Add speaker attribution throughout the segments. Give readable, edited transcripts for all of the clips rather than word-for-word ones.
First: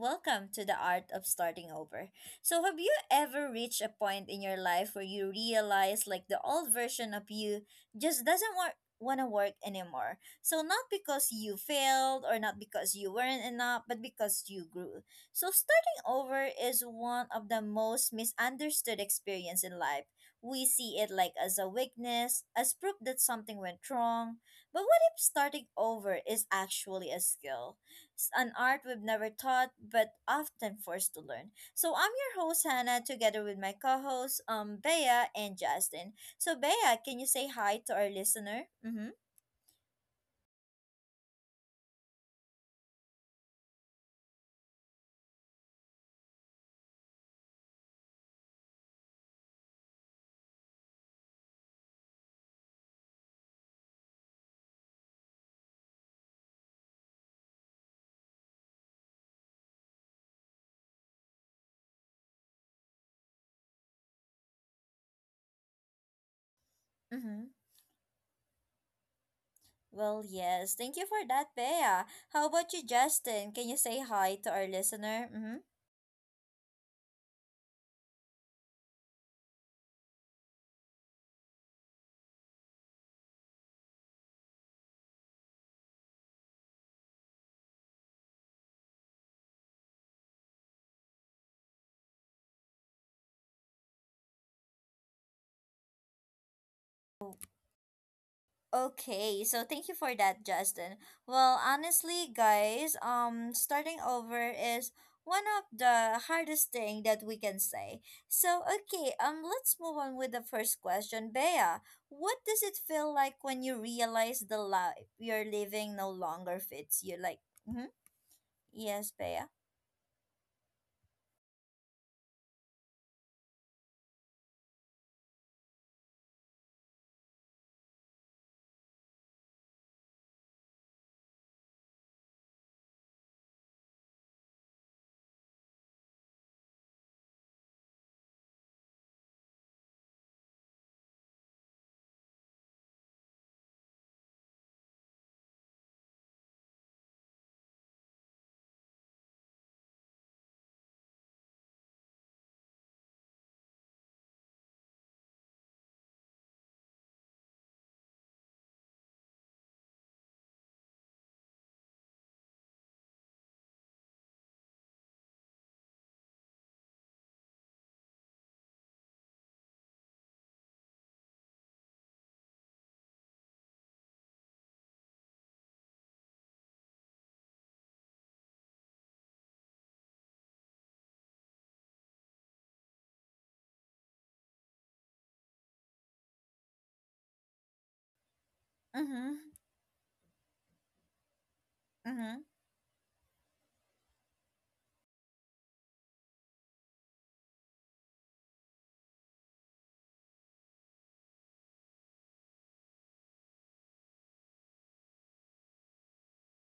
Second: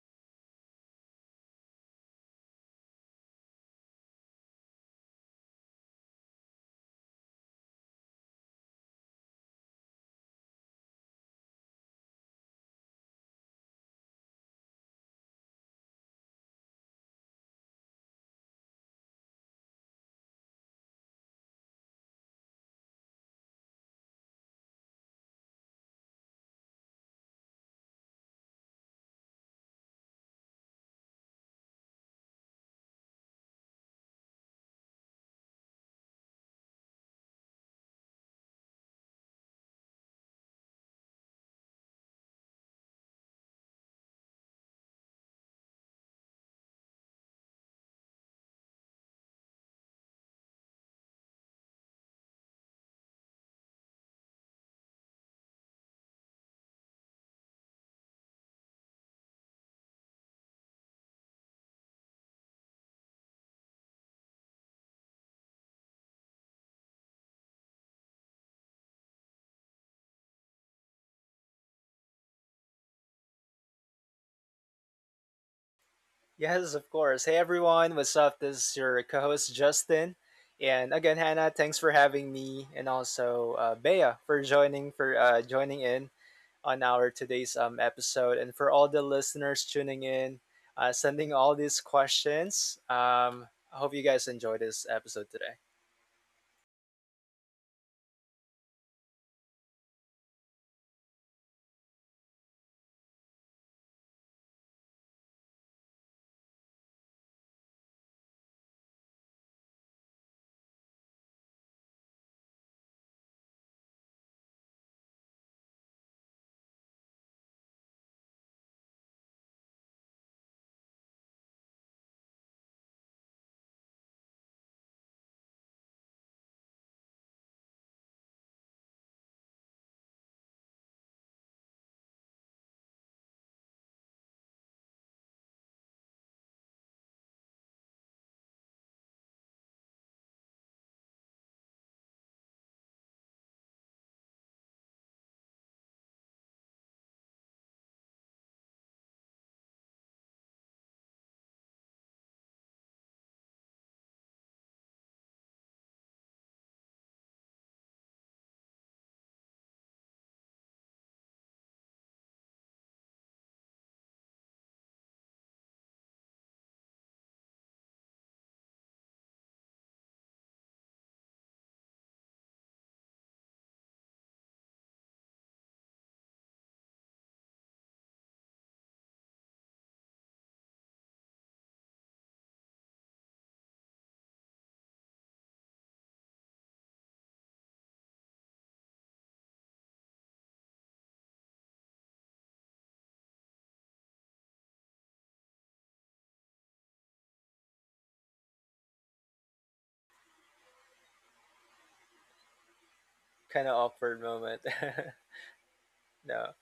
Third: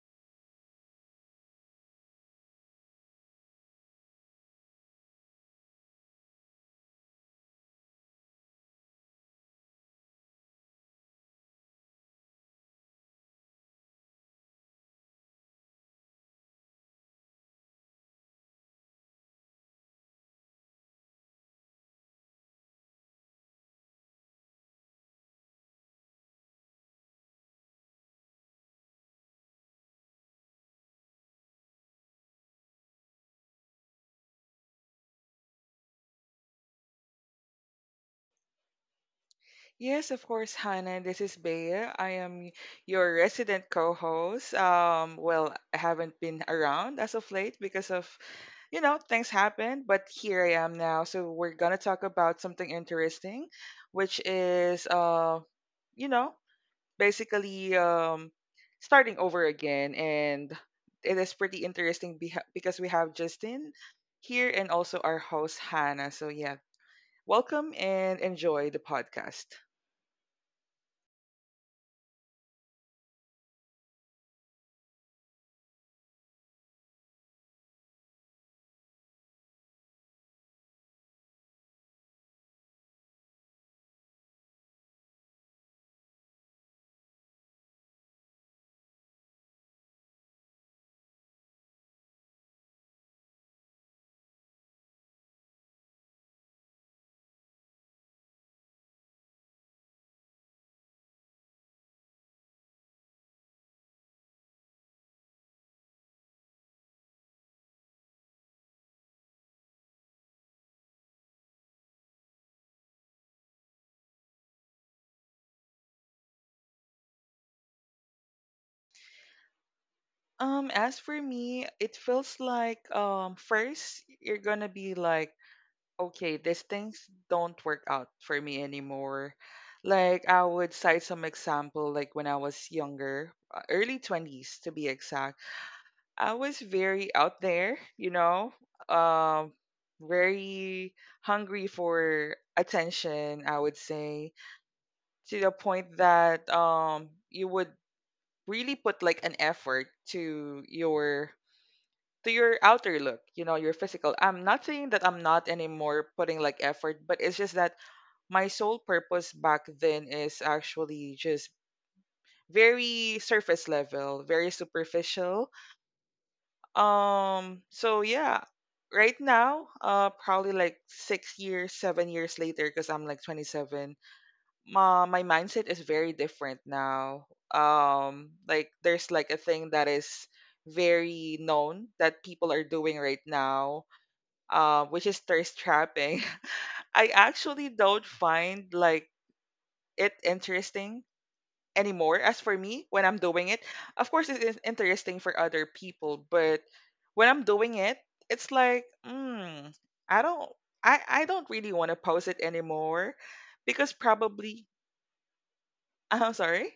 Speaker 1: welcome to the art of starting over. Have you ever reached a point in your life where you realize like the old version of you just doesn't work? Want to work anymore. So not because you failed or not because you weren't enough, but because you grew. So starting over is one of the most misunderstood experience in life. We see it like as a weakness, as proof that something went wrong, but what starting over is actually a skill, an art we've never taught but often forced to learn. So I'm your host Hannah, together with my co-hosts Bea and Justin. So Bea, can you say hi to our listener? Mm-hmm.
Speaker 2: Yes, of course, Hannah. This is Bea. I am your resident co-host. Well, I haven't been around as of late because of things happened, but here I am now. So we're gonna talk about something interesting, which is, you know, basically, starting over again, and it is pretty interesting because we have Justin here and also our host Hannah. So yeah,
Speaker 1: Mm-hmm.
Speaker 2: welcome and enjoy the podcast.
Speaker 1: Well, yes. Thank you for that, Bea. How about you, Justin? Can you say hi to our listener? Mm-hmm.
Speaker 3: Yes, of course. Hey everyone, what's up? This is your co-host Justin, and again, Hannah, thanks for having me, and also Bea for joining for joining in on our today's episode, and for all the listeners tuning in, sending all these questions. I hope you guys enjoy this episode today.
Speaker 1: Okay, so thank you for that, Justin. Well, honestly, guys, starting over is one of the hardest thing that we can say. So, okay, let's move on with the first question, Bea. What does it feel like when you realize the life you're living no longer fits you? Like, mm-hmm, yes, Bea.
Speaker 2: As for me, it feels like first you're gonna be like, okay, these things don't work out for me anymore. Like I would cite some example, like when I was younger, early twenties to be exact. I was very out there, um, very hungry for attention. I would say to the point that you would really put like an effort to your outer look, your physical. I'm not saying that I'm not anymore putting like effort, but it's just that my sole purpose back then is actually just very surface level, very superficial. So yeah, right now, probably like 6 years, 7 years later, because I'm like 27, my mindset is very different now. Like there's like a thing that is very known that people are doing right now, which is thirst trapping. I actually don't find like
Speaker 1: Mm-hmm,
Speaker 2: it interesting anymore. As
Speaker 1: mm-hmm,
Speaker 2: for me, when I'm doing it, of course it is interesting for other people, but when I'm doing it, it's like, I don't, I don't really want to post it anymore
Speaker 3: Kind of
Speaker 2: because
Speaker 3: awkward
Speaker 2: probably,
Speaker 3: moment.
Speaker 2: I'm
Speaker 3: No,
Speaker 2: sorry.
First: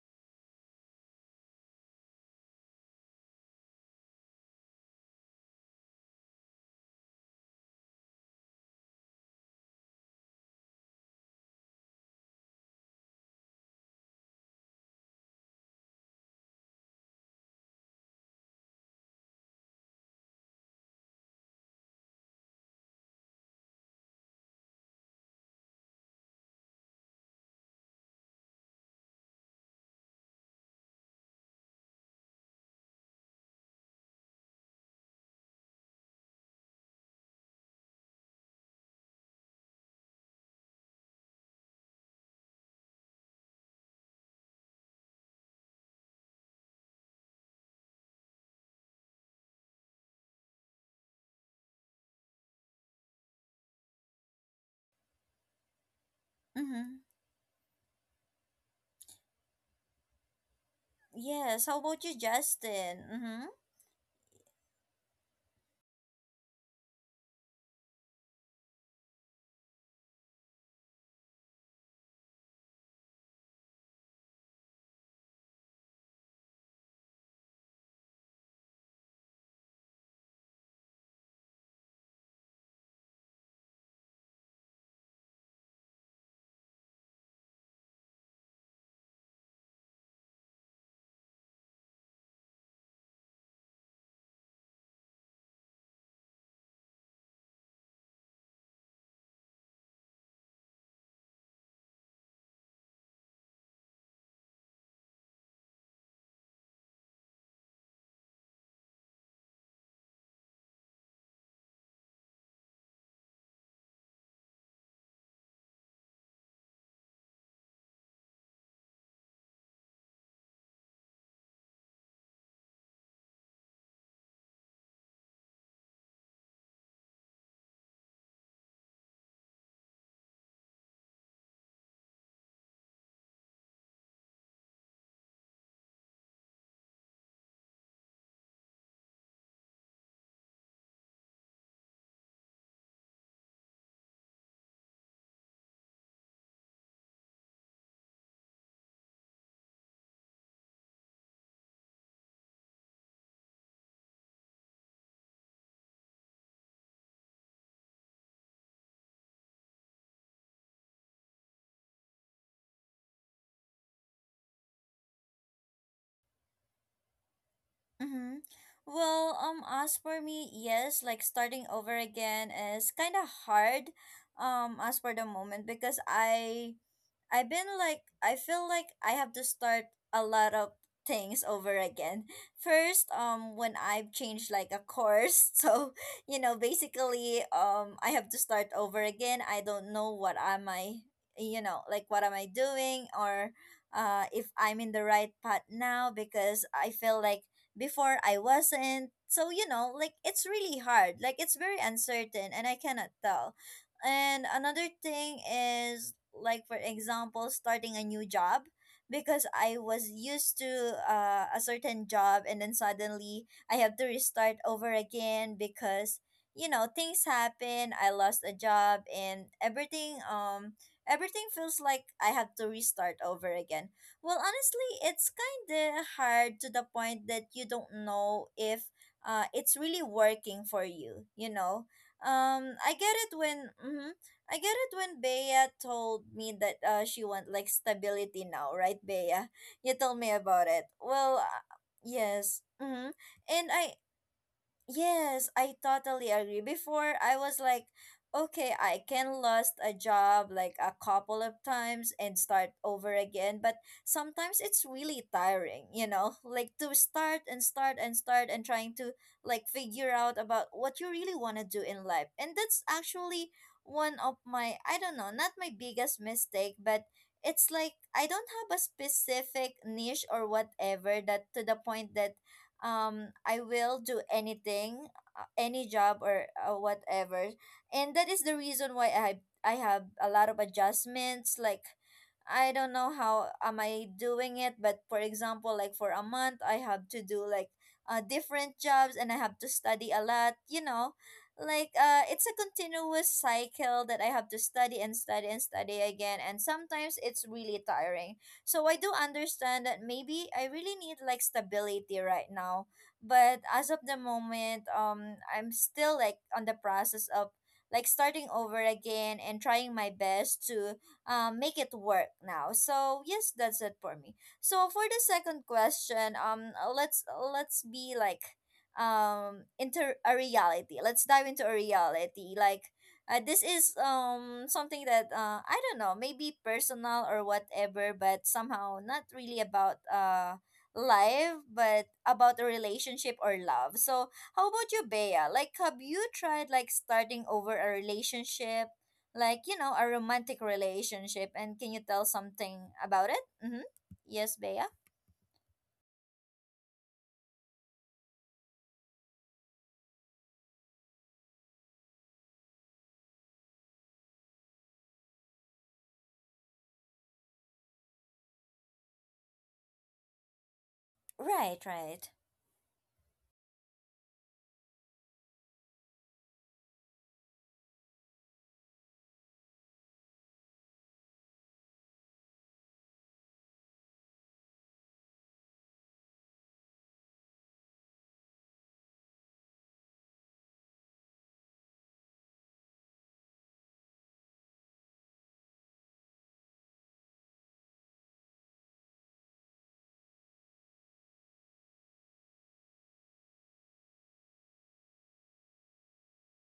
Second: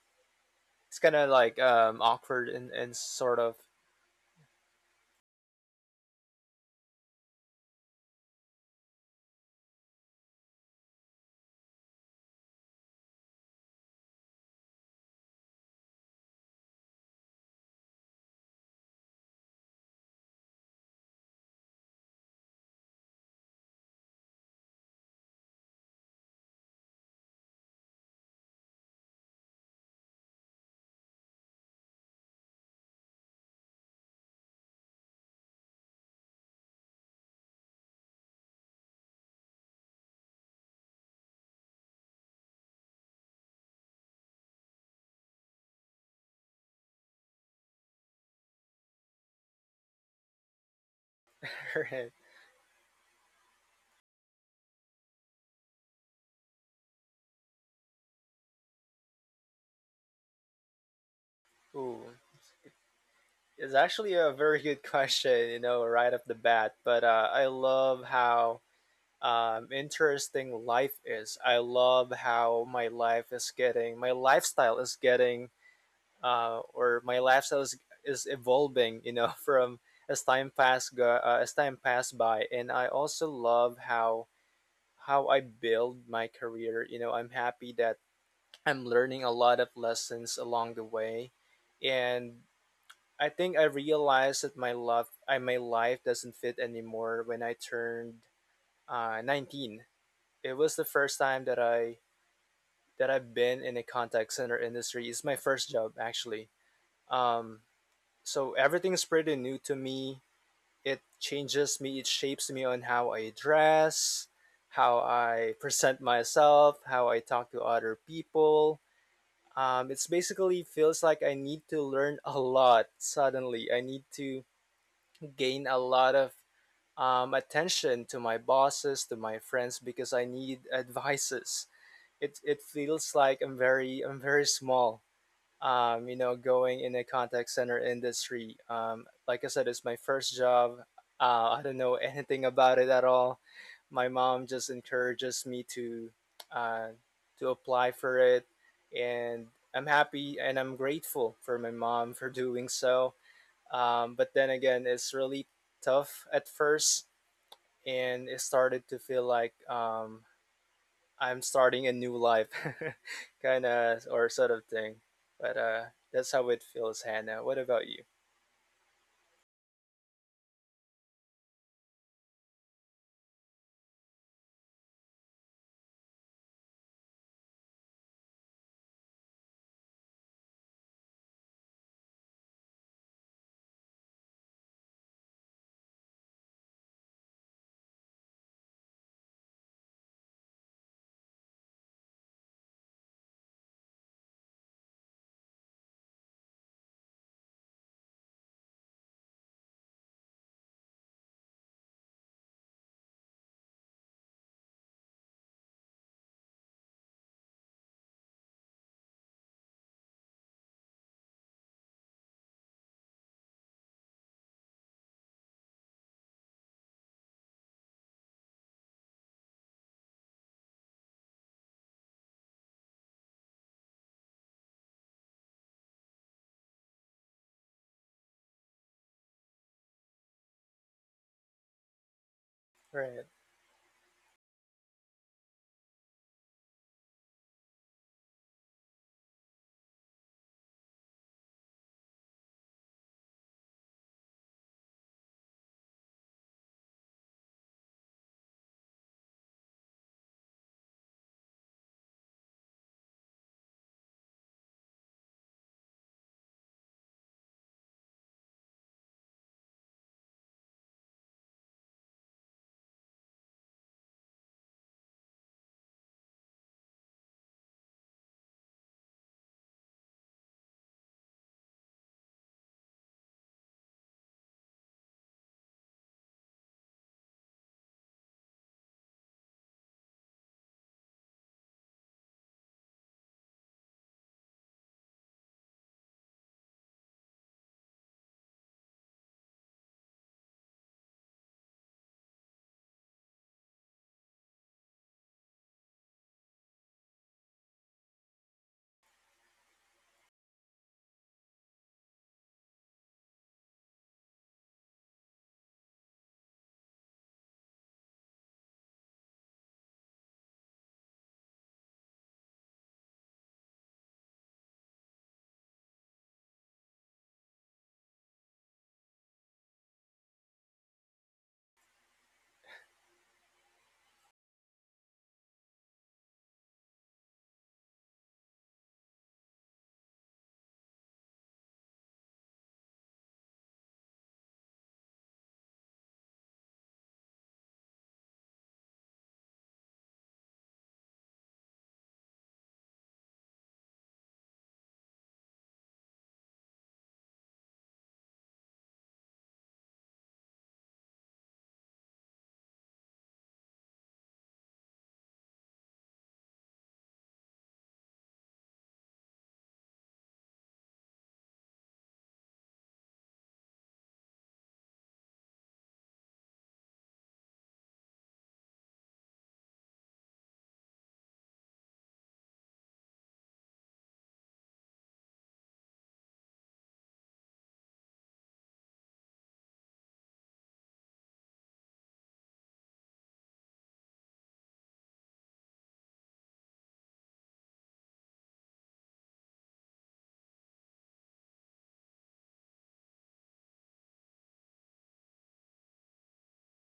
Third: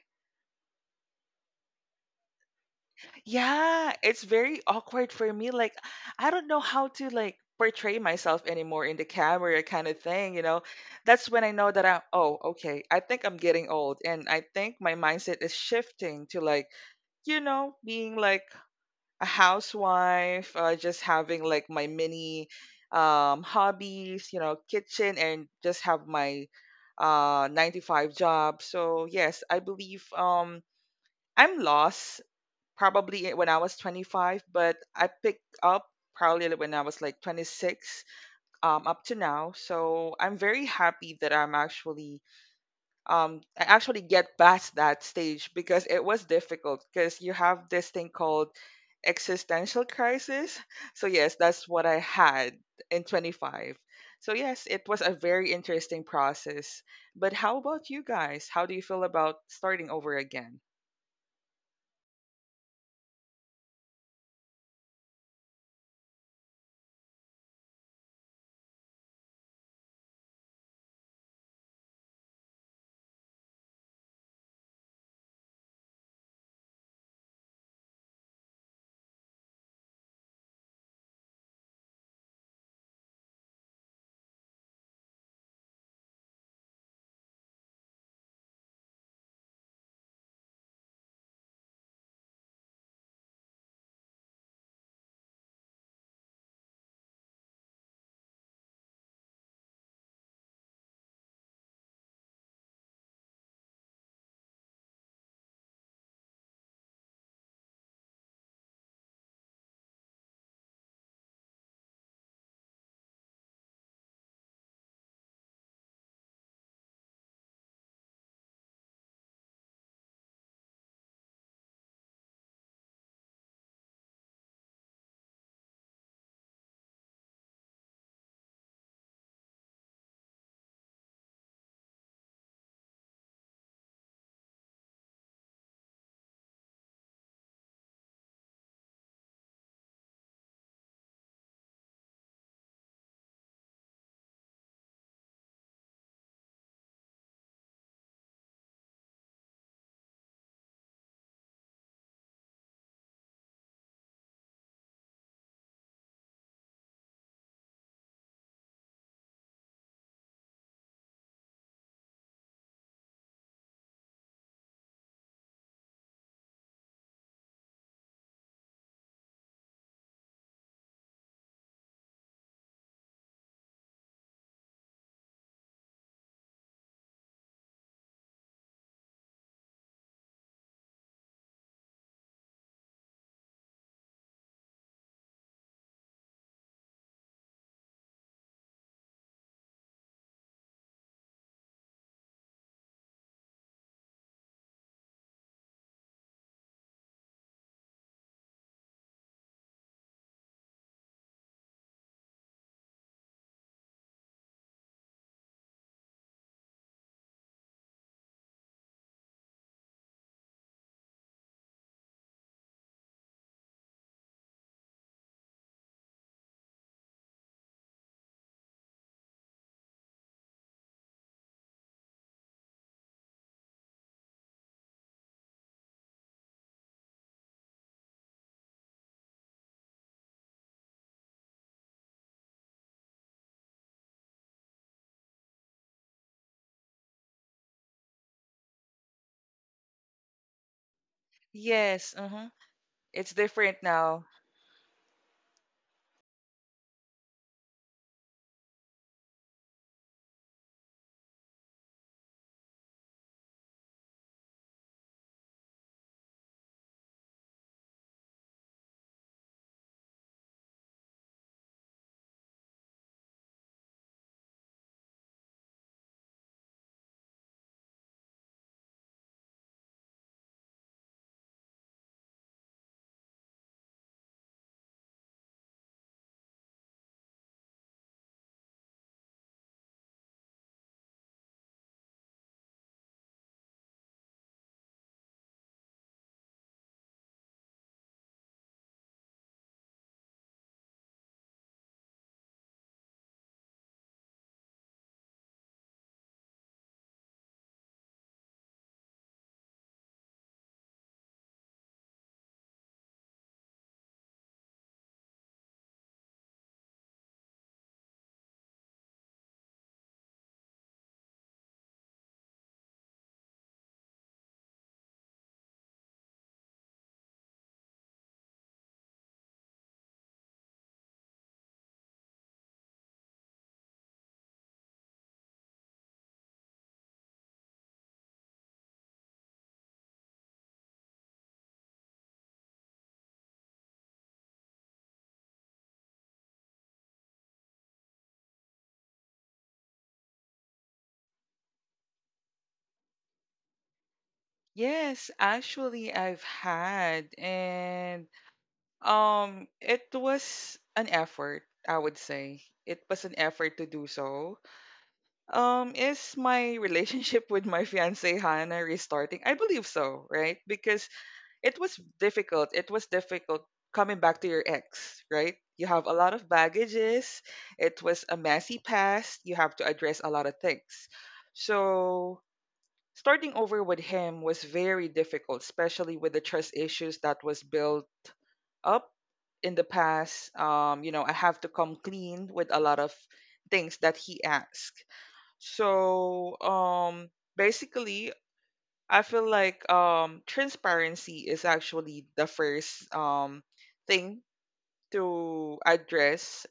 Speaker 3: it's kind of like awkward and sort of.
Speaker 2: Yeah, it's very awkward for me. Like, I don't know how to like portray myself anymore in the camera kind of thing. That's when I know that I'm oh, okay, I think I'm getting old and I think my mindset is shifting to like, being like a housewife, just having like my mini hobbies, kitchen, and just have my 9 to 5 job. So, yes, I believe I'm lost probably it when I was 25, but I picked up probably like when I was like 26, up to now. So I'm very happy that I actually get past that stage because it was difficult because you have this thing called existential crisis. So yes, that's what I had in 25. So yes, it was a very interesting process.
Speaker 1: mm-hmm.
Speaker 2: But how about you guys? How do you feel about starting over again?
Speaker 1: Yes. How
Speaker 3: Ooh.
Speaker 1: about you, Justin? Mm-hmm.
Speaker 3: It's actually a very good question, you know, right off the bat. But I love how interesting life is. I love how my life is getting, My lifestyle is getting, or my lifestyle is evolving, you know, from as time pass go, as time passed by. And I also love how I build my career. You know, I'm happy that I'm learning a lot of lessons along the way, and I think I realized that my love, I my life doesn't fit anymore when I turned 19. It was the first time that I've been in a contact center industry. It's my first job actually. Um, so everything's pretty new to me. It changes me. It shapes me on how I dress, how I present myself, how I talk to other people. It's basically feels like I need to learn a lot suddenly. I need to gain a lot of attention to my bosses, to my friends, because I need advices. It feels like I'm very small. You know, going in a contact center industry. Like I said, it's my first job. I don't know anything about it at all. My mom just encourages me uh, to apply for it, and I'm happy and I'm grateful for my mom for doing so. But then again, it's really tough at first and it started to feel like I'm starting a new life, kind of or sort of thing. But that's how it feels, Hannah. What about you?
Speaker 1: Mm-hmm. Well, as for me, yes, like starting over again is kind of hard, as for the moment because I've been like I feel like I have to start a lot of things over again. First, when I've changed like a course, so you know, basically, I have to start over again. I don't know what am I, you know, like what am I doing or, if I'm in the right path now because I feel like before I wasn't. So, you know, like it's really hard. Like it's very uncertain and I cannot tell. And another thing is like for example, starting a new job because I was used to a certain job and then suddenly I have to restart over again because you know things happen. I lost a job and everything. Everything feels like I have to restart over again. Well, honestly, it's kind of hard to the point that you don't know if it's really working for you, you know? I
Speaker 3: Right.
Speaker 1: get it when mm-hmm, I get it when Bea told me that she want like stability now, right, Bea? You told me about it. Well,
Speaker 2: Yes, uh-huh.
Speaker 1: yes. Mm-hmm.
Speaker 2: It's
Speaker 1: And
Speaker 2: different
Speaker 1: I
Speaker 2: now.
Speaker 1: Yes, I totally agree. Before I was like, okay, I can lost a job like a couple of times and start over again, but sometimes it's really tiring, you know, like to start and start and start and trying to like figure out about what you really want to do in life. And that's actually one of my, I don't know, not my biggest mistake, but it's like I don't have a specific niche or whatever that to the point that I will do anything, any job or whatever. And that is the reason why I have a lot of adjustments like I don't know how am I doing it, but for example, like for a month, I have to do like different jobs and I have to study a lot. You know, like it's a continuous cycle that I have to study and study and study again. And sometimes it's really tiring. So I do understand that maybe I really need like stability right now. But as of the moment, I'm still like on the process of like starting over again and trying my best to make it work now. So yes, that's it for me. So for the second question, let's be like into a reality. Let's dive into a reality. Like this is something that I don't know, maybe personal or whatever, but somehow not really about life, but about a relationship or love. So how about you, Bea? Like have you tried like starting over a relationship? Like, you know, a romantic relationship and can you tell something about it? Mm-hmm. Yes, Bea?
Speaker 2: Yes, actually I've had, and it was an effort, I would say. It was an effort to do so. Is my relationship with my fiance Hannah restarting? I believe so, right? Because it
Speaker 1: Right,
Speaker 2: was
Speaker 1: right.
Speaker 2: difficult. It was difficult coming back to your ex, right? You have a lot of baggages. It was a messy past. You have to address a lot of things. So starting over with him was very difficult, especially with the trust issues that was built up in the past. I have to come clean with a lot of things that he asked. So basically, I feel like, transparency is actually the first, thing to address,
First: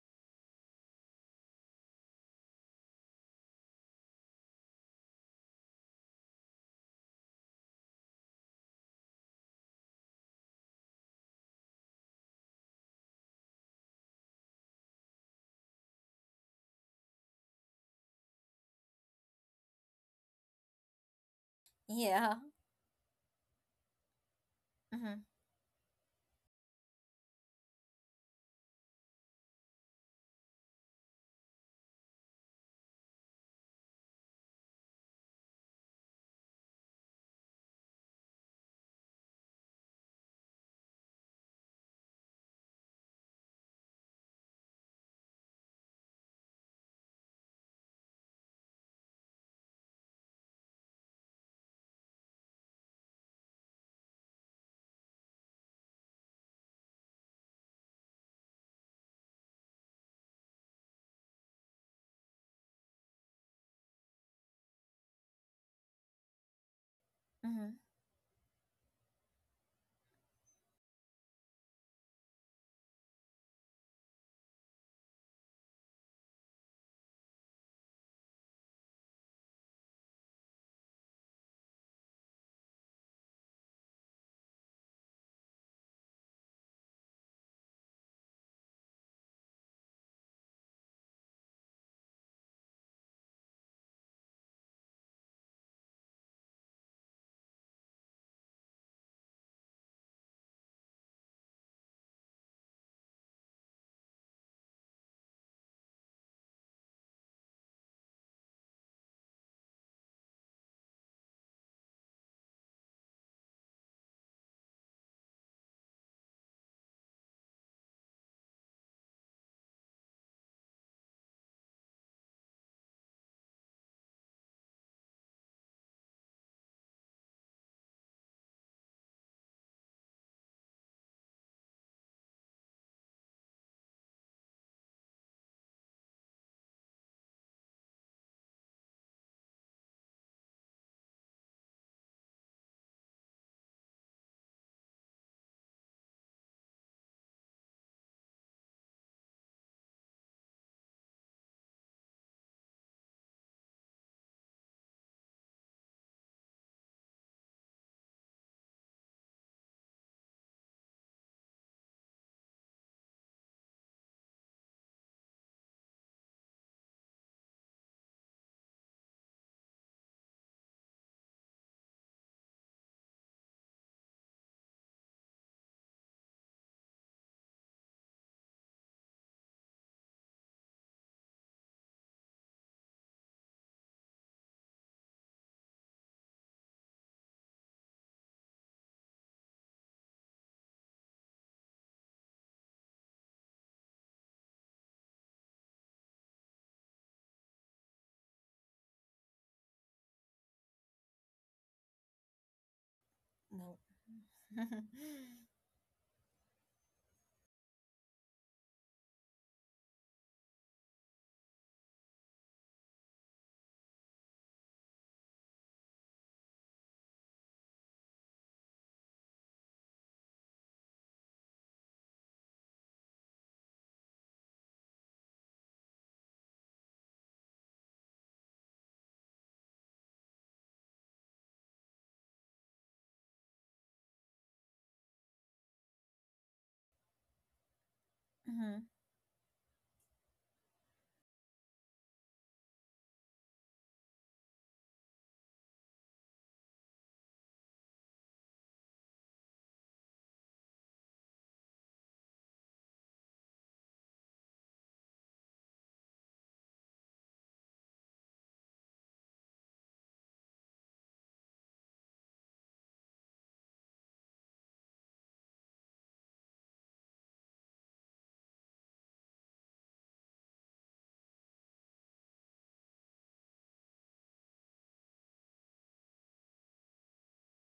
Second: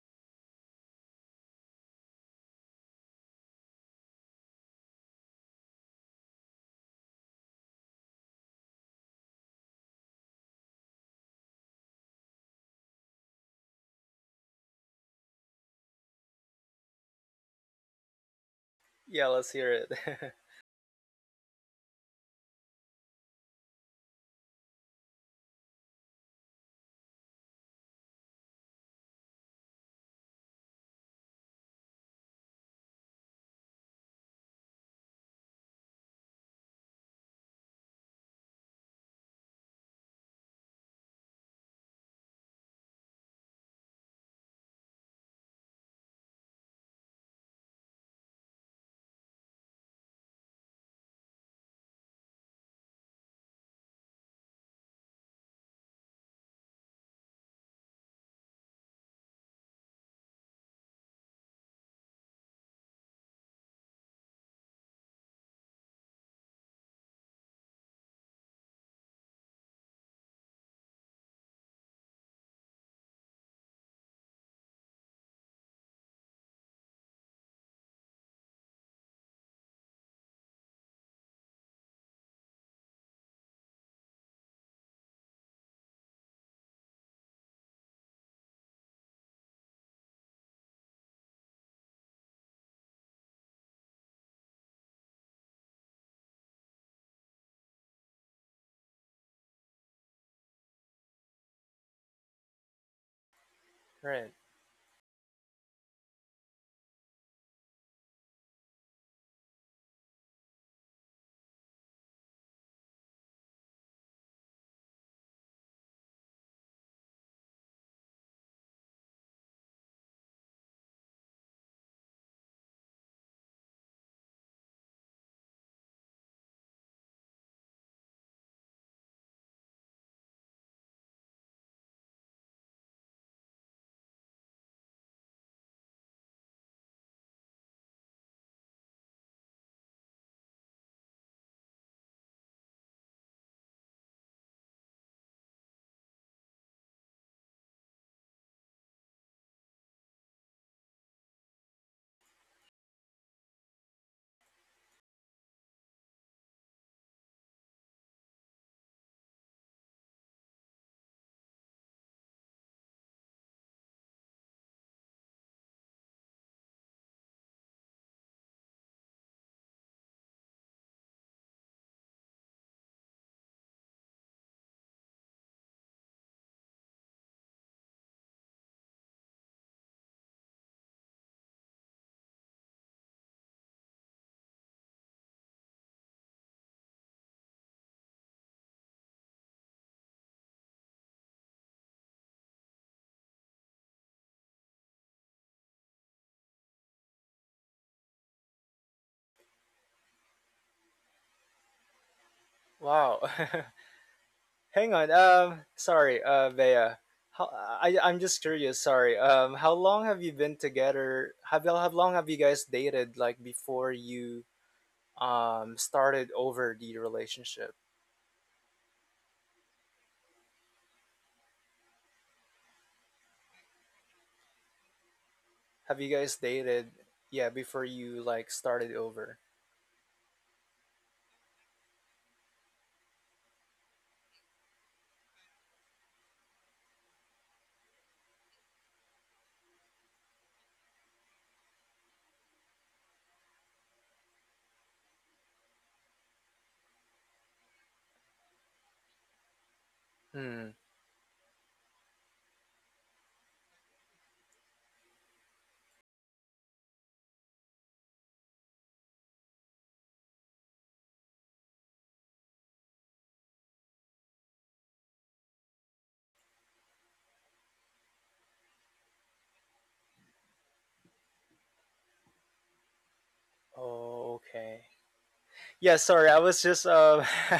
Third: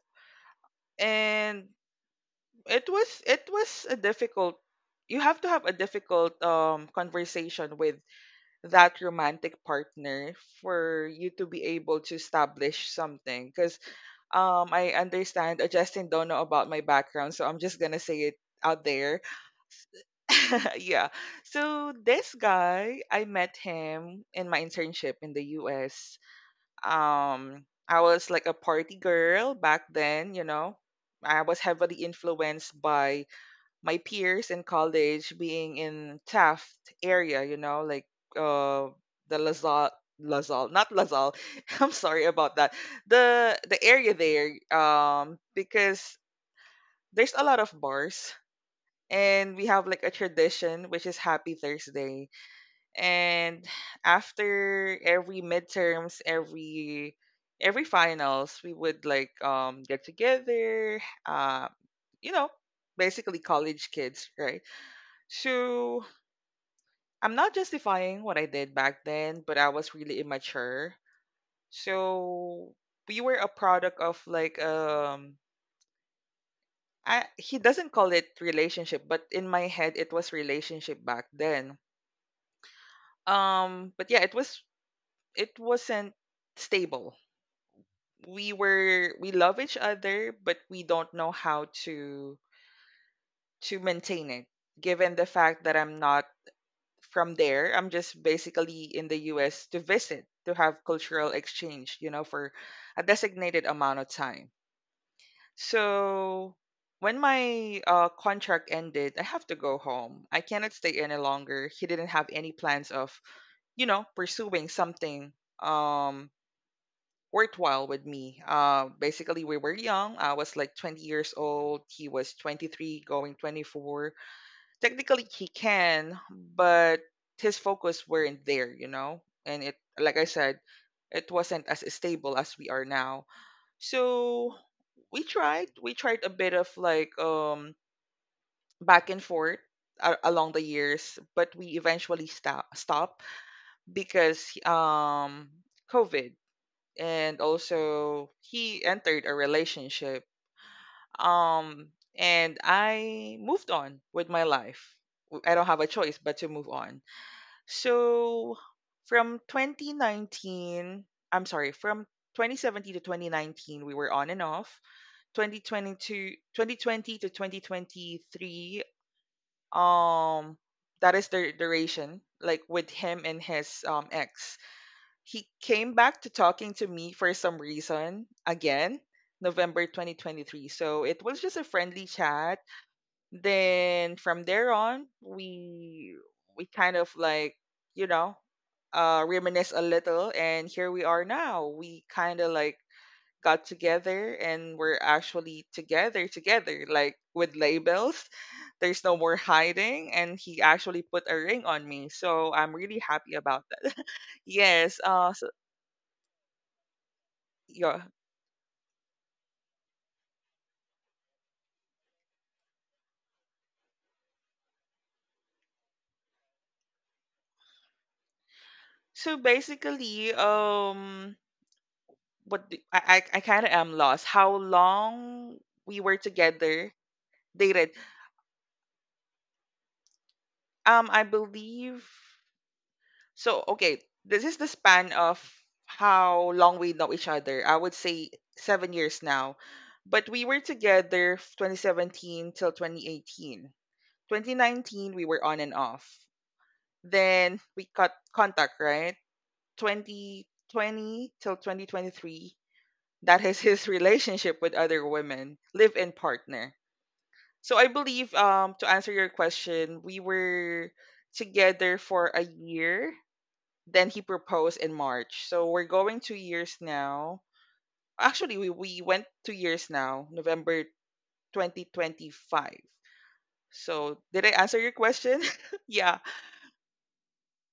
Speaker 2: and it was a difficult. You have to have a difficult, conversation with that romantic partner for you to be able to establish something, because I understand Justin don't know about my background, so I'm just gonna say it out there.
Speaker 3: Yeah, let's hear it.
Speaker 2: Yeah, so this
Speaker 1: Yeah.
Speaker 2: guy, I met him in my internship
Speaker 1: Mm-hmm.
Speaker 2: in the US. I was like a party girl back then. I was heavily influenced by my peers in college, being in Taft area, like uh the Lazal Lazal, not Lazal. I'm sorry about that. The area there, because there's a lot of bars, and we have like a tradition which is Happy Thursday. And after every midterms, every finals, we would like, get together, you know, basically college kids, right? So I'm not
Speaker 1: Mm-hmm.
Speaker 2: justifying what I did back then, but I was really immature. So we were a product of like, I he doesn't call it relationship, but in my head it was relationship back then. But yeah, it wasn't stable. We love each other, but we don't know how to maintain it, given the fact that I'm not from there, I'm just basically in the US to visit, to have cultural exchange, for a designated amount of
Speaker 3: Right.
Speaker 2: time. So when my contract ended, I have to go home. I cannot stay any longer. He didn't have any plans of pursuing something, um, worthwhile with me. Basically, we were young. I was like 20 years old. He was 23, going 24. Technically he can, but his focus weren't there, you know? And it like I said, it wasn't as stable as we are now. So we tried a bit of like, back and forth along the years, but we eventually stop because COVID, and also he entered a relationship. Um and I moved on with my life. I don't have a choice but to move on. So from 2019, I'm sorry, from 2017 to 2019, we were on and off. 2020 2020 to 2023, um, that is the duration, like with him and his ex. He came back to talking to me for some reason again, November 2023. So it was just a friendly chat, then from there on, we kind of like, you know, reminisce a little, and here we are now. We kind of like got together, and we're actually together together, like with labels. There's no more hiding, and he actually put a ring on me. So I'm really
Speaker 3: Wow.
Speaker 2: happy about
Speaker 1: No.
Speaker 2: that.
Speaker 3: Hang
Speaker 2: Yes,
Speaker 3: on.
Speaker 2: so,
Speaker 3: Sorry, Bea. I
Speaker 2: yeah.
Speaker 3: I'm just curious. Sorry. How long have you been together? Have you How long have you guys dated? Like before you started over the relationship?
Speaker 2: So basically, what do, I kind of am lost. How long we
Speaker 3: Have
Speaker 2: were
Speaker 3: you guys
Speaker 2: together.
Speaker 3: dated, yeah, before
Speaker 2: Dated.
Speaker 3: you like started over?
Speaker 2: I believe so. Okay, this is the span of how long we know each other. I would say
Speaker 1: Mm-hmm.
Speaker 2: 7 years now, but we were together 2017 till 2018. 2019 we were on and off. Then we cut contact, right?
Speaker 3: Hmm.
Speaker 2: 2020 till 2023. That is his relationship with other women, live-in partner. So I believe, to answer your question, we were together for a year. Then he proposed in March. So we're going 2 years now. Actually, we went 2 years now, November 2025. So did I
Speaker 3: Oh,
Speaker 2: answer your
Speaker 3: okay.
Speaker 2: question?
Speaker 3: Yeah,
Speaker 2: Yeah.
Speaker 3: sorry. I was just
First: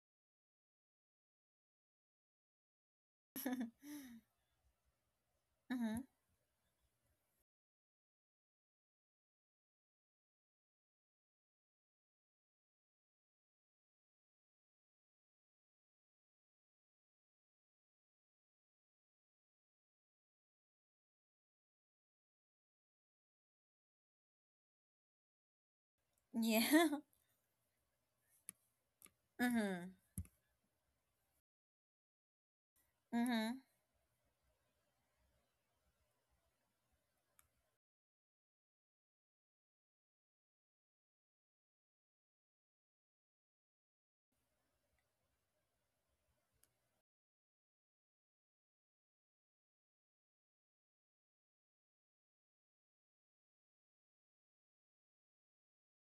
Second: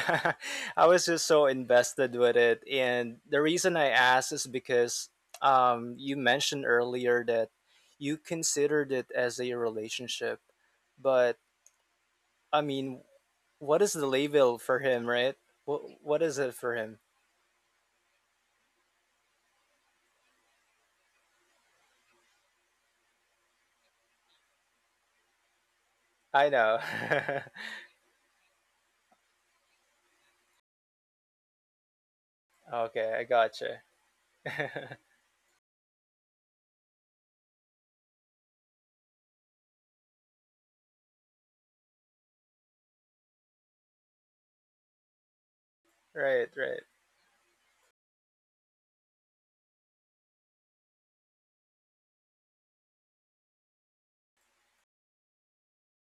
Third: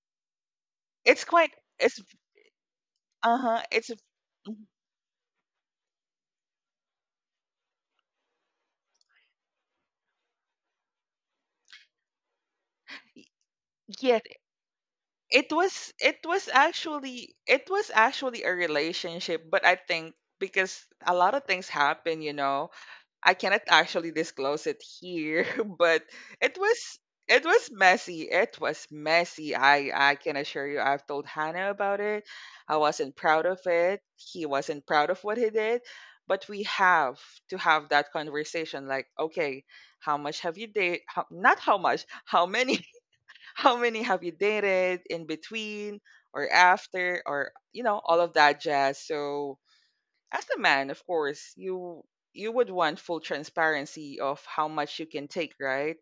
Speaker 3: I was
Speaker 2: It's
Speaker 3: just so
Speaker 2: quite it's
Speaker 3: invested with it. And the
Speaker 2: uh-huh.
Speaker 3: reason I asked is because you mentioned earlier that you considered it as a relationship. But I mean,
Speaker 2: Y-
Speaker 3: what is the
Speaker 2: yeah,
Speaker 3: label for him, right?
Speaker 2: it was it
Speaker 3: What is
Speaker 2: was
Speaker 3: it for him?
Speaker 2: actually it was actually a relationship, but I think because a lot of things happen. I cannot actually disclose it here, but
Speaker 3: I
Speaker 2: it
Speaker 3: know.
Speaker 1: Yeah.
Speaker 2: was it was messy. It was messy.
Speaker 1: Mm-hmm.
Speaker 2: I can assure you. I've told Hannah about it. I
Speaker 3: Okay,
Speaker 2: wasn't
Speaker 3: I
Speaker 2: proud
Speaker 1: Mm-hmm.
Speaker 2: of
Speaker 3: gotcha.
Speaker 2: it. He wasn't proud of what he did. But we have to have that conversation. Like, okay, how much have you dated? How, not how much. How many? How many have you dated in between
Speaker 3: Right,
Speaker 2: or
Speaker 3: right.
Speaker 2: after or all of that jazz? So as a man, of course, you would want full transparency of how much you can take, right?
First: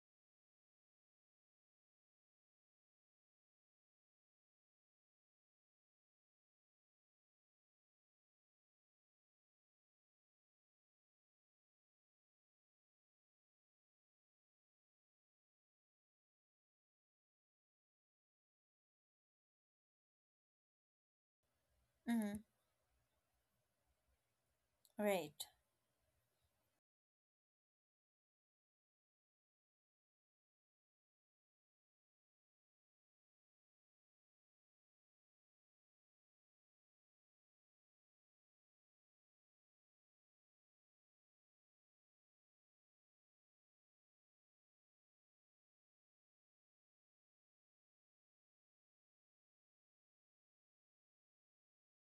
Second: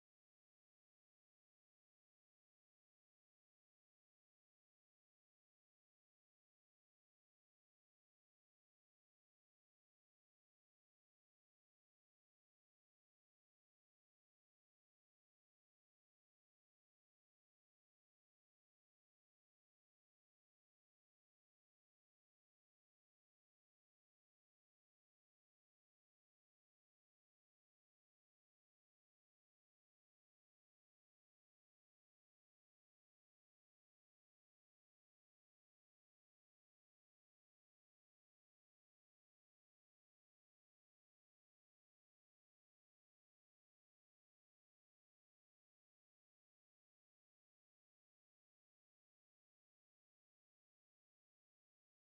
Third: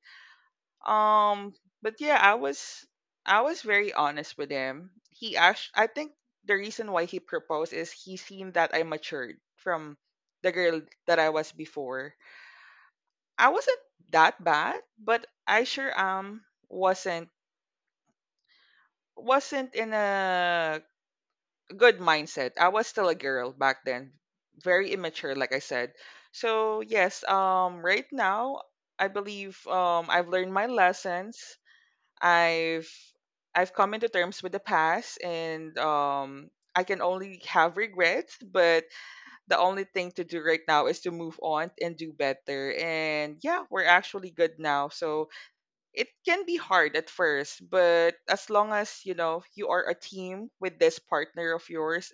Speaker 2: Um, but yeah, I was very honest with him. He asked. I think the reason why he proposed is he seen that I matured from the girl that I was before. I wasn't that bad, but I sure, wasn't wasn't in a good
Speaker 1: Mm-hmm.
Speaker 2: mindset. I was still a girl back then, very immature,
Speaker 1: Right.
Speaker 2: like I said. So yes, right now I believe, I've learned my lessons. I've I've come into terms with the past, and I can only have regrets. But the only thing to do right now is to move on and do better. And yeah, we're actually good now. So it can be hard at first, but as long as you know you are a team with this partner of yours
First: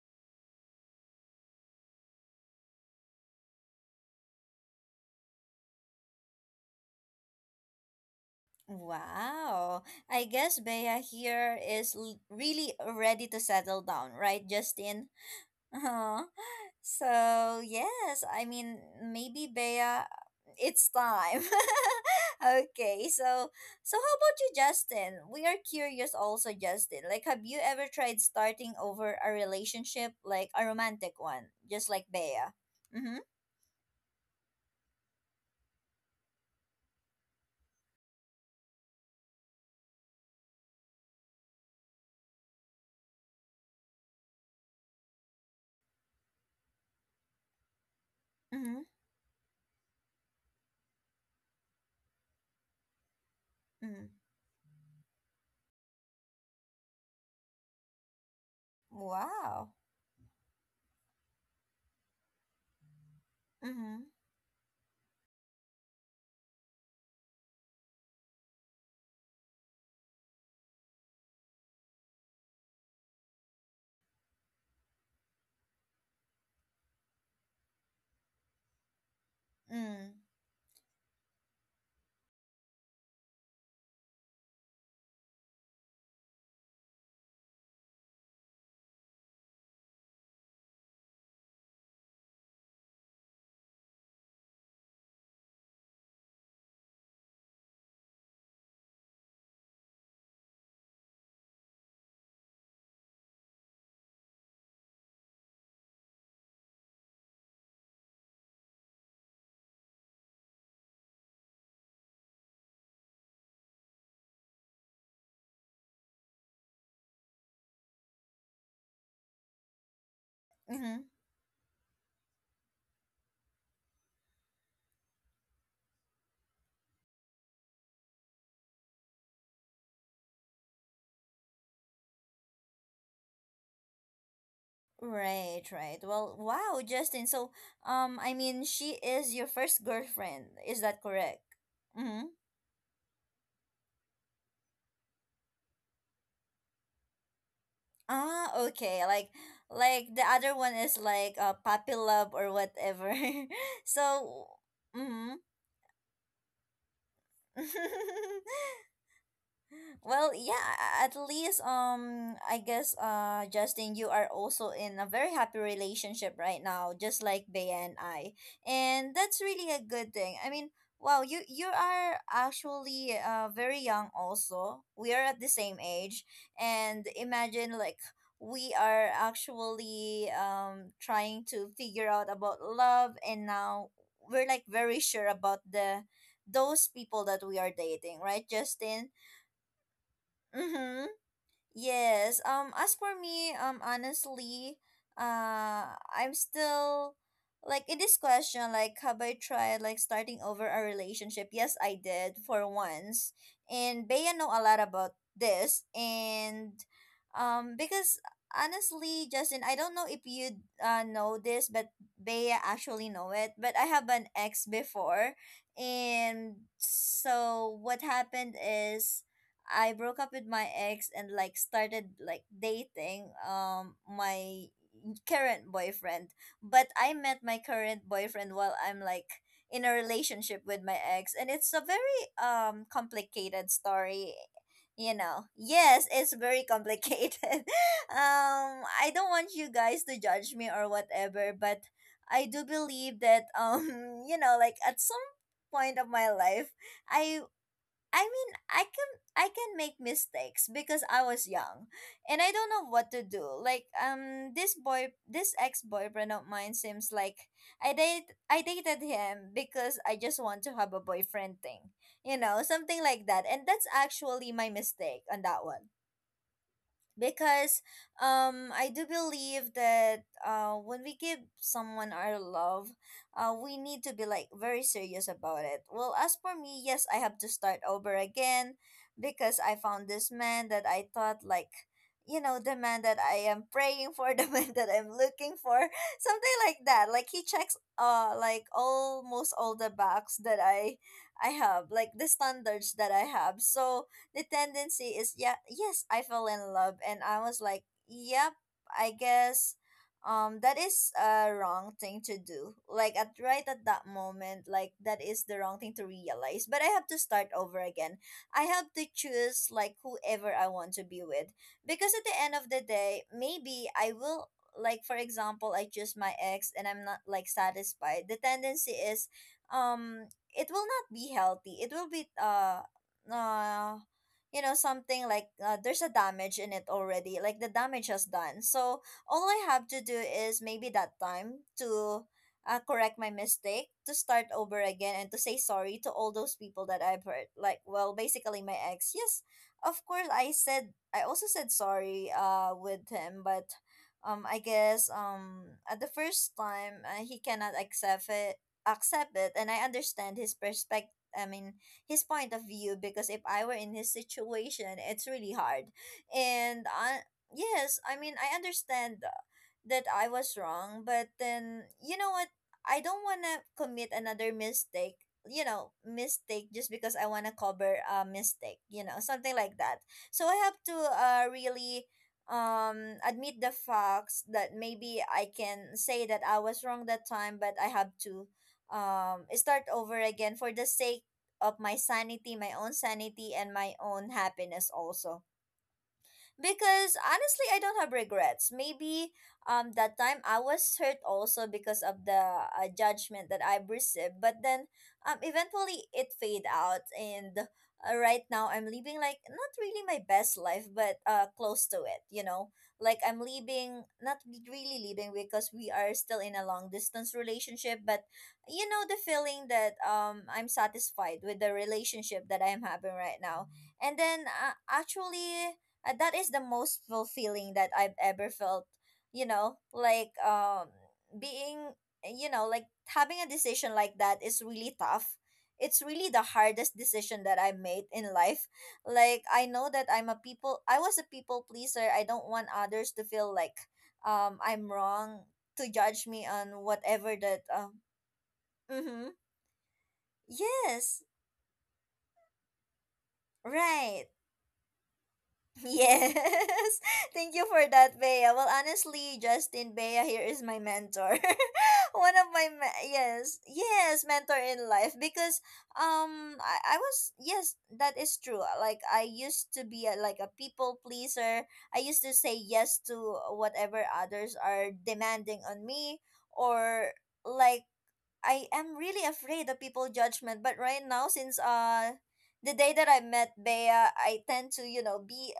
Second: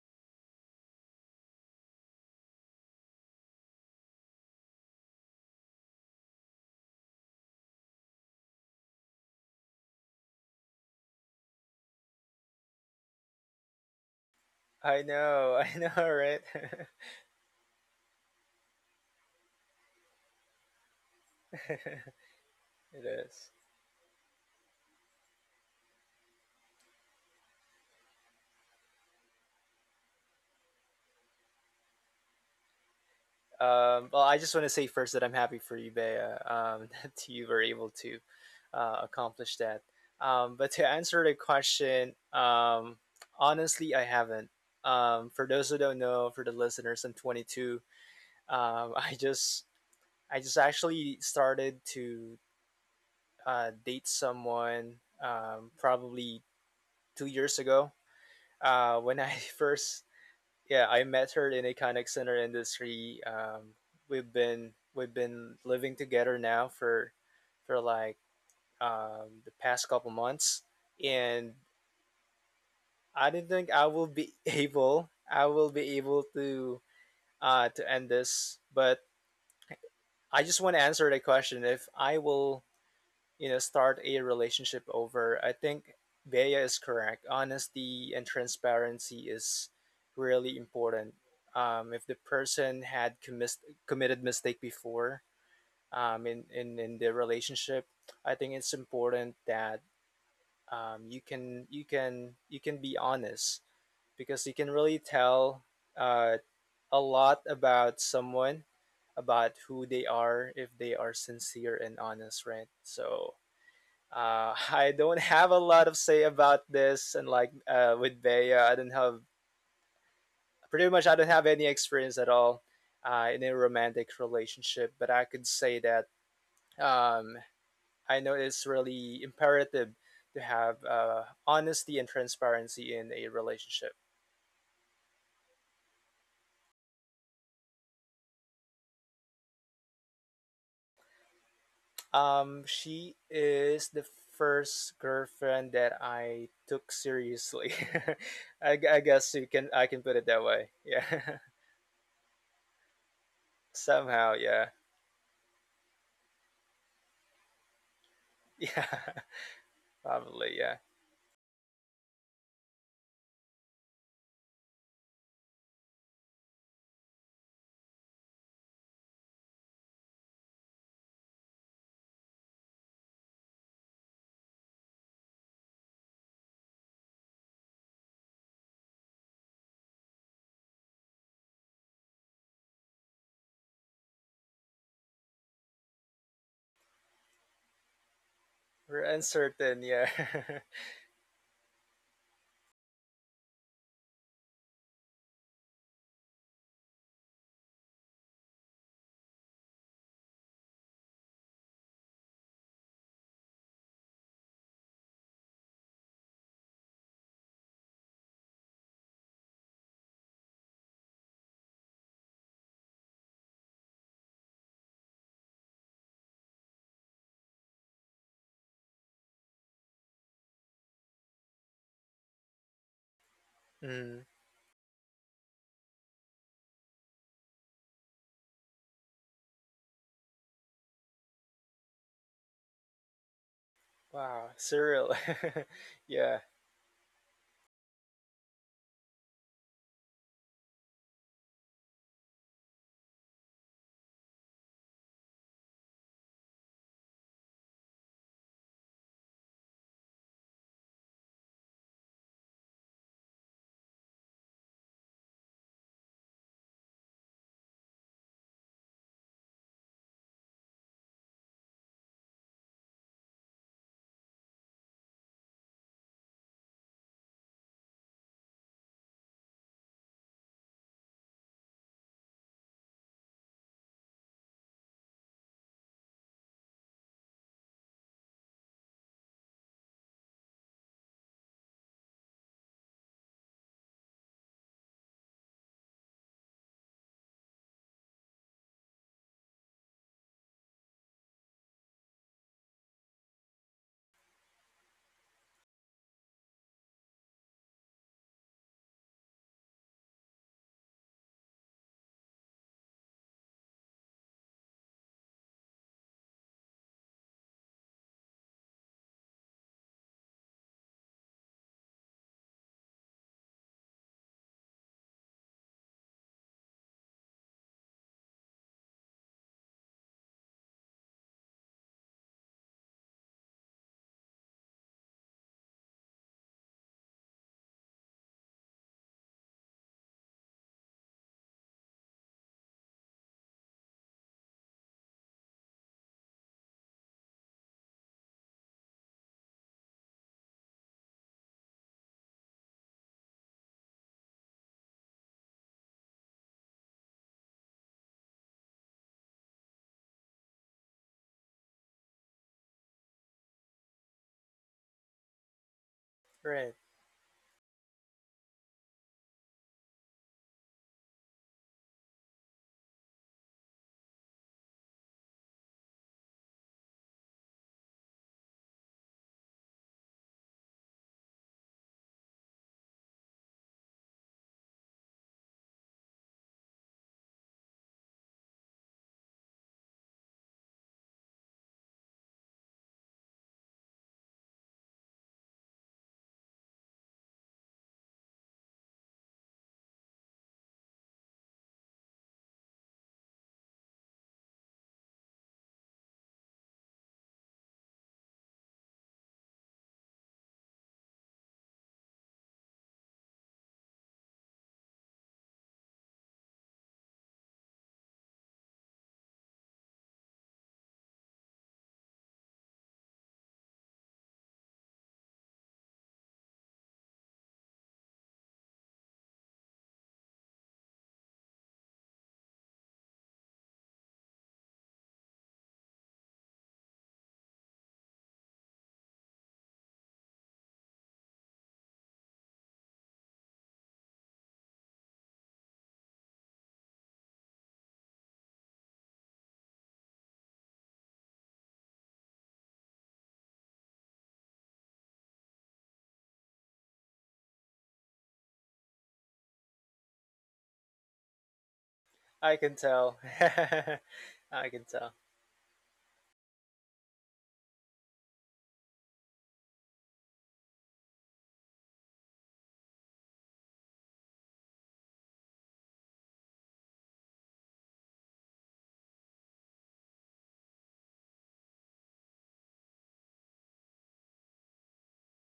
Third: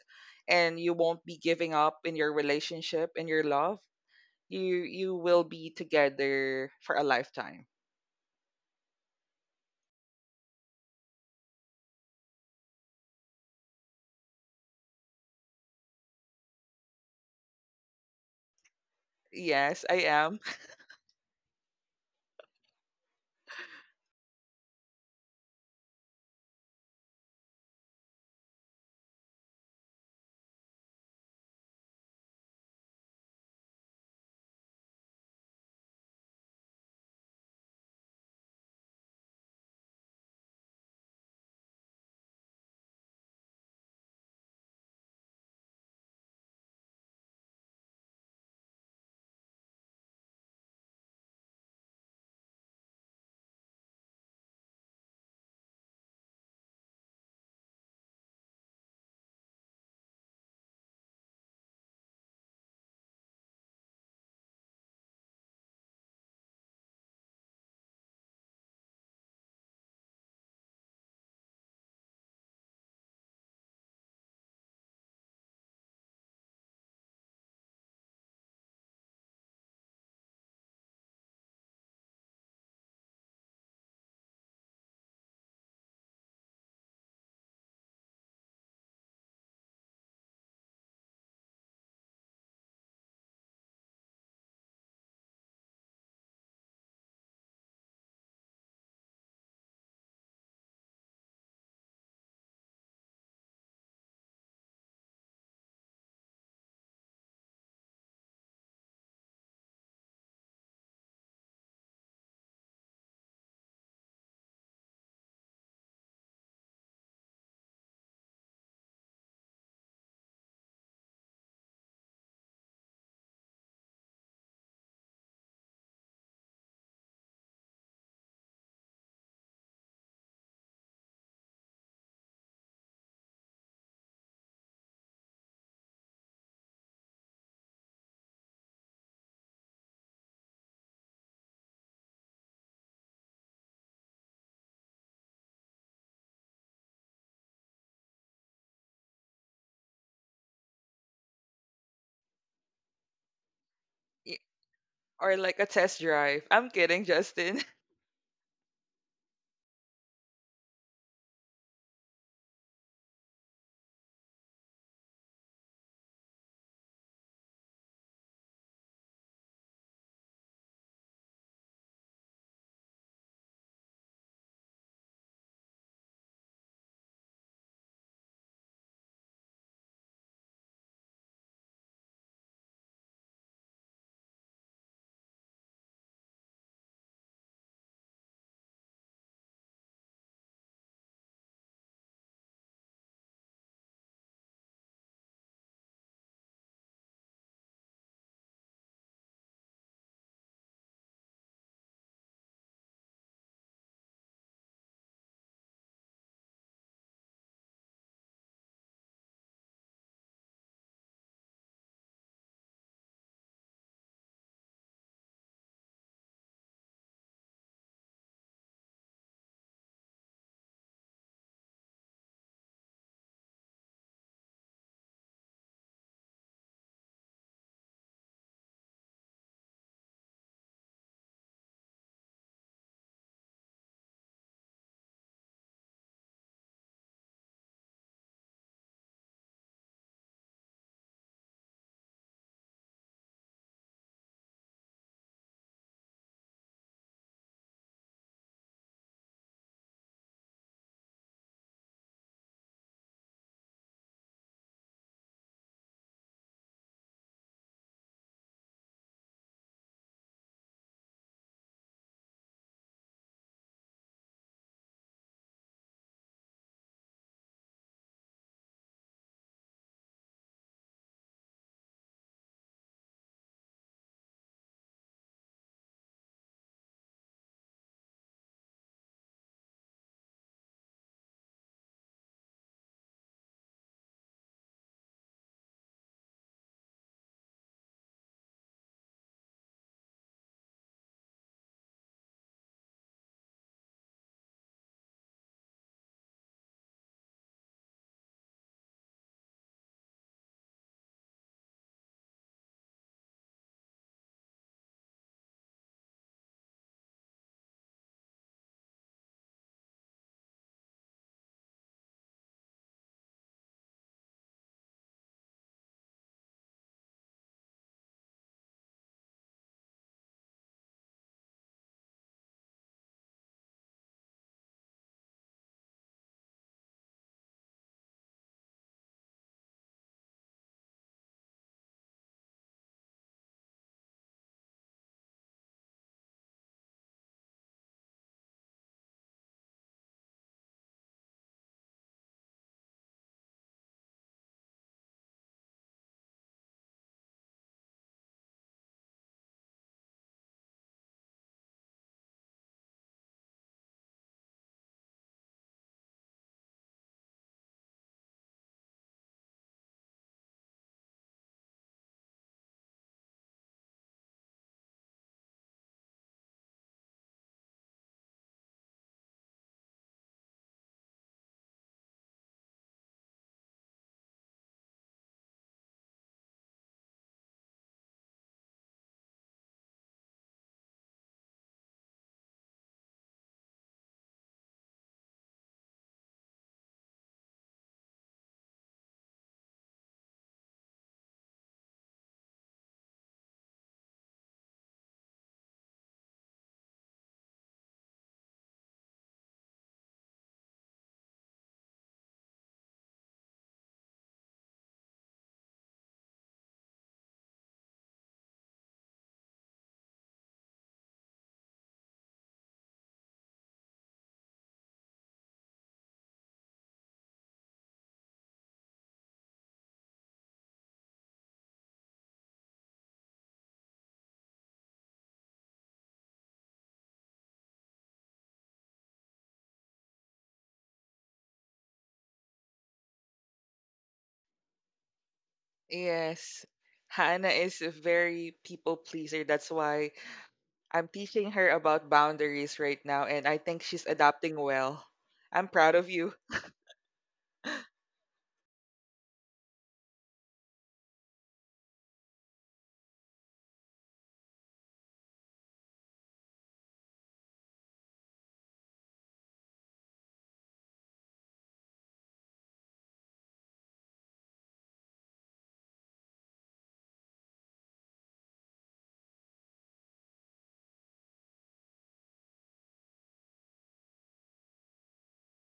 Speaker 2: and you won't be giving up in your relationship and your love, you will be together for a lifetime.
Speaker 1: Wow. I guess Bea here is really ready to settle down, right,
Speaker 3: I
Speaker 1: Justin?
Speaker 3: know, I know,
Speaker 1: Uh-huh.
Speaker 3: right?
Speaker 1: So, yes, I mean, maybe
Speaker 2: Yes, I
Speaker 1: Bea,
Speaker 2: am.
Speaker 1: it's time.
Speaker 3: It
Speaker 1: Okay. So,
Speaker 3: is.
Speaker 1: so how about you, Justin? We are curious also, Justin. Like, have you ever tried starting over a relationship, like a romantic one, just like Bea? Mm-hmm.
Speaker 3: Well, I just want to say first that I'm happy for you, Bea, that you were able to accomplish that. But to answer the question, honestly, I haven't. For those who don't know, for the listeners, I'm 22.
Speaker 1: Mm-hmm.
Speaker 3: Um, I just, I just actually started to date
Speaker 1: Mm-hmm.
Speaker 3: someone probably 2 years ago. When I
Speaker 1: Wow.
Speaker 3: first yeah, I met her in a contact center industry.
Speaker 1: Mm-hmm.
Speaker 3: We've been living together now for like the past couple months, and I didn't think I will be able I will be able to end this, but
Speaker 1: Mm.
Speaker 3: I just want to answer the question if I will you know start a relationship over. I think Bea is correct, honesty and transparency is really important. If the person had committed mistake before, in the relationship, I think it's important that you can be honest, because you can really tell uh, a lot about someone, about who they are, if they are sincere and honest, right? So I don't have a lot of say about this, and like with Bea, I don't have pretty
Speaker 1: Mm-hmm.
Speaker 3: much I don't have any experience at all in a romantic relationship. But I could say that um, I know it's really imperative to have honesty and transparency in a relationship.
Speaker 1: Right, right. Well, wow, Justin. So, I mean, she is your first girlfriend. Is that correct? Mm-hmm.
Speaker 3: She is the first girlfriend that I took seriously.
Speaker 1: Ah,
Speaker 3: I
Speaker 1: okay.
Speaker 3: guess you can I can put
Speaker 1: Like the
Speaker 3: it that
Speaker 1: other
Speaker 3: way.
Speaker 1: one is
Speaker 3: Yeah,
Speaker 1: like a puppy love or whatever.
Speaker 2: Y-
Speaker 3: somehow.
Speaker 1: So,
Speaker 3: Yeah.
Speaker 2: Or
Speaker 1: mm-hmm.
Speaker 2: like a test drive. I'm kidding, Justin.
Speaker 3: yeah.
Speaker 1: Well, yeah,
Speaker 3: Probably, yeah.
Speaker 1: at least I guess Justin, you are also in a very happy relationship right now, just like Bea and I. And that's really a good thing. I mean, wow, you are actually very young also. We are at the same age and imagine like we are actually trying to figure out about love and now we're like very sure about the those people that we are dating, right,
Speaker 3: We're
Speaker 1: Justin?
Speaker 3: uncertain, yeah.
Speaker 1: Mm-hmm. Yes. As for me, Honestly, I'm still like in this question. Like, have I tried like starting over a relationship? Yes, I did for once, and Bea know a lot about this, and because honestly, Justin, I don't know if you know this, but Bea actually know it. But I have an ex before, and so what happened is. I broke up with my ex and like started like dating
Speaker 3: Mm,
Speaker 1: my current boyfriend. But I met my current boyfriend while I'm like in a relationship with my ex and it's a very complicated story.
Speaker 3: wow,
Speaker 1: You
Speaker 3: surreal.
Speaker 1: know. Yes, it's
Speaker 3: Yeah,
Speaker 1: very complicated. I don't want you guys to judge me or whatever, but I do believe that you know like at some point of my life I I mean, I can make mistakes because I was young, and I don't know what to do. Like this boy, this ex boyfriend of mine seems like I dated him because I just want to have a boyfriend thing, you know, something like that. And that's actually my mistake on that one because I do believe that when we give someone our love, we need to be like very serious about it. Well, as for me, yes, I have to start over again because I found this man that I thought like you know the man that I am praying for, the man that I'm looking for, something like that. Like he checks like almost all the box that I have, like the standards that I have. So the tendency is yeah, yes, I fell in love, and I was like, yep, I guess, that is a wrong thing to do. Like at right at that moment, like that is the wrong thing to realize. But I have to start over again. I have to choose like whoever I want to be with, because at the end of the day, maybe I will. Like for example, I choose my ex and I'm not like satisfied. The tendency is um it will not be healthy. It will be uh you know something like there's a damage in it already like the damage has done. So all I have to do is maybe that time to correct my mistake, to start over again and to say sorry to all those people that I've hurt, like well basically my ex. Yes, of course I said, I also said sorry with him. But I guess at the first time he cannot accept it and I understand his perspective. I mean his point of view because if I were in his situation, it's really hard.
Speaker 3: right.
Speaker 1: And I, yes, I mean, I understand that I was wrong, but then, you know what? I don't want to commit another mistake, you know, mistake just because I want to cover a mistake, you know, something like that. So I have to really admit the facts that maybe I can say that I was wrong that time, but I have to start over again for the sake of my sanity, my own sanity, and my own happiness also, because honestly I don't have regrets. Maybe that time I was hurt also because of the judgment that I've received, but then eventually it fade out. And right now I'm living like not really my best life, but close to it. Like I'm leaving, not really leaving, because we are still in a long distance relationship. But you know, the feeling that I'm satisfied with the relationship that I'm having right now. And then actually, that is the most fulfilling that I've ever felt. You know, like being, like having a decision like that is really tough. It's really the hardest decision that I made in life. Like I know that I'm a people. I was a people pleaser. I don't want others to feel like I'm wrong to judge me
Speaker 2: Yes.
Speaker 1: on whatever
Speaker 2: Hannah
Speaker 1: that
Speaker 2: is a
Speaker 1: um.
Speaker 2: very people
Speaker 1: Mm-hmm.
Speaker 2: pleaser. That's why I'm
Speaker 1: Yes.
Speaker 2: teaching her about boundaries right now, and I think she's
Speaker 1: Right.
Speaker 2: adapting well. I'm proud of you.
Speaker 1: Yes. Thank you for that, Bea. Well, honestly, Justin, Bea here is my mentor. One of
Speaker 3: I
Speaker 1: my
Speaker 3: can
Speaker 1: me-
Speaker 3: tell.
Speaker 1: yes, yes, Mentor
Speaker 3: I
Speaker 1: in
Speaker 3: can
Speaker 1: life
Speaker 3: tell.
Speaker 1: because I was, yes, that is true. Like I used to be a, like a people pleaser. I used to say yes to whatever others are demanding on me, or like I am really afraid of people judgment. But right now, since the day that I met Bea, I tend to, you know, be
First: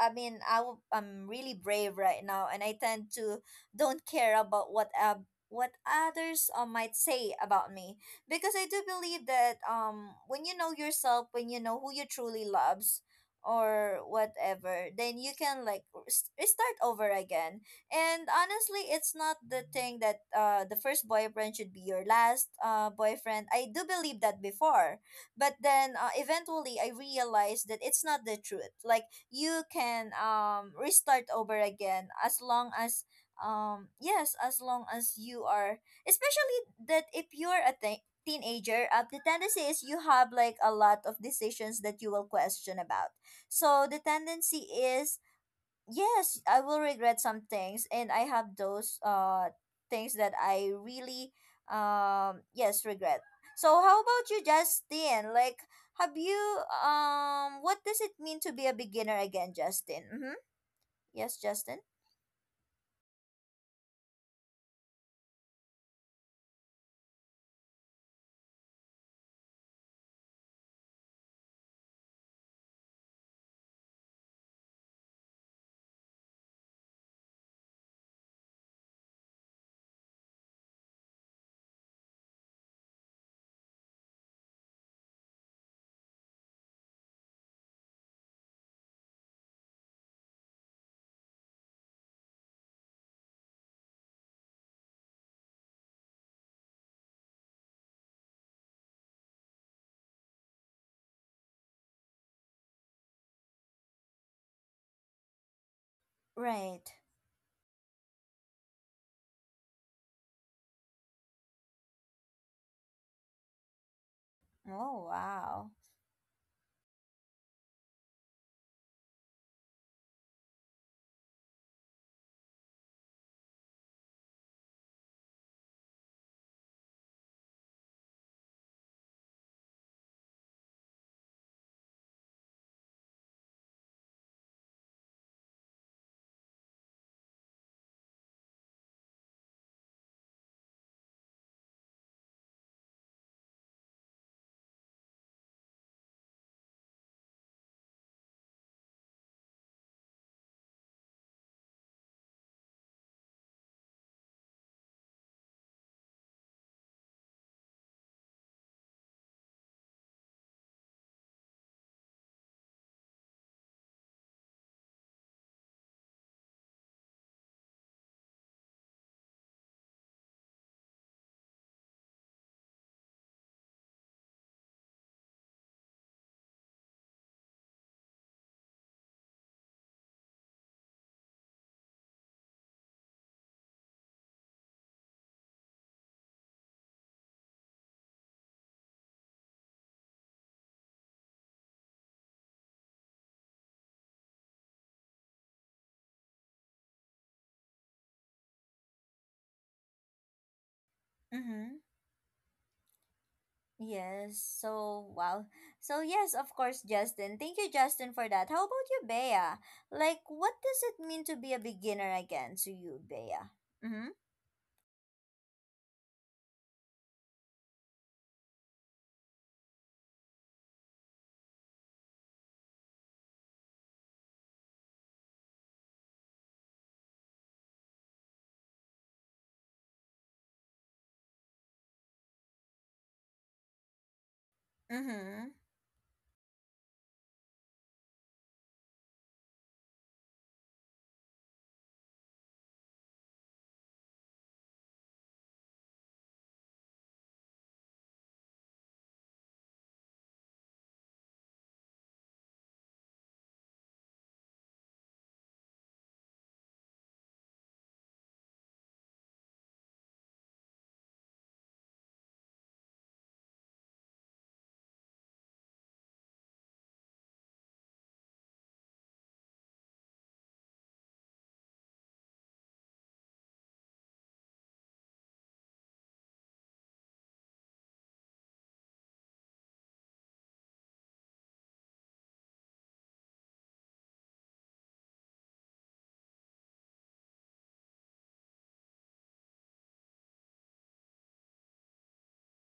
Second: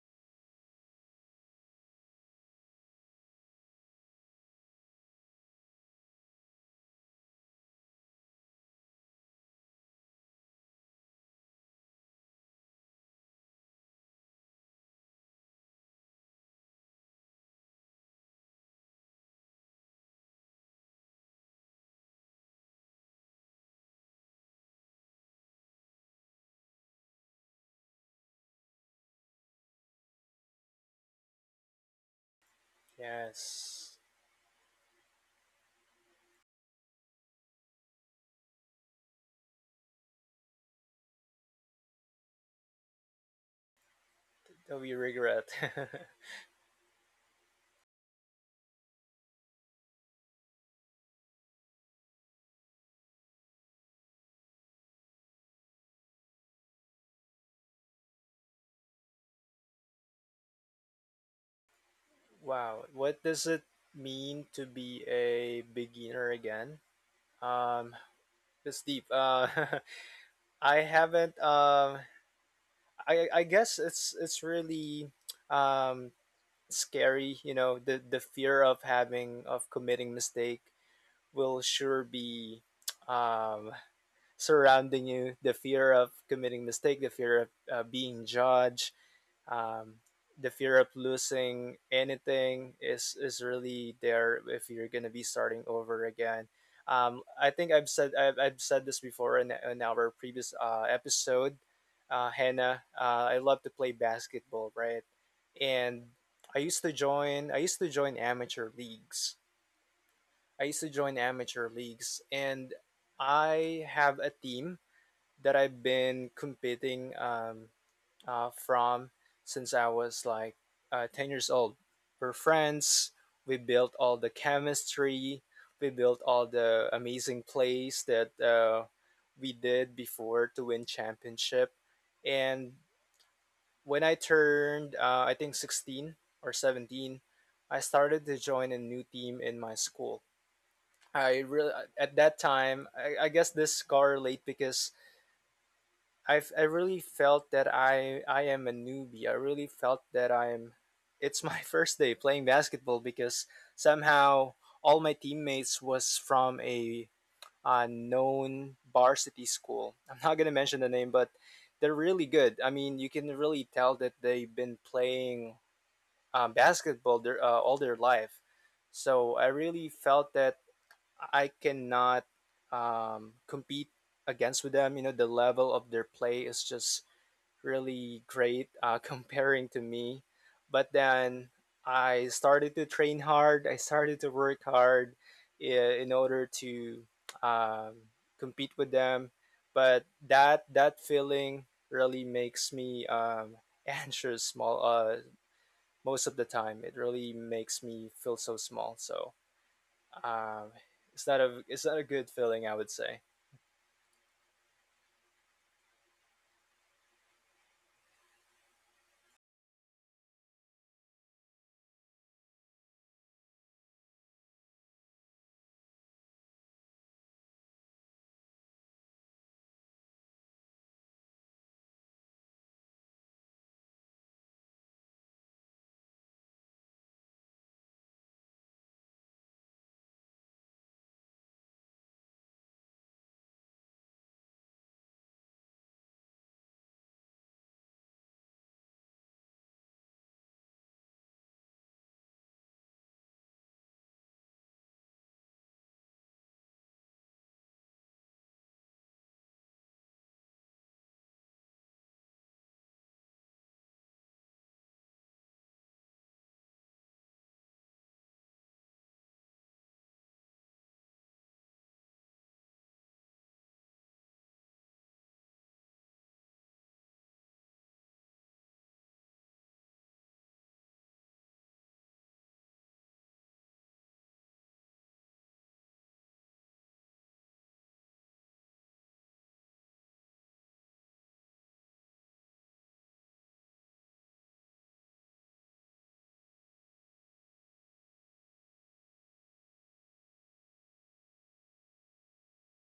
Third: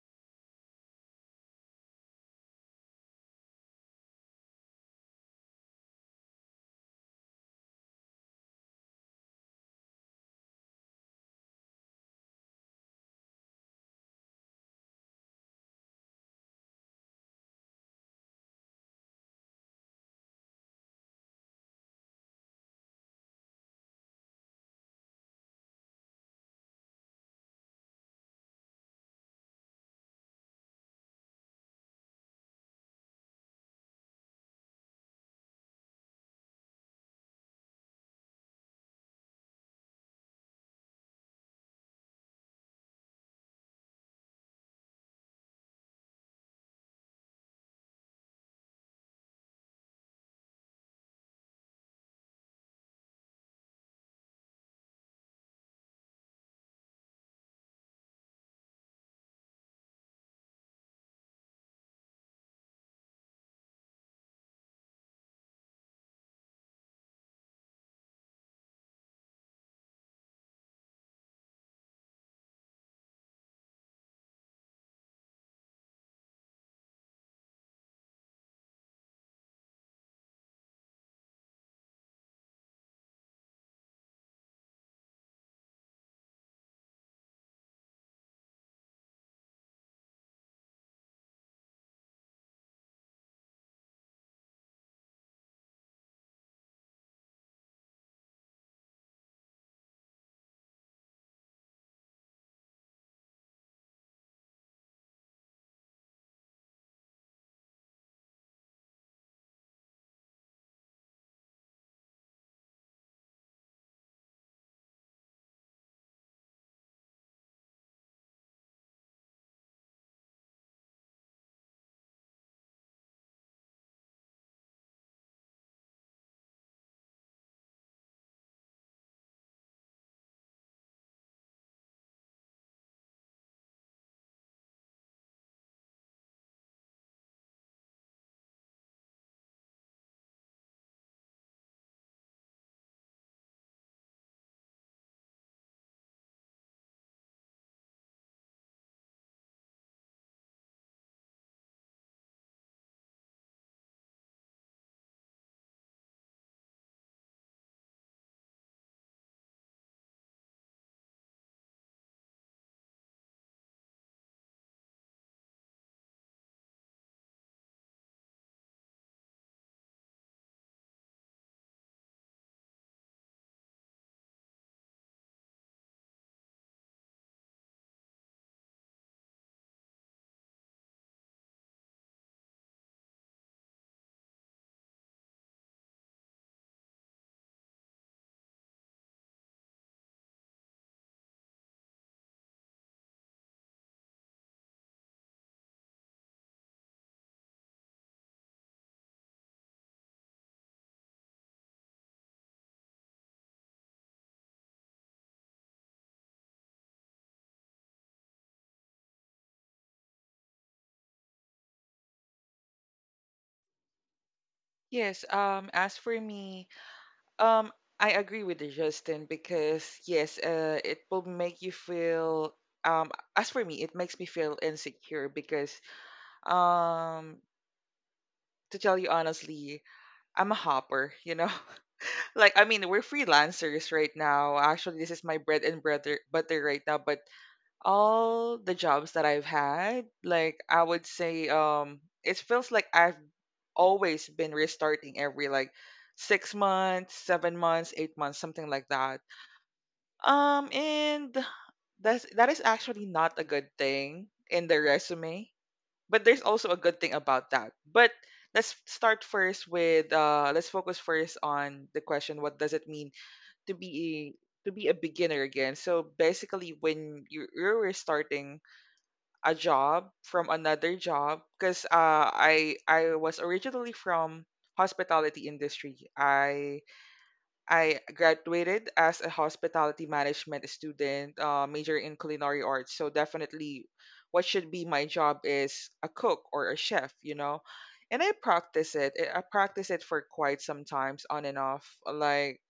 Speaker 1: I mean, I w- I'm really brave right now, and I tend to don't care about what others might say about me, because I do believe that when you know yourself, when you know who you truly loves or whatever, then you can like start over again. And honestly, it's not the thing that the first boyfriend should be your last boyfriend. I do believe that before, but then eventually I realized that it's not the truth. Like you can restart over again as long as
Speaker 3: Yes.
Speaker 1: yes, as long as you are, especially that if you're a teenager, the tendency is you have like a lot of decisions that you will question about. So the tendency
Speaker 3: Though you
Speaker 1: is,
Speaker 3: regret.
Speaker 1: yes, I will regret some things, and I have those things that I really yes regret. So how about you, Justin? Like, have you what does it mean to be a beginner again, Justin? Mm-hmm. Yes, Justin.
Speaker 3: Wow, what does it mean to be a beginner again? Um, it's deep. I haven't. I guess it's really um scary. You know, the fear of having of committing mistake will sure be um, surrounding you. The fear of committing mistake, the fear of being judged, um, the fear of losing anything is really there if you're gonna be starting over again. I've said this before in our previous episode, Hannah. I love to play basketball, right? And
Speaker 1: Right.
Speaker 3: I used to join amateur leagues. I used to join amateur leagues, and I have a team
Speaker 1: Oh
Speaker 3: that
Speaker 1: wow.
Speaker 3: I've been competing from since I was like 10 years old. We're friends, we built all the chemistry, we built all the amazing plays that we did before to win championship. And when I turned, I think, 16 or 17, I started to join a new team in my school. I really at that time I guess this correlate because I really felt that I am a newbie. I really felt that I'm it's my first day playing basketball because somehow all my teammates was from a known varsity school. I'm not gonna mention the name, but they're really good. I mean, you can really tell that they've been playing basketball all their life. So I really felt that I cannot compete against with them. You know, the level of their play is just really great comparing to me. But then I started to train hard. I started to work hard in order to um, compete with them. But that feeling really makes me anxious. Small, most of the time, it really makes me feel so small. So. Um, it's not a it's
Speaker 1: Mm-hmm.
Speaker 3: not a good feeling, I would say.
Speaker 1: Yes. So wow. So yes, of course, Justin. Thank you, Justin, for that. How about you, Bea? Like, what does it mean to be a beginner again to you, Bea? Mm-hmm.
Speaker 2: Yes, as for me, um, I agree with you, Justin, because yes, it will make you feel, as for me, it makes me feel insecure, because um, to tell you honestly, I'm a hopper. Like, I mean, we're freelancers right now. Actually, this is my
Speaker 1: Mm-hmm.
Speaker 2: bread and butter right now, but all the jobs that I've had, like I would say it feels like I've always been restarting every like 6 months, 7 months, 8 months, something like that. And that is actually not a good thing in the resume, but there's also a good thing about that. But let's start first with let's focus first on the question: what does it mean to be to be a beginner again? So basically, when you're restarting a job from another job because I was originally from hospitality industry. I graduated as a hospitality management student, major in culinary arts. So definitely, what should be my job is a cook or a chef, you know. And I practice it. I practice it for quite some times, on and off. Like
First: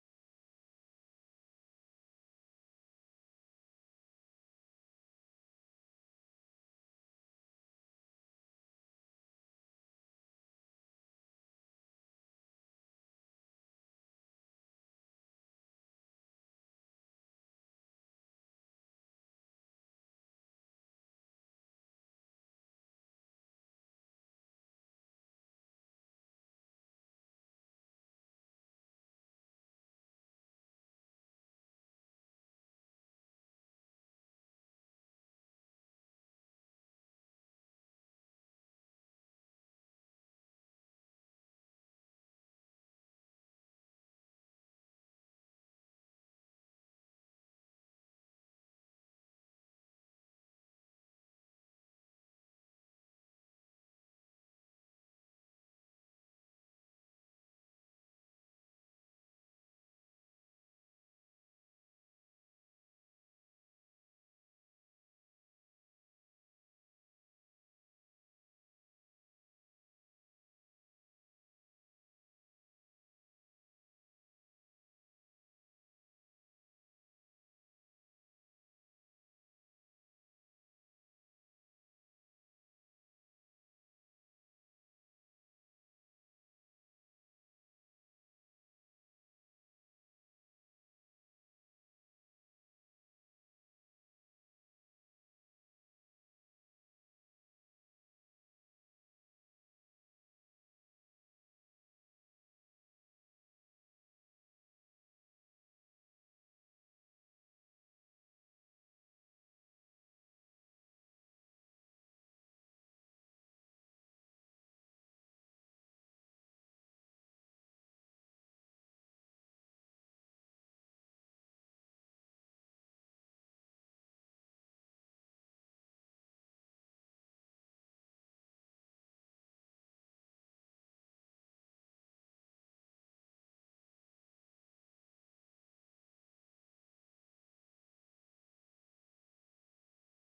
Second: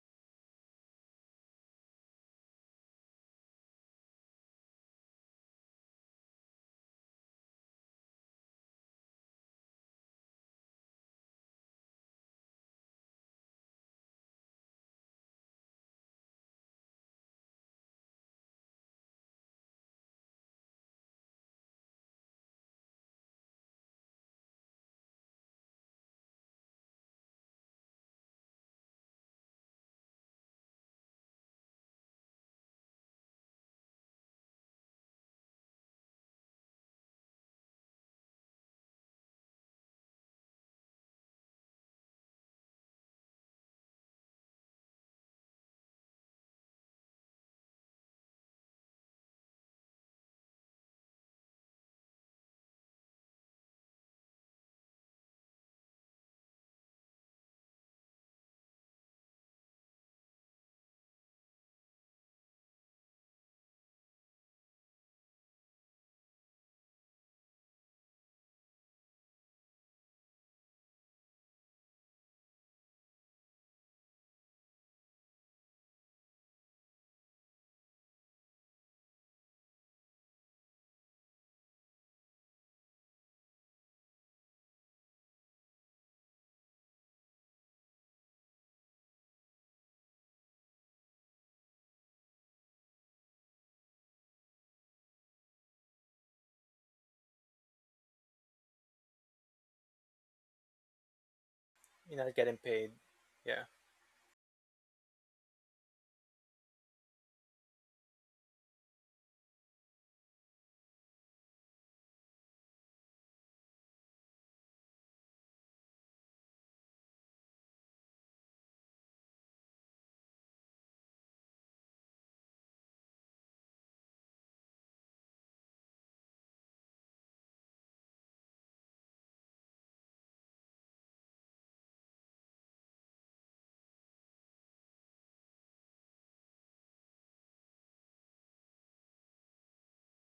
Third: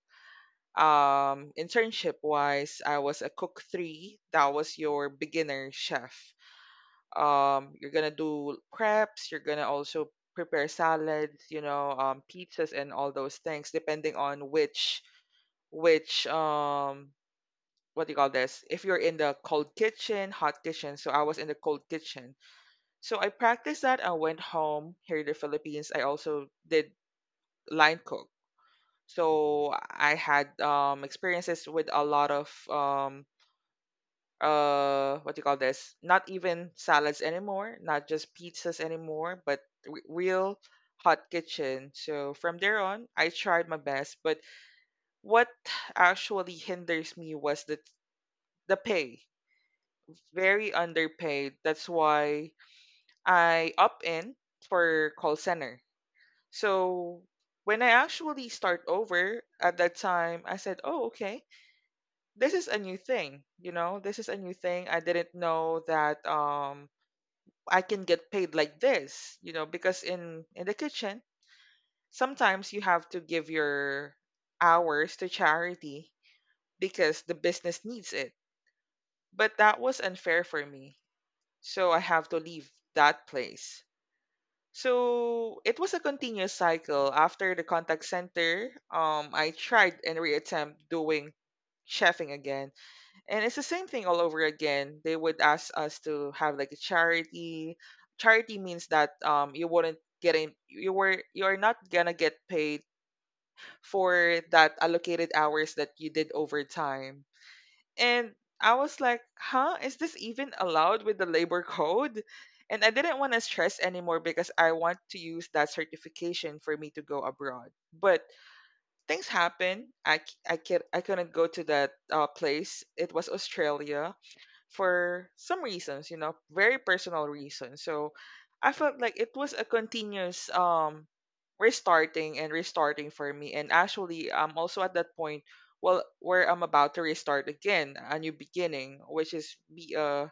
Speaker 2: internship wise, I was a cook three. That was your beginner chef. You're gonna do crepes, you're gonna also prepare salads, you know, pizzas and all those things, depending on which which what do you call this, if you're in the cold kitchen, hot kitchen. So I was in the cold kitchen. So I practiced that. I went home here in the Philippines, I also did line cook. So I had experiences with a lot of what do you call this, not even salads anymore, not just pizzas anymore, but real hot kitchen. So from there on, I tried my best, but what actually hinders me was the pay. Very underpaid. That's why I up in for call center. So when I actually start over at that time, I said, oh, okay, this is a new thing, you know. This is a new thing. I didn't know that I can get paid like this, you know, because in the kitchen, sometimes you have to give your hours to charity because the business needs it. But that was unfair for me. So I have to leave that place. So it was a continuous cycle. After the contact center, I tried and reattempt doing chefing again, and it's the same thing all over again. They would ask us to have like a charity. Means that you wouldn't get in, you're not gonna
Speaker 3: You're not
Speaker 2: get
Speaker 3: getting
Speaker 2: paid
Speaker 3: paid. Yeah.
Speaker 2: for that allocated hours that you did overtime. And I was like, huh, is this even allowed with the labor code? And I didn't want to stress anymore because I want to use that certification for me to go abroad. But things happen. I c- I, can, I couldn't go to that place. It was Australia, for some reasons, you know, very personal reasons. So I felt like it was a continuous restarting and restarting for me. And actually, I'm also at that point, well, where I'm about to restart again, a new beginning, which is be a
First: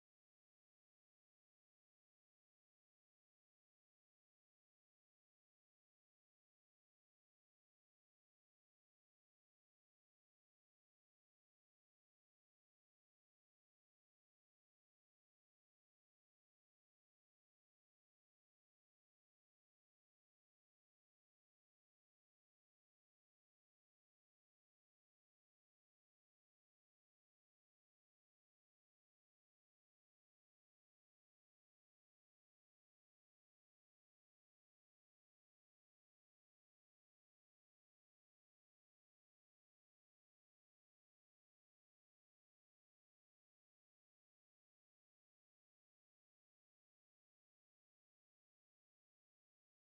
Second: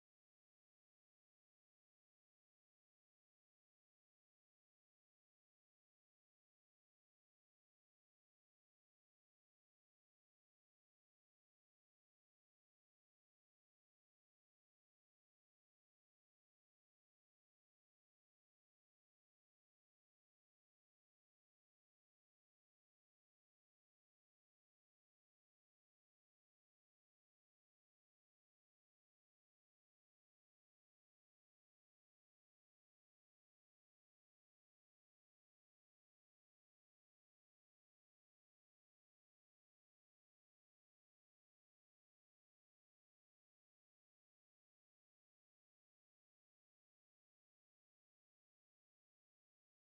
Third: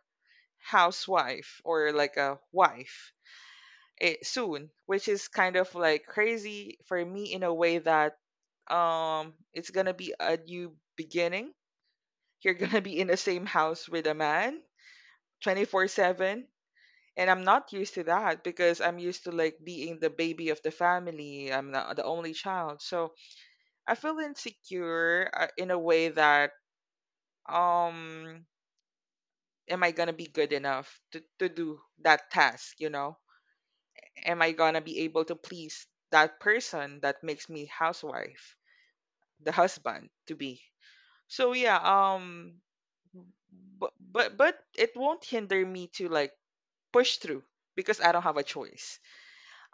Speaker 2: housewife or like a wife, it, soon, which is kind of like crazy for me in a way that it's gonna be a new beginning. You're gonna be in the same house with a man 24/7, and I'm not used to that because I'm used to like being the baby of the family. I'm the only child, so I feel insecure in a way that um, am I gonna be good enough to do that task? You know, am I gonna be able to please that person that makes me housewife, the husband to be? So yeah, but it won't hinder me to like push through because I don't have a choice.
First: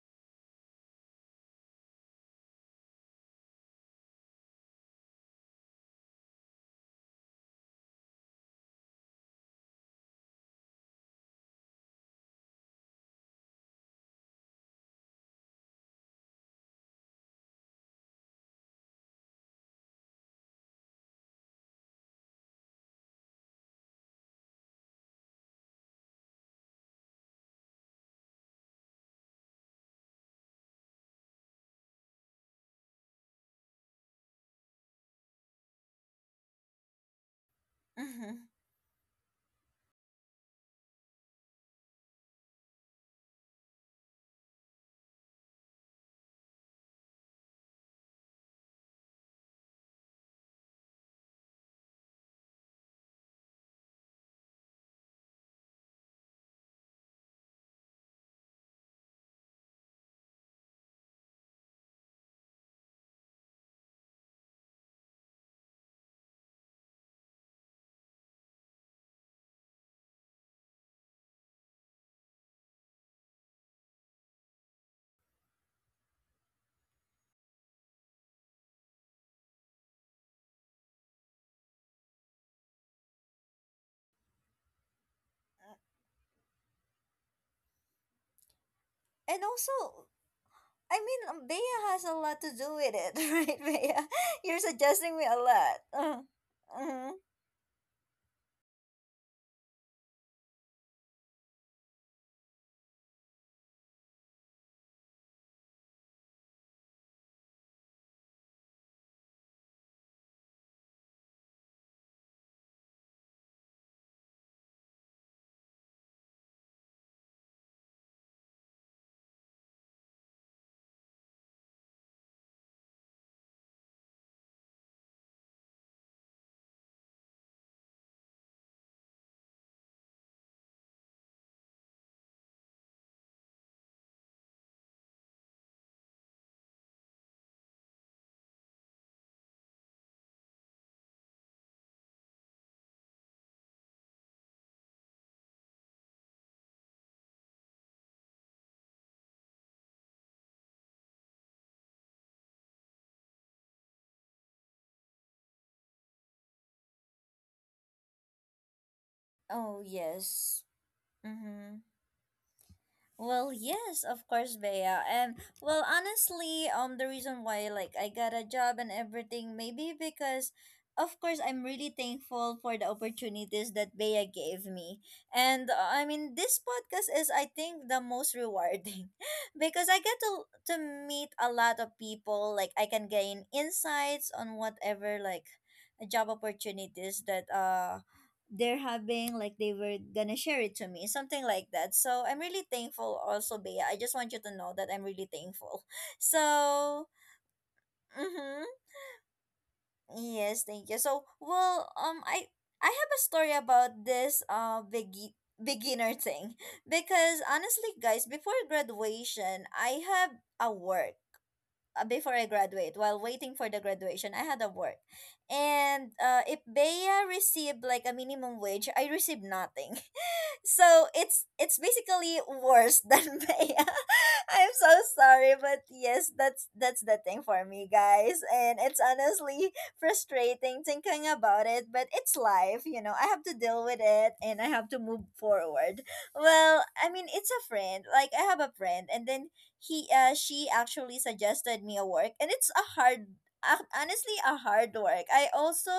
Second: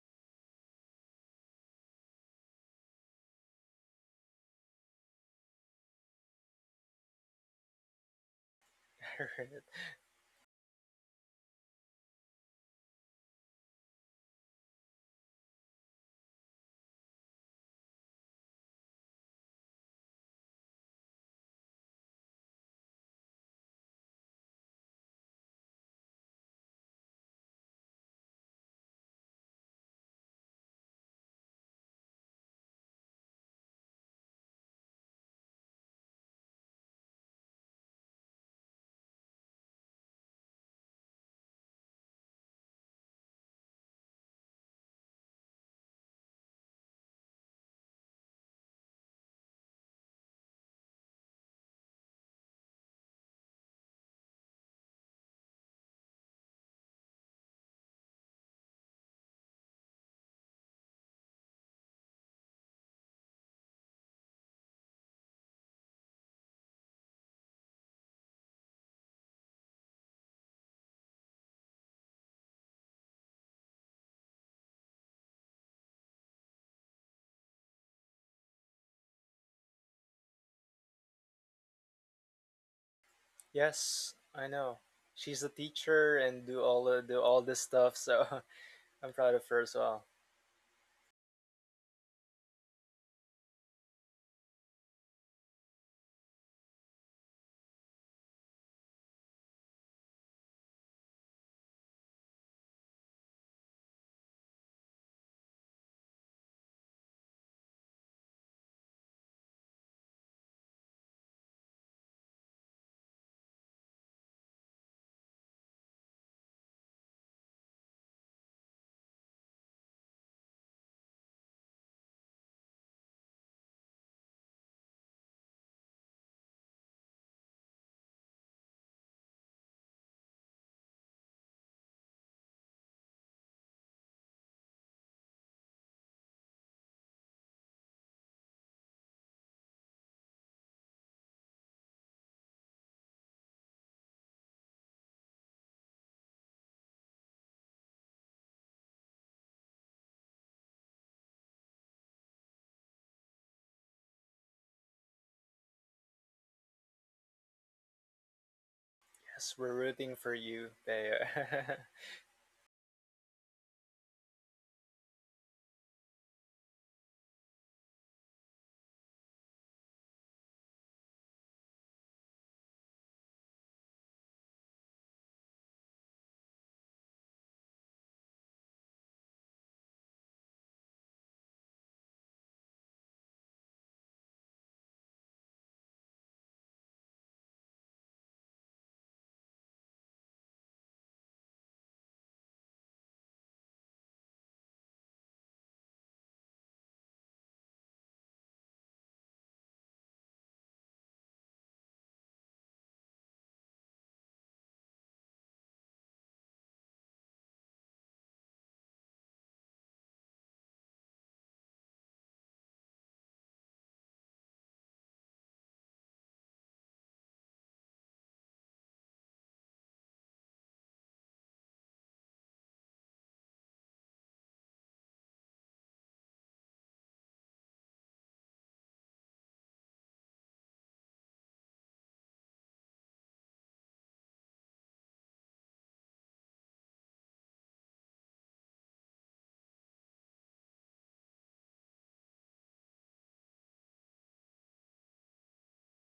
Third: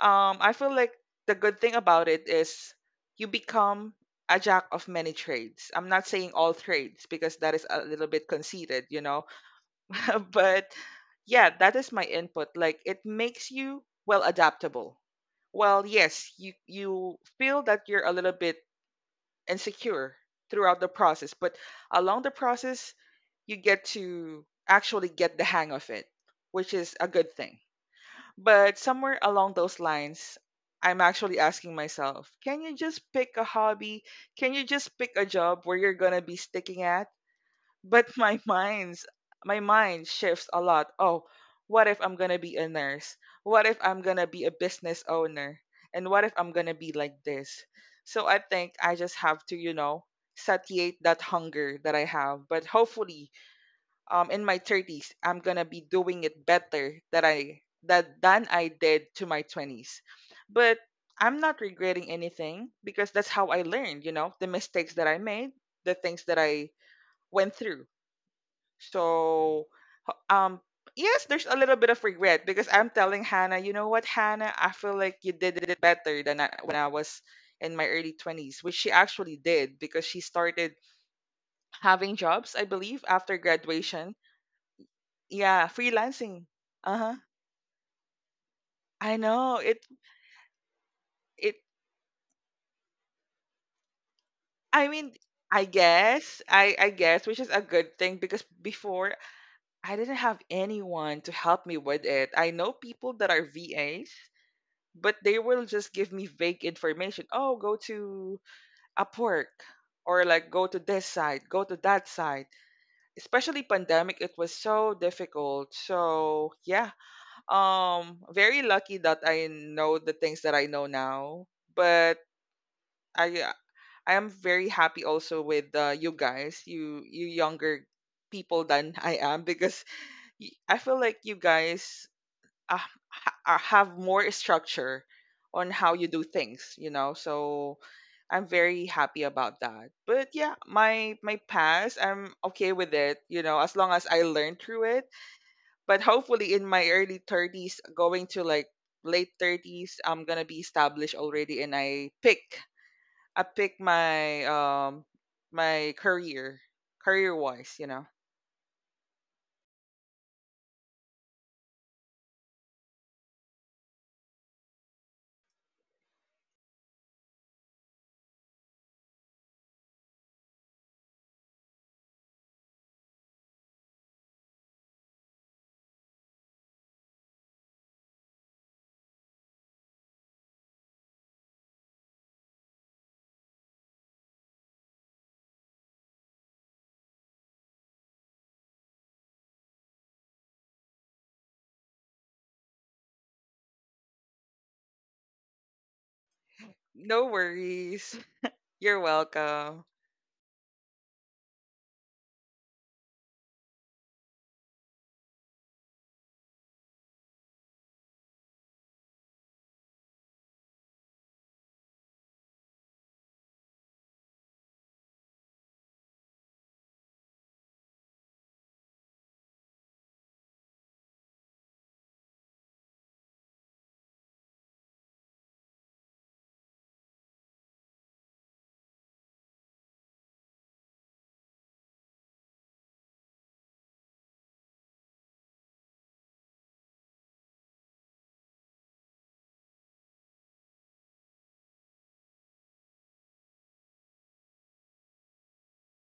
Speaker 2: I feel like the good thing about it is you become a jack of many trades. I'm not saying all trades because that is a little bit conceited, you know. But yeah, that is my input. Like, it makes you well adaptable. Well, yes, you feel that you're a little bit insecure throughout the process, but along the process, you get to actually get the hang of it, which is a good thing. But somewhere along those lines, I'm actually asking myself, can you just pick a hobby? Can you just pick a job where you're going to be sticking at? But my
Speaker 1: Mhm.
Speaker 2: mind's my mind shifts a lot. Oh, what if I'm going to be a nurse? What if I'm going to be a business owner? And what if I'm going to be like this? So I think I just have to, you know, satiate that hunger that I have. But hopefully, in my 30s, I'm going to be doing it better that I that than I did to my 20s. But I'm not regretting anything because that's how I learned, you know, the mistakes that I made, the things that I went through. So h- um yes, there's a little bit of regret because I'm telling Hannah, you know what, Hannah, I feel like you did it better than I, when I was in my early 20s, which she actually did because she started having jobs, I believe, after graduation.
Speaker 3: Yes, I know. She's a
Speaker 2: Yeah,
Speaker 3: teacher
Speaker 2: freelancing.
Speaker 3: and
Speaker 2: Uh-huh.
Speaker 3: do all this stuff, so.
Speaker 2: I
Speaker 3: I'm proud
Speaker 1: And
Speaker 3: of
Speaker 2: know.
Speaker 3: her as
Speaker 2: It
Speaker 3: well.
Speaker 1: also,
Speaker 2: it
Speaker 1: Bea has a lot to do with it, right, Bea? You're
Speaker 2: I mean,
Speaker 1: suggesting me a lot.
Speaker 2: I
Speaker 1: Mhm.
Speaker 2: guess, which is a good thing because before I didn't have anyone to help me with it. I know people that are VAs, but they will just give me vague information. Oh, go to Upwork, or like go to this side, go to that side. Especially pandemic, it was so difficult. So, yeah. Very lucky that I know the things that I know now, but I uh, I am very happy also with you guys, you younger people than I am because I feel like you guys uh, have more structure on how you do things, you know. So I'm very happy about that. But yeah, my past, I'm okay with it, you know, as long as I learn through it. But hopefully in my early 30s going to like late 30s, I'm going to be established already and I picked my my career, career wise, you know.
Speaker 3: Yes, we're
Speaker 1: Oh,
Speaker 3: rooting for
Speaker 1: yes.
Speaker 3: you, Bea.
Speaker 1: Mm-hmm. Well, yes, of course, Bea. And well, honestly, the reason why like I got a job and everything, maybe because, of course, I'm really thankful for the opportunities that Bea gave me. And I mean, this podcast is, I think, the most rewarding because I get to meet a lot of people. Like I can gain insights on whatever like job opportunities that they're having, like they were gonna share it to me something like that. So I'm really thankful also, Bea. I just want you to know that I'm really thankful. So
Speaker 2: No worries.
Speaker 1: mm-hmm.
Speaker 2: You're welcome.
Speaker 1: Yes, thank you. So well, I I have a story about this beginner thing, because honestly guys, before graduation, I have a work before I graduate, while waiting for the graduation, I had a work. And if Bea received like a minimum wage, I received nothing. So it's basically worse than Maya. I'm so sorry, but yes, that's the thing for me, guys. And it's honestly frustrating thinking about it, but it's life, you know. I have to deal with it and I have to move forward. Well, I mean, it's a friend. Like I have a friend, and then he she actually suggested me a work, and it's a hard honestly a hard work. I also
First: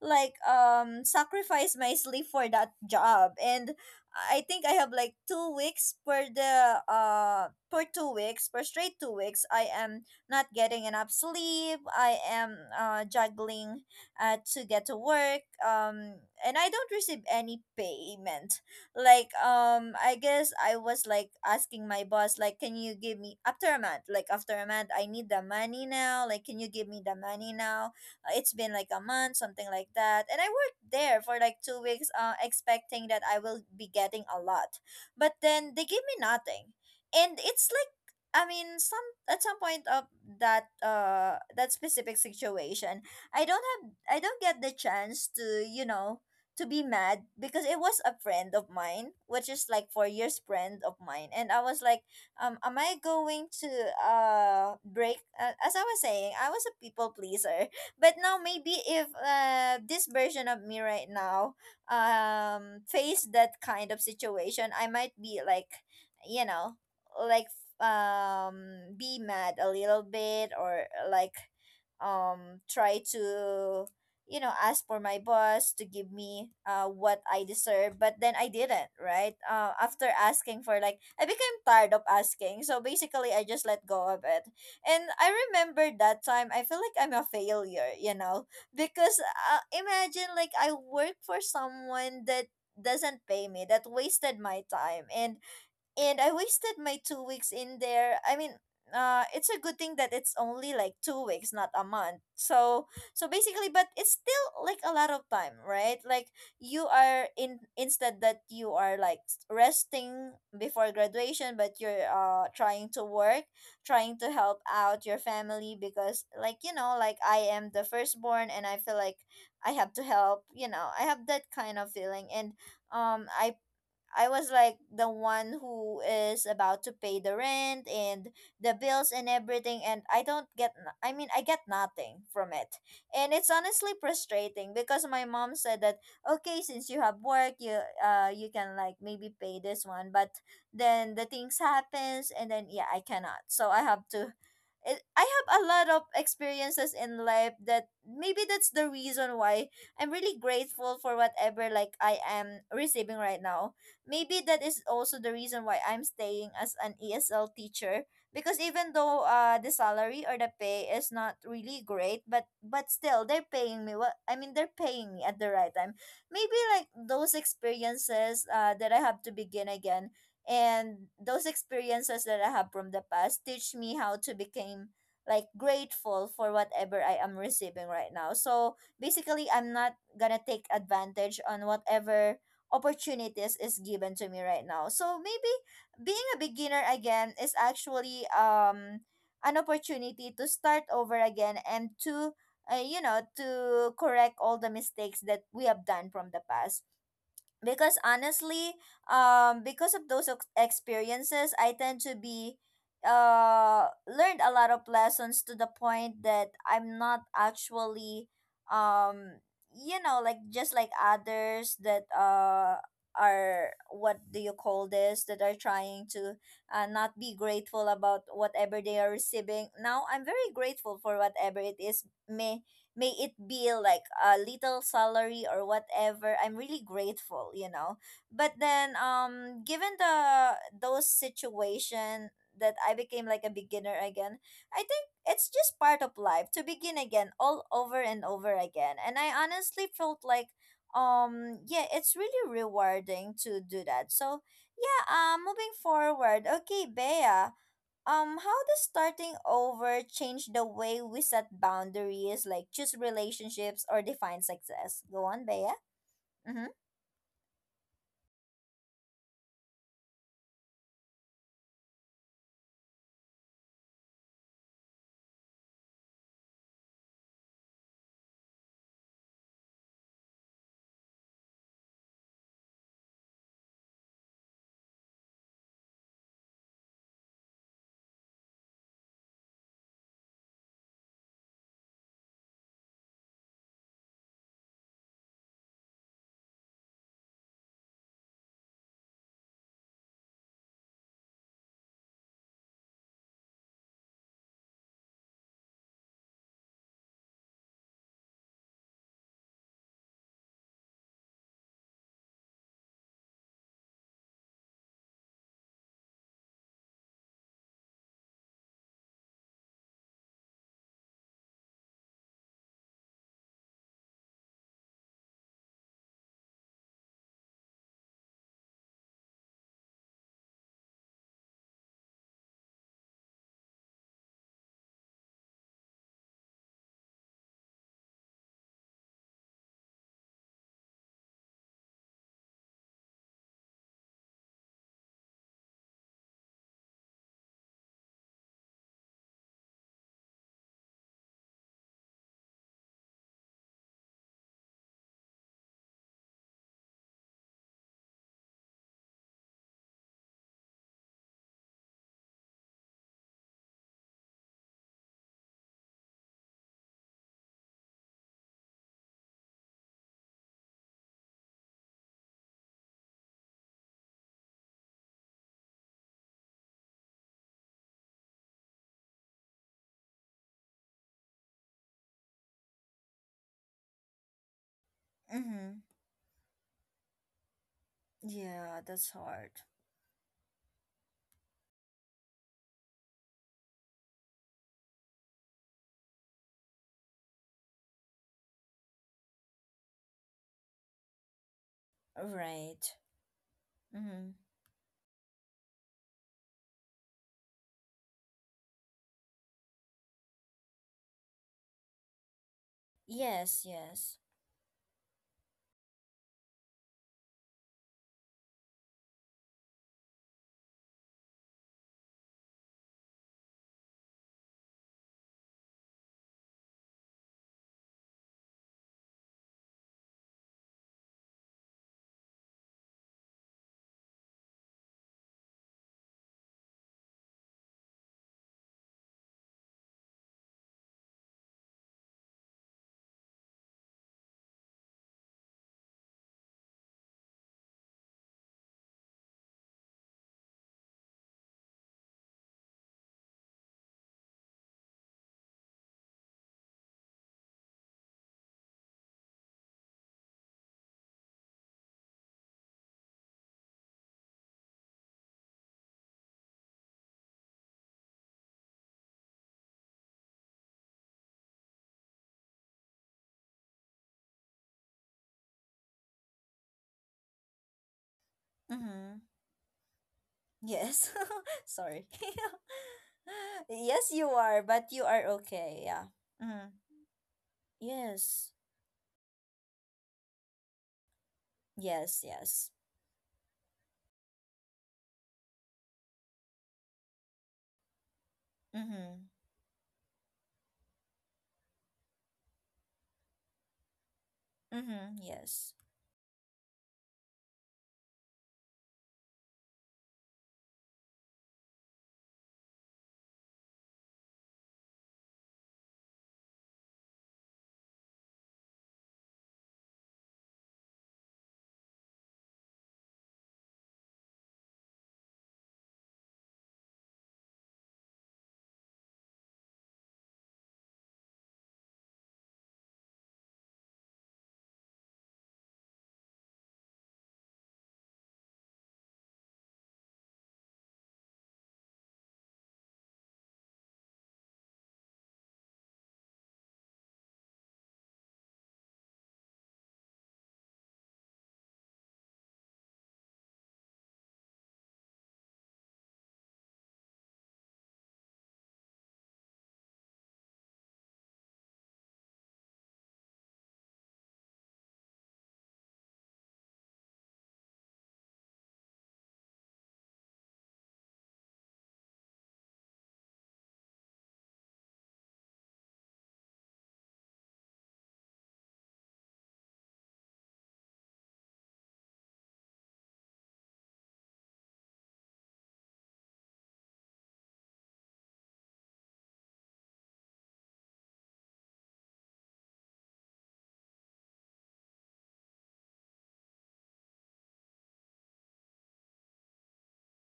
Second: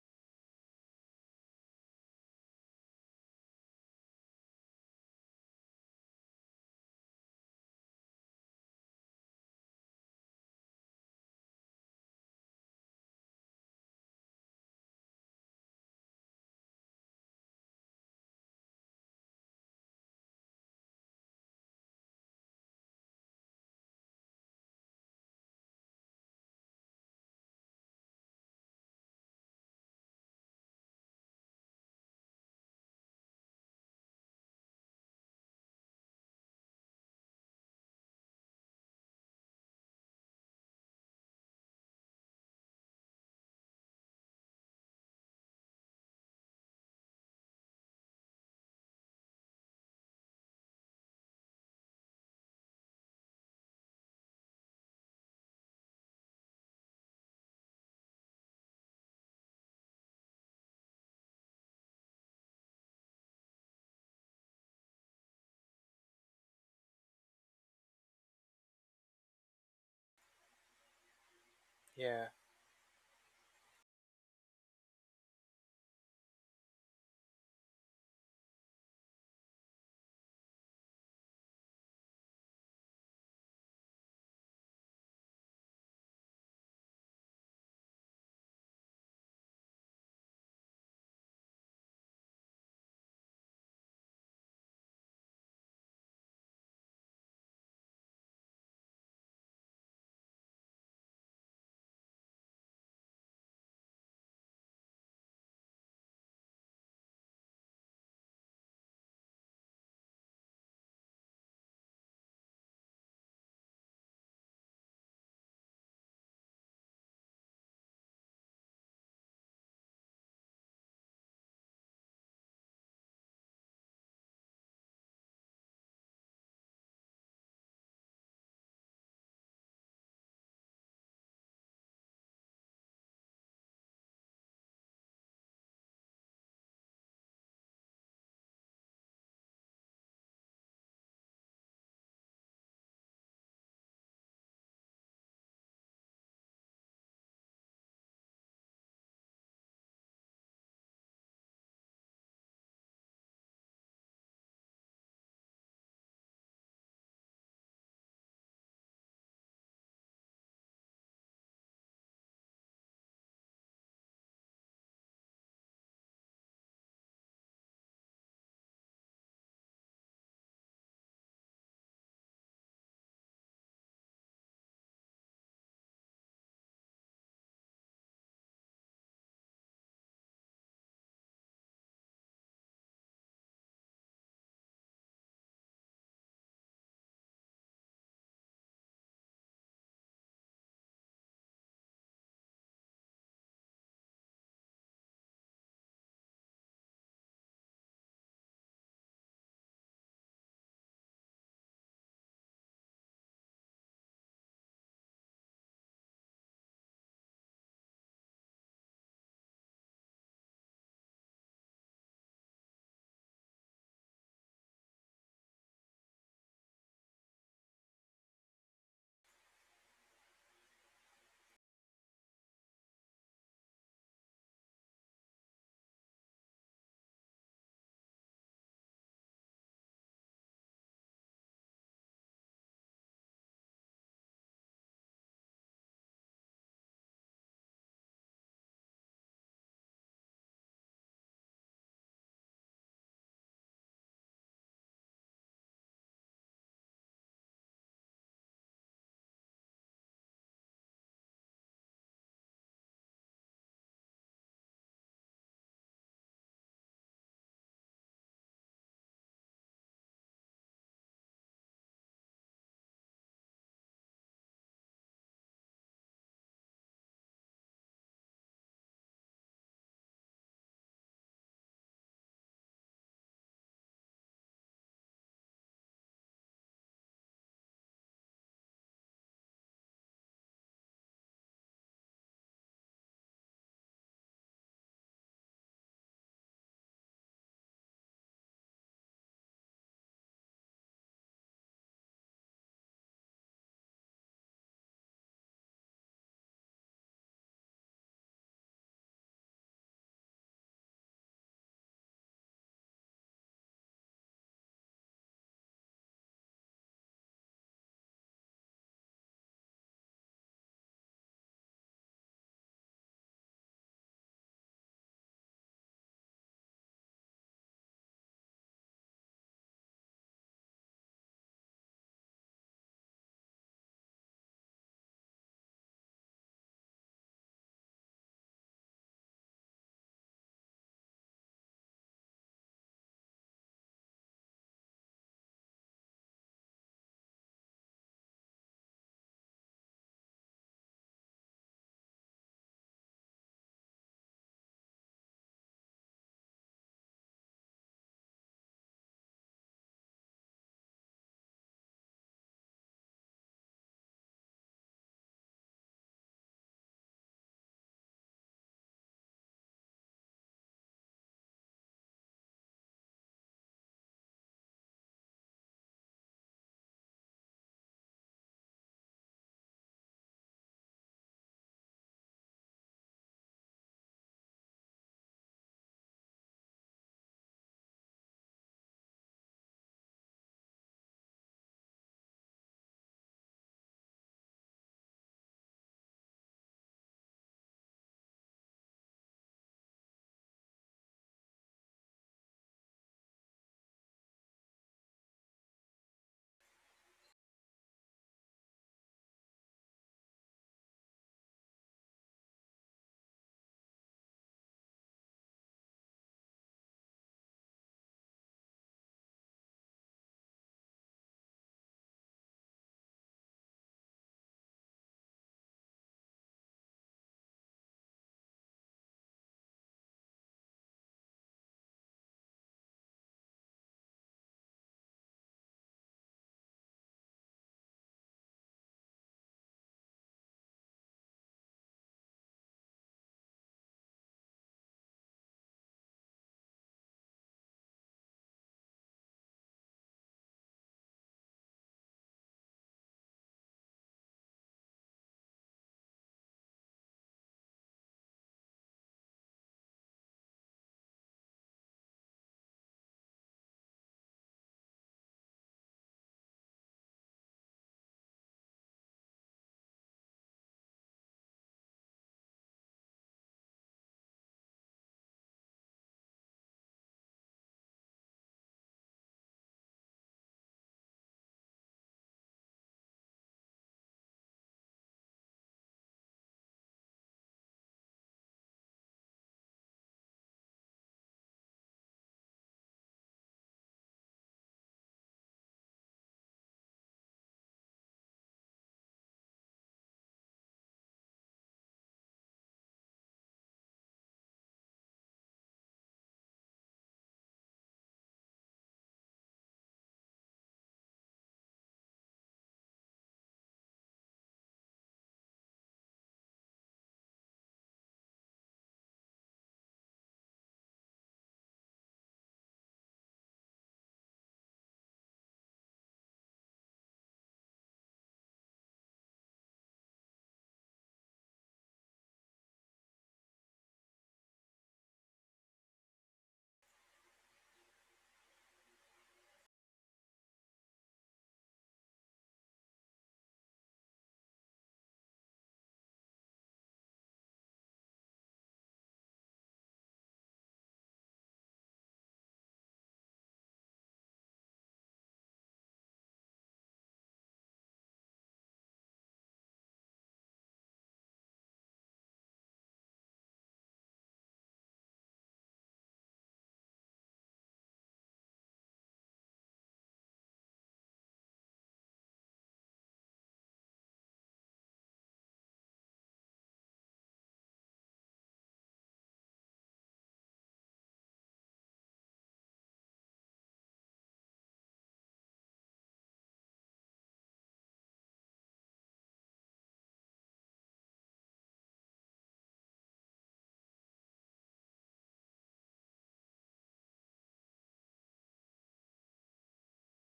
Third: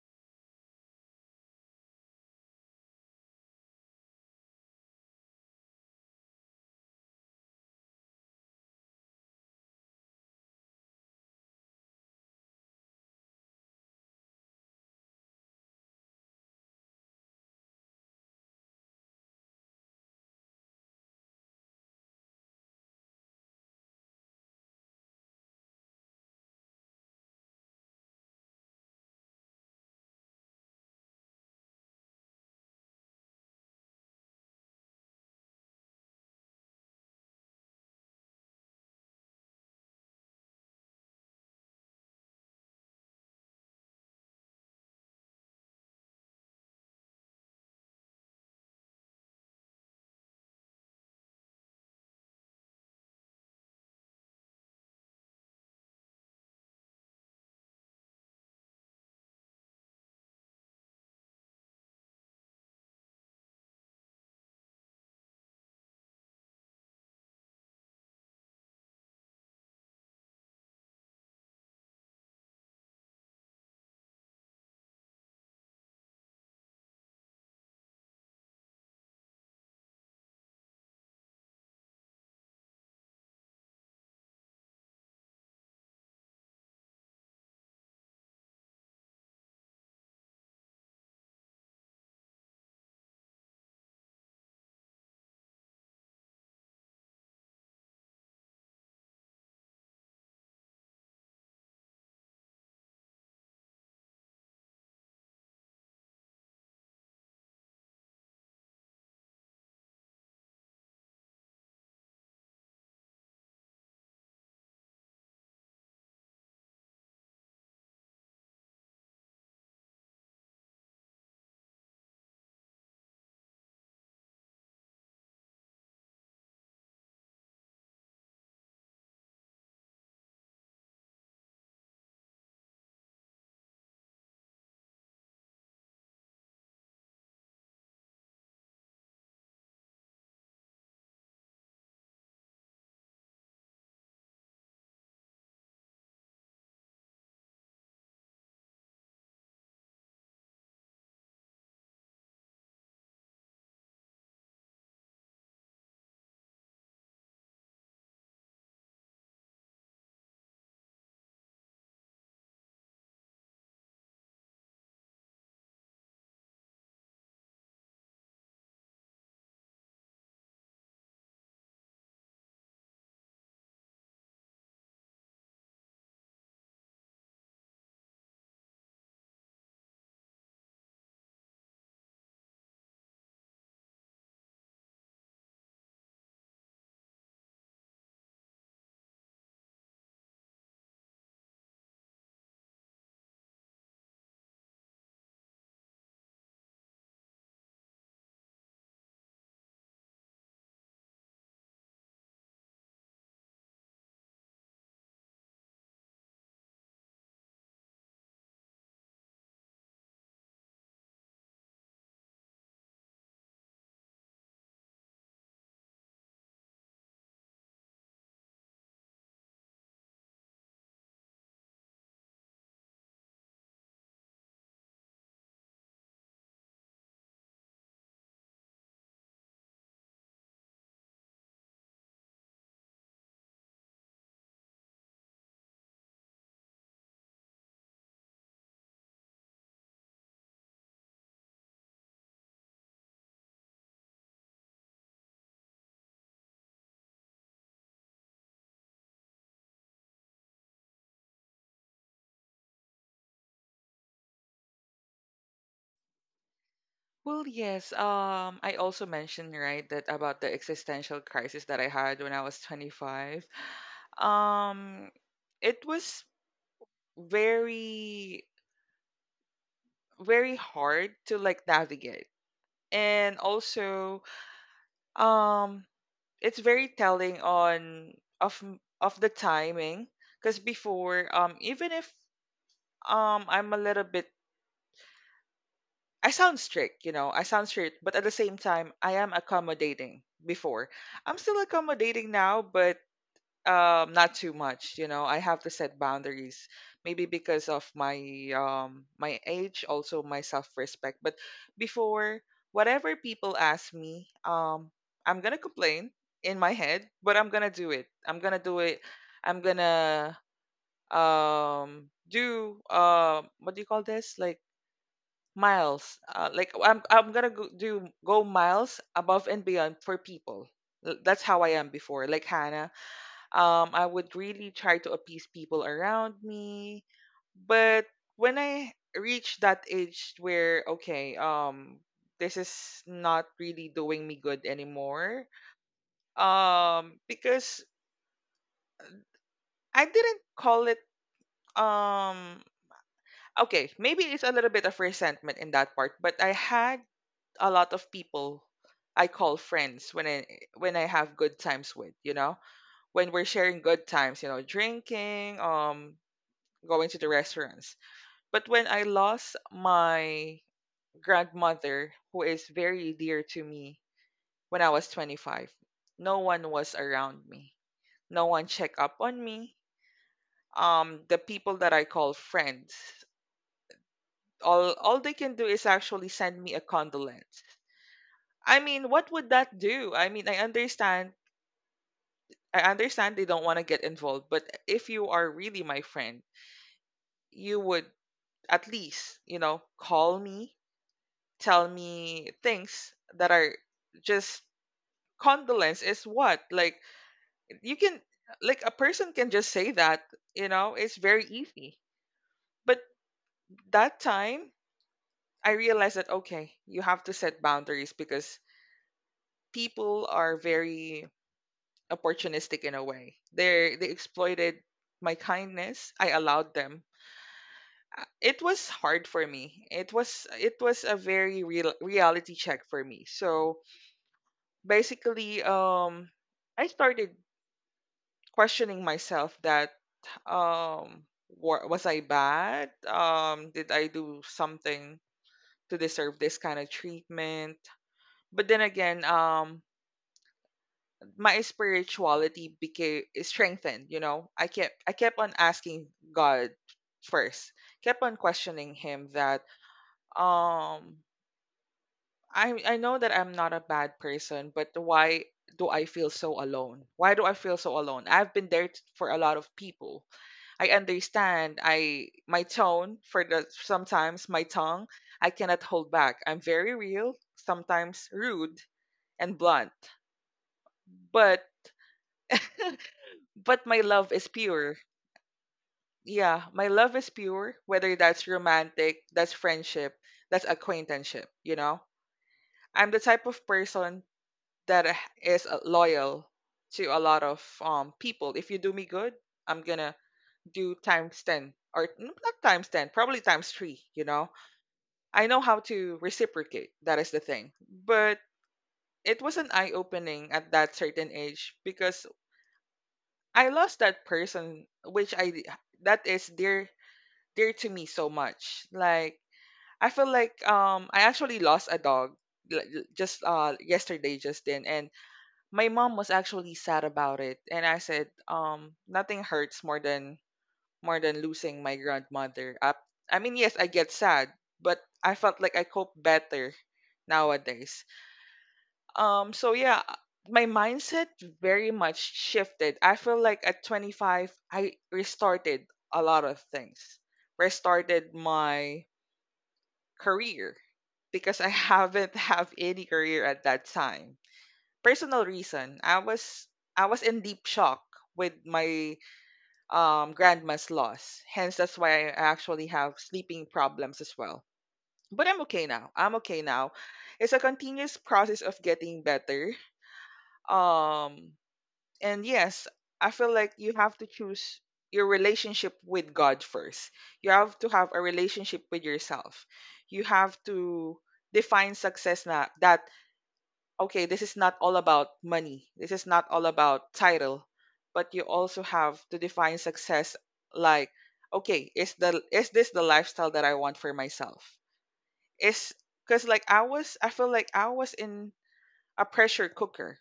Speaker 1: like sacrifice my sleep for that job. And I think I have like 2 weeks per straight 2 weeks. I am not getting enough sleep. I am juggling to get to work. And I don't receive any payment. Like I guess I was like asking my boss like, can you give me after a month? Like after a month, I need the money now. Like, can you give me the money now? It's been like a month, something like that. And I worked there for like 2 weeks, expecting that I will be getting a lot. But then they give me nothing. And it's like, I mean, some at some point of that that specific situation, I don't get the chance to, you know, to be mad, because it was a friend of mine, which is like 4 years friend of mine. And I was like, am I going to break? As I was saying, I was a people pleaser, but now maybe if this version of me right now face that kind of situation, I might be like, you know, like be mad a little bit, or like
Speaker 3: Yeah.
Speaker 1: try to, you know, ask for my boss to give me what I deserve. But then I didn't, right? Uh, after asking for, like, I became tired of asking, so basically I just let go of it. And I remember that time, I feel like I'm a failure, you know, because imagine like I work for someone that doesn't pay me, that wasted my time. And I wasted my 2 weeks in there. I mean, it's a good thing that it's only like 2 weeks, not a month. So, so basically, but it's still like a lot of time, right? Like you are in, instead that you are like resting before graduation, but you're trying to work, trying to help out your family, because like you know, like I am the firstborn, and I feel like I have to help. You know, I have that kind of feeling. And um, I I was like the one who is about to pay the rent and the bills and everything, and I don't get I mean I get nothing from it. And it's honestly frustrating because my mom said that okay, since you have work, you can like maybe pay this one. But then the things happens, and then yeah, I cannot. So I have to I have a lot of experiences in life that maybe that's the reason why I'm really grateful for whatever like I am receiving right now. Maybe that is also the reason why I'm staying as an ESL teacher, because even though the salary or the pay is not really great, but still they're paying me what, I mean they're paying me at the right time. Maybe like those experiences that I have to begin again, and those experiences that I have from the past teach me how to become like grateful for whatever I am receiving right now. So basically I'm not gonna take advantage on whatever opportunities is given to me right now. So maybe being a beginner again is actually an opportunity to start over again, and to you know, to correct all the mistakes that we have done from the past, because honestly because of those experiences, I tend to be learned a lot of lessons, to the point that I'm not actually um you know, like just like others that are, what do you call this, that are trying to not be grateful about whatever they are receiving now. I'm very grateful for whatever it is, may may it be like a little salary or whatever, I'm really grateful, you know. But then given the those situation that I became like a beginner again, I think it's just part of life to begin again all over and over again. And I honestly felt like yeah, it's really rewarding to do that. So yeah, moving forward. Okay, Bea, how does starting over change the way we set boundaries, like choose relationships or define success? Go on, Bea. Mm-hmm.
Speaker 2: Well, yes. I also mentioned, right, that about the existential crisis that I had when I was 25. Um, it was very very hard to like navigate, and also, um, it's very telling on of the timing because before, even if I'm a little bit, I sound strict, you know. I sound strict, but at the same time I am accommodating before. I'm still accommodating now, but not too much, you know. I have to set boundaries maybe because of my my age, also my self-respect. But before, whatever people ask me, I'm going to complain in my head, but I'm going to do it. I'm going to do it. I'm going to do what do you call this? Like miles, like I'm gonna go miles above and beyond for people. That's how I am before, like Hannah. I would really try to appease people around me. But when I reached that age where, okay, this is not really doing me good anymore, because I didn't call it um okay, maybe it's a little bit of resentment in that part, but I had a lot of people I call friends when I have good times with, you know? When we're sharing good times, you know, drinking, going to the restaurants. But when I lost my grandmother, who is very dear to me, when I was 25, no one was around me. No one checked up on me. The people that I call friends, all they can do
Speaker 1: Mm-hmm.
Speaker 2: is actually send me a condolence.
Speaker 1: Yeah,
Speaker 2: I
Speaker 1: that's
Speaker 2: mean, what
Speaker 1: hard.
Speaker 2: would that do? I mean, I understand they don't want to get involved, but if you are really my friend, you would at least, you know, call me, tell me
Speaker 1: Right.
Speaker 2: things that are
Speaker 1: Mm-hmm.
Speaker 2: just. Condolence is what? Like you can, like a person can just say that, you know, it's very easy. But
Speaker 1: Yes, yes.
Speaker 2: that time I realized that, okay, you have to set boundaries because people are very opportunistic in a way. They exploited my kindness. I allowed them. It was hard for me. It was a very real reality check for me. So basically, I started questioning myself that was I bad? Did I do something to deserve this kind of treatment? But then again, my spirituality became strengthened. You know, I kept on asking God first, kept on questioning Him that um I know that I'm not a bad person, but why do I feel so alone? Why do I feel so alone? I've been there for a lot of people. I understand. I my tone for the sometimes my tongue I cannot hold back. I'm very real, sometimes rude
Speaker 1: Mm-hmm.
Speaker 2: and blunt.
Speaker 1: Yes.
Speaker 2: But
Speaker 1: Sorry.
Speaker 2: but my
Speaker 1: Yes, you
Speaker 2: love is
Speaker 1: are, but you
Speaker 2: pure.
Speaker 1: are okay. Yeah. Mm-hmm.
Speaker 2: Yeah, my love is pure. Whether
Speaker 1: Yes.
Speaker 2: that's romantic, that's friendship, that's acquaintanceship. You know,
Speaker 1: Yes, yes.
Speaker 2: I'm the type of person that is loyal to a lot of people. If you do
Speaker 1: Mm-hmm.
Speaker 2: me good, I'm gonna do times 10 or not times 10, probably times three. You know,
Speaker 1: Mm-hmm.
Speaker 2: I know
Speaker 1: Yes.
Speaker 2: how to reciprocate. That is the thing. But it was an eye opening at that certain age because I lost that person, which I that is dear to me so much. Like I feel like I actually lost a dog, like, just yesterday, Justin, and my mom was actually sad about it, and I said nothing hurts more than losing my grandmother up. I mean, yes, I get sad, but I felt like I cope better nowadays. So yeah, my mindset very much shifted. I feel like at 25 I restarted a lot of things, restarted my career because I haven't have any career at that time. Personal reason, I was in deep shock with my grandma's loss. Hence, that's why I actually have sleeping problems as well. But I'm okay now. I'm okay now. It's a continuous process of getting better. Um, and yes, I feel like you have to choose your relationship with God first. You have to have a relationship with yourself. You have to define success na that, okay, this is not all about money. This is not all about title, but you also have to define success, like, okay, is this the lifestyle that I want for myself? Is Because, like, I feel like I was in a pressure cooker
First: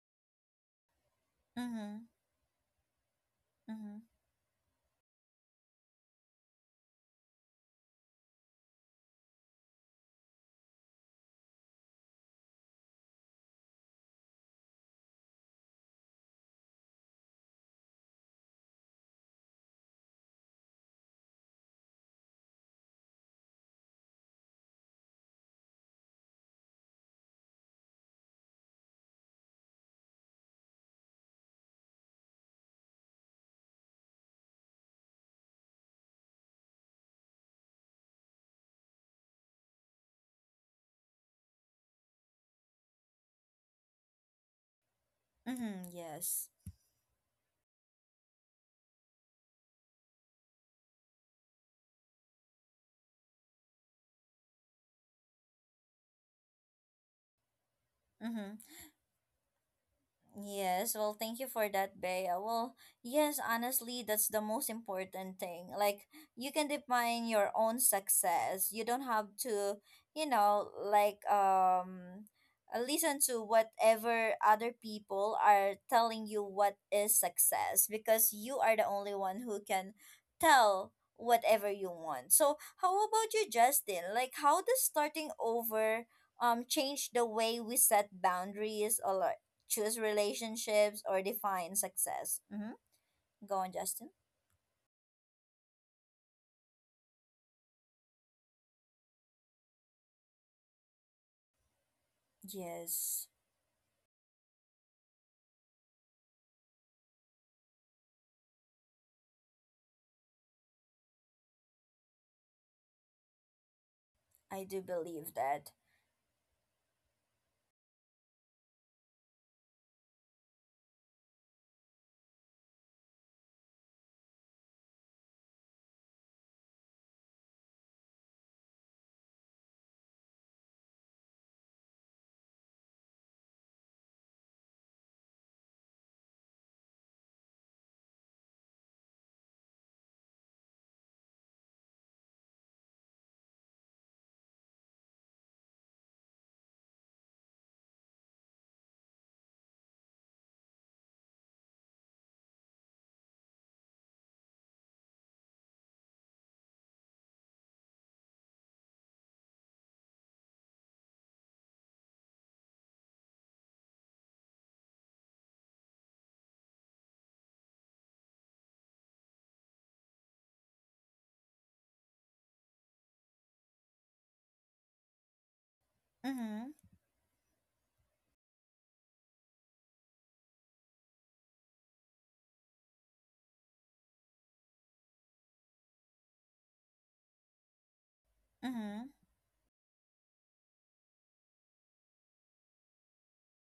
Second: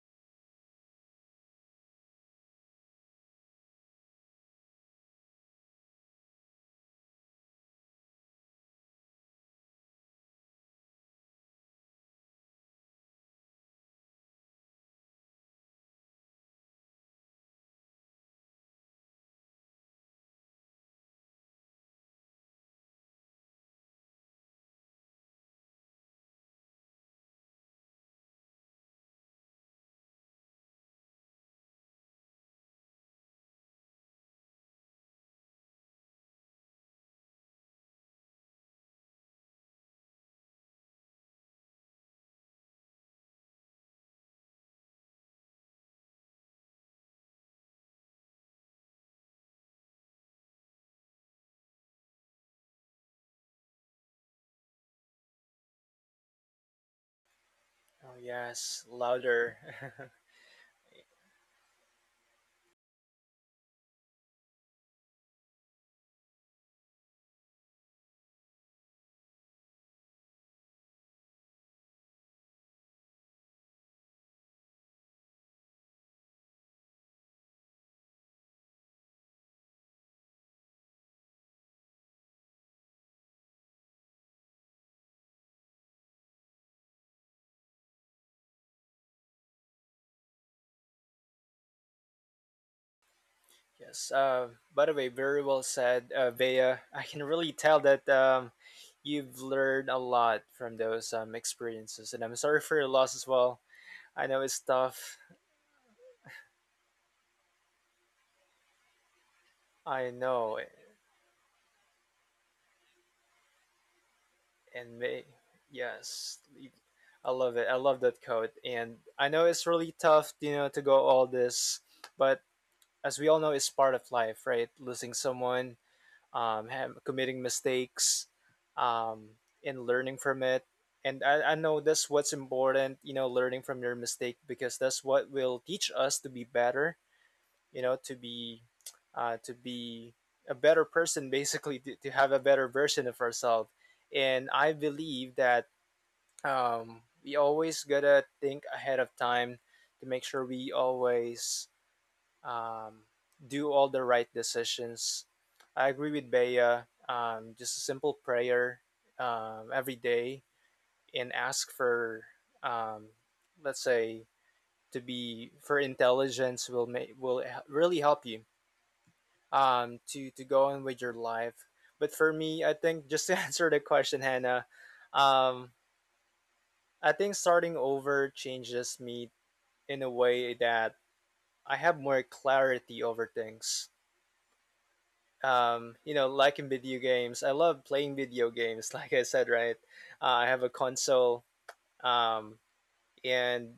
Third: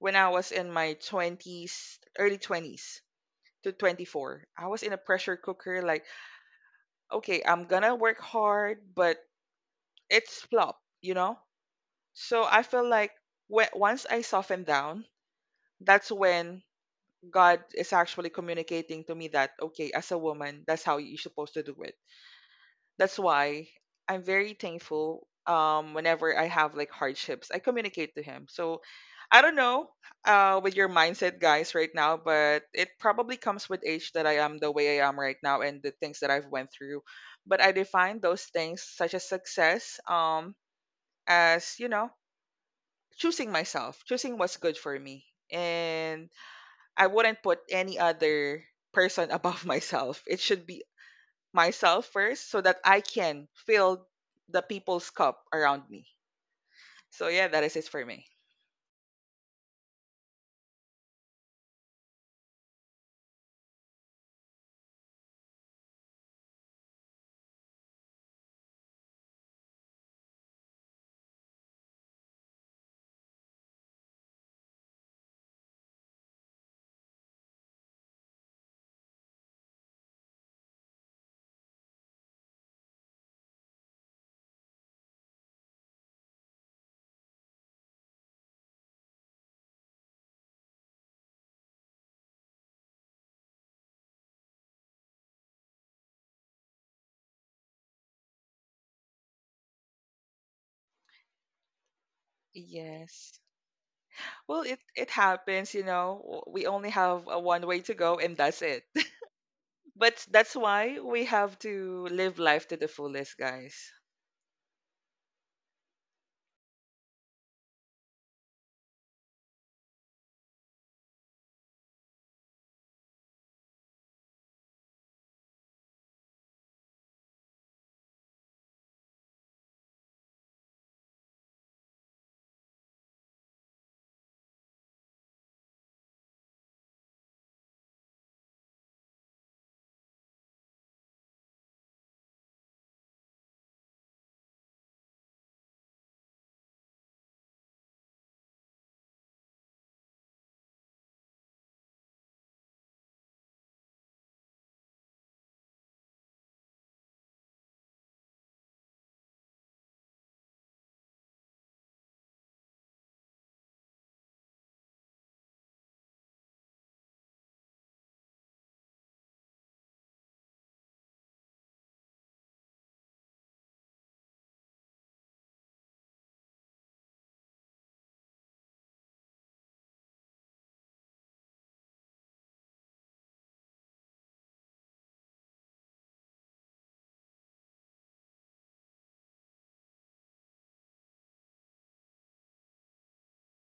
Speaker 2: when I was in my 20s,
Speaker 1: Mm-hmm.
Speaker 2: early 20s to
Speaker 1: Mm-hmm.
Speaker 2: 24. I was in a pressure cooker, like, okay, I'm gonna work hard, but it's flop, you know. So I feel like once I soften down, that's when God is actually communicating to me that, okay, as a woman, that's how you're supposed to do it. That's why I'm very thankful, whenever I have like hardships, I communicate to Him. So I don't know with your mindset, guys, right now, but it probably comes with age that I am the way I am right now and the things that I've went through. But I define those things, such as success, as, choosing myself, choosing what's good for me.
Speaker 1: Mm-hmm.
Speaker 2: And
Speaker 1: Yes.
Speaker 2: I wouldn't put any other person above myself. It should be myself first so that I can fill the people's cup around me. So yeah, that is it for
Speaker 3: Oh
Speaker 2: me.
Speaker 1: Mm-hmm.
Speaker 3: yes, louder.
Speaker 1: Yes, well, thank you for that, Bea. Well, yes, honestly, that's the most important thing. Like, you can define your own success. You don't have to, you know, like, listen to whatever other people are telling you what is success, because you are the only one who can tell whatever you want. So, how about you, Justin? Like, how does starting over change the way we set boundaries, or choose relationships, or define success? Mm-hmm. Go on,
Speaker 3: Yes.
Speaker 1: Justin.
Speaker 3: By the way, very well said, Bea. I can really tell that you've learned a lot from those experiences, and I'm sorry for your loss as
Speaker 1: Yes,
Speaker 2: Yes.
Speaker 3: well. I know it's
Speaker 2: Well, it
Speaker 3: tough,
Speaker 2: happens, you know. We only have a one way to go, and that's it.
Speaker 3: I
Speaker 2: But that's
Speaker 3: know,
Speaker 2: why we have to live life to the fullest, guys.
Speaker 1: I do
Speaker 3: and may
Speaker 1: believe that.
Speaker 3: yes, I love it. I love that code, and I know it's really tough, you know, to go all this, but as we all know, it's part of life, right? Losing someone, committing mistakes, um, and learning from it. And I know that's what's important, you know, learning from your mistake because that's what will teach us to be better, you know, to be to be a better person, basically to have a better version of ourselves. And I believe that we always gotta think ahead of time to make sure we always um, do all the right decisions. I agree with Bea, just a simple prayer every day, and ask for um, let's say to be for intelligence will make will really help you to go on with your life. But for me, I think just to answer the question, Hannah, um
Speaker 1: Mm-hmm.
Speaker 3: I think starting over changes me in a way that I have more clarity over things. You know, like in video games, I love playing video games.
Speaker 1: Mm-hmm.
Speaker 3: Like I said, right? I have a console um and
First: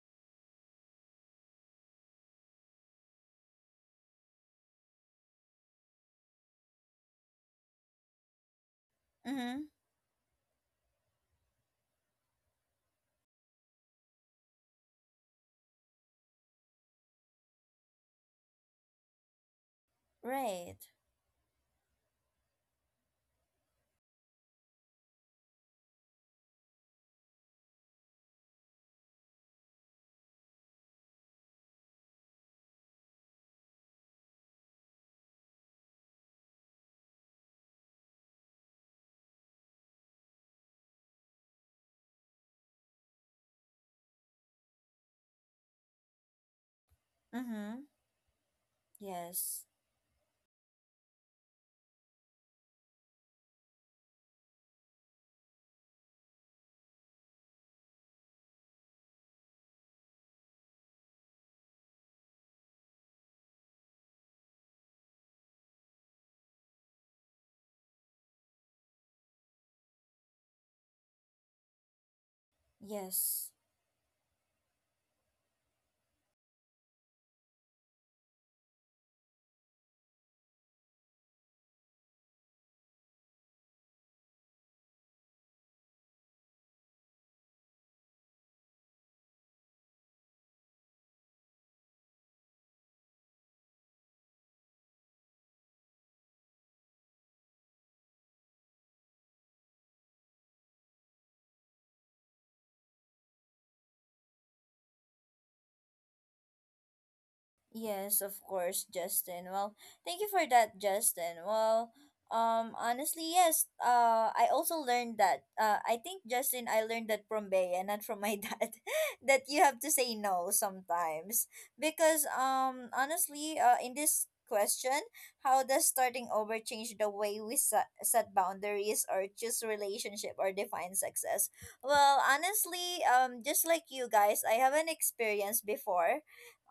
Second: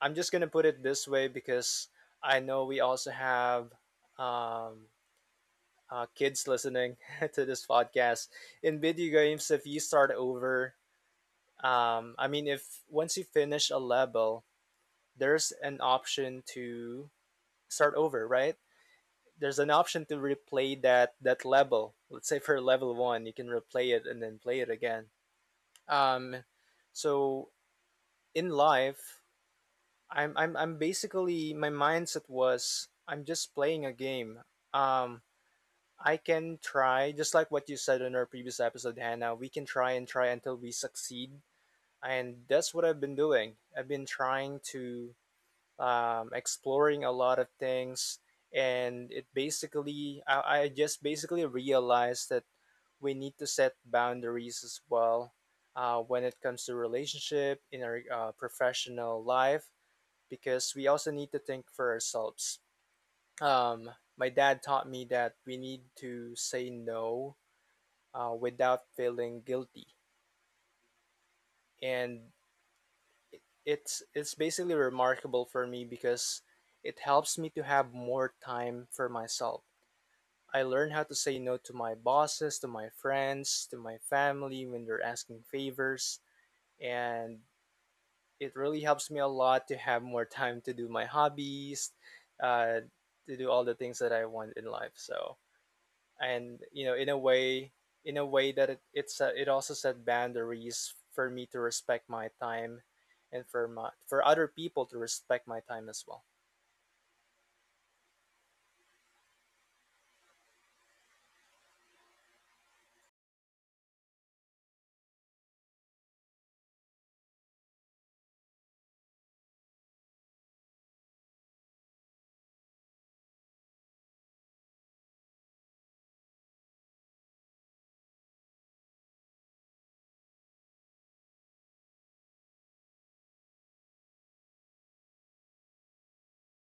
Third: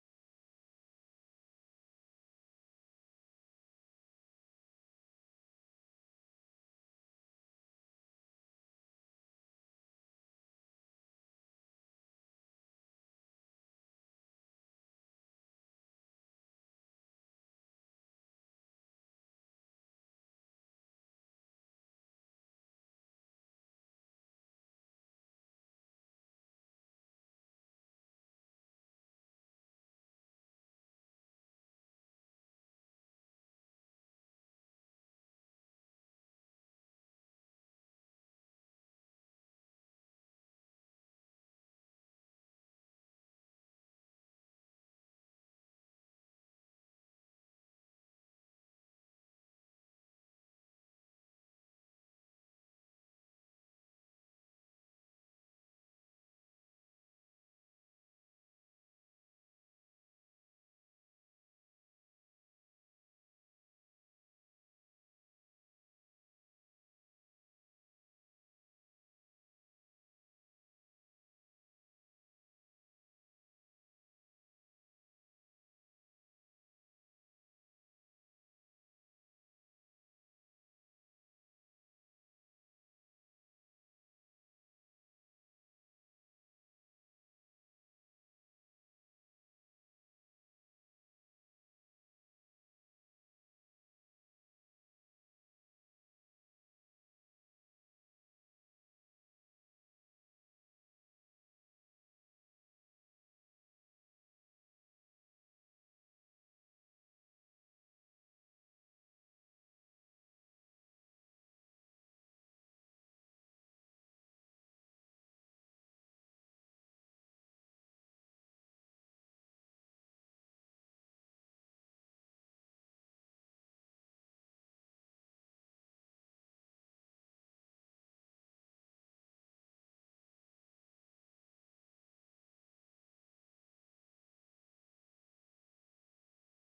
Speaker 3: I'm just gonna put it this way, because I know we also have um kids listening to this podcast. In video games, if
Speaker 1: Mm-hmm.
Speaker 3: you start over, if once you finish a level, there's an option to start over, right? There's an option to
Speaker 1: Right.
Speaker 3: replay that level. Let's say for level one, you can replay it and then play it again. Um, so in life, I'm basically my mindset was I'm just playing a game. Um, I can try, just like what you said in our previous episode, Hannah, we can try and try until we succeed. And that's what I've been doing. I've been trying to exploring a lot of
Speaker 1: Mm-hmm.
Speaker 3: things. And it
Speaker 1: Yes.
Speaker 3: basically, I just basically realized that we need to set boundaries as well when it comes to relationship in our professional life, because we also need to think for ourselves. Um, my dad taught me that we need to say no without feeling guilty. And
Speaker 1: Yes.
Speaker 3: it's basically remarkable for me because it helps me to have more time for myself. I learn how to say no to my bosses, to my friends, to my family when they're asking favors, and it really helps me a lot to have more time to do my hobbies, uh, to do all the things that I want in life. So and you know in a way, in a way that it's it also set boundaries for me to respect my time and for my for other people to respect my time as well.
Speaker 1: Yes, of course, Justin. Well, thank you for that, Justin. Well, honestly, yes. I also learned that. I think, Justin, I learned that from Bea, not from my dad, that you have to say no sometimes because honestly, in this question, how does starting over change the way we set boundaries or choose relationship or define success? Well, honestly, just like you guys, I haven't experienced before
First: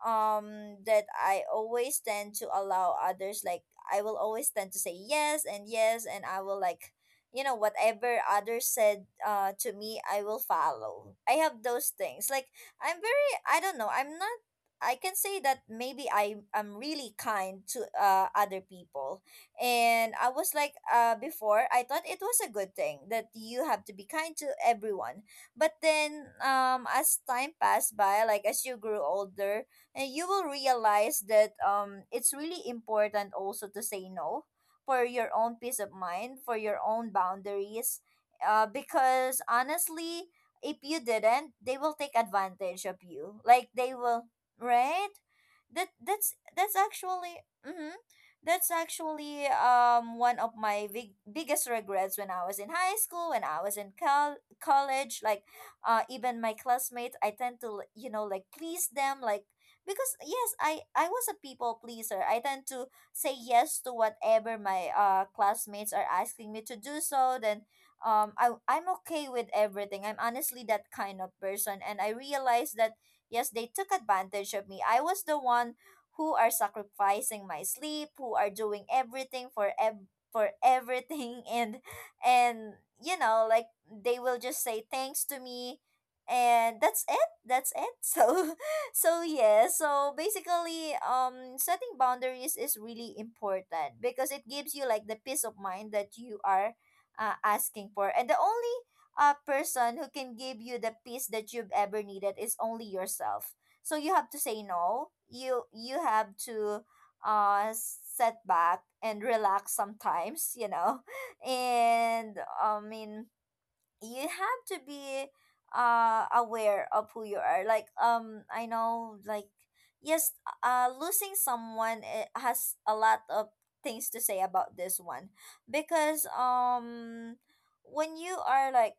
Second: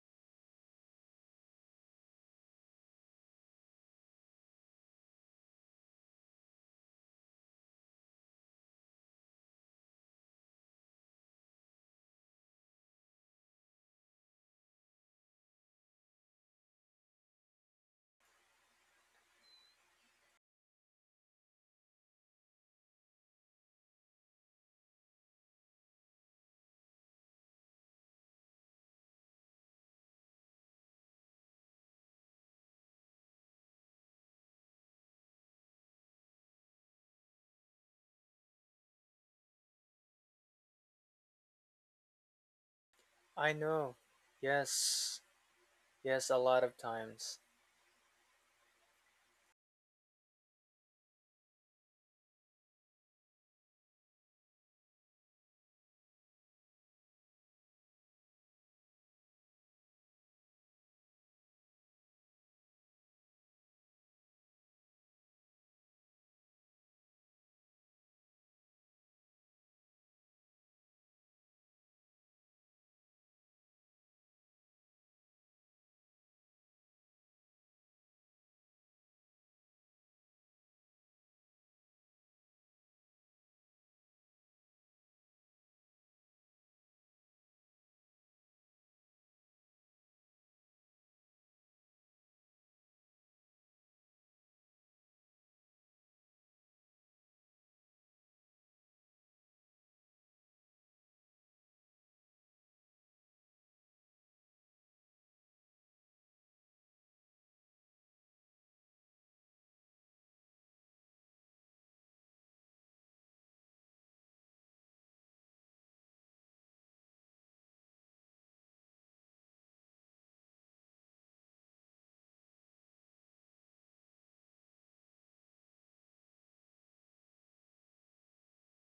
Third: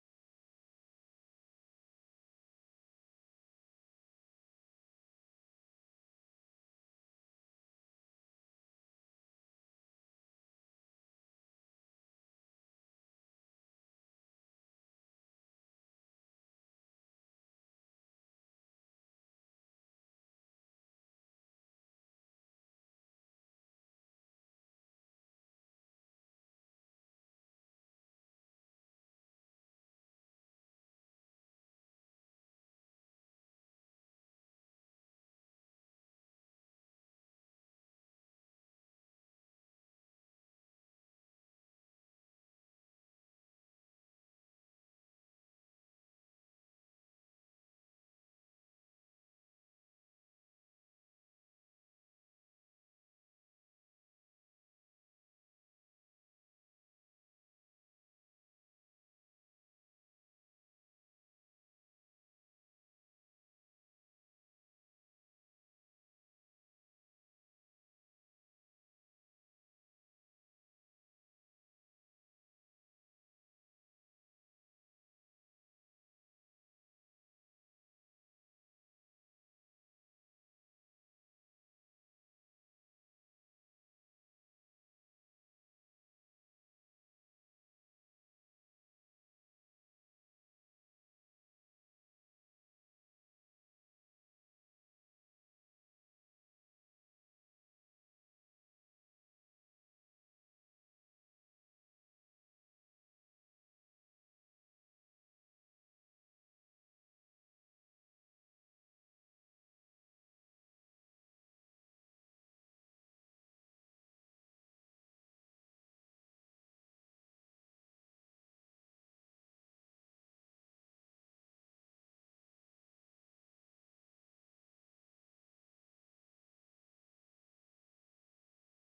Speaker 1: that I always tend to allow others, like I will always tend to say yes and yes, and I will, like, whatever others said to me I will follow. I have those things. Like, I'm very, I don't know, I'm not, I can say that maybe I am really kind to other people. And I was like, before I thought it was a good thing that you have to be kind to everyone. But then, as time passed by, like as you grew older, you will realize that it's really important also to say no for your own peace of mind, for your own boundaries. Because honestly, if you didn't, they will take advantage of you.
Speaker 3: I
Speaker 1: Like, they
Speaker 3: know,
Speaker 1: will, right?
Speaker 3: yes,
Speaker 1: That
Speaker 3: yes,
Speaker 1: that's
Speaker 3: a lot
Speaker 1: that's
Speaker 3: of times.
Speaker 1: actually, mm-hmm, that's actually one of my biggest regrets when I was in high school, when I was in college. Like, even my classmates, I tend to, you know, like, please them, like, because yes, I was a people pleaser. I tend to say yes to whatever my classmates are asking me to do, so then I'm okay with everything. I'm honestly that kind of person, and I realized that, yes, they took advantage of me. I was the one who are sacrificing my sleep, who are doing everything for for everything and like they will just say thanks to me, and that's it. So, so yeah, so basically, setting boundaries is really important because it gives you like the peace of mind that you are asking for. And the only person who can give you the peace that you've ever needed is only yourself. So you have to say no. You have to set back and relax sometimes, you know. And I mean, you have to be aware of who you are. Like, I know, like, yes, losing someone, it has a lot of things to say about this one, because when you are like,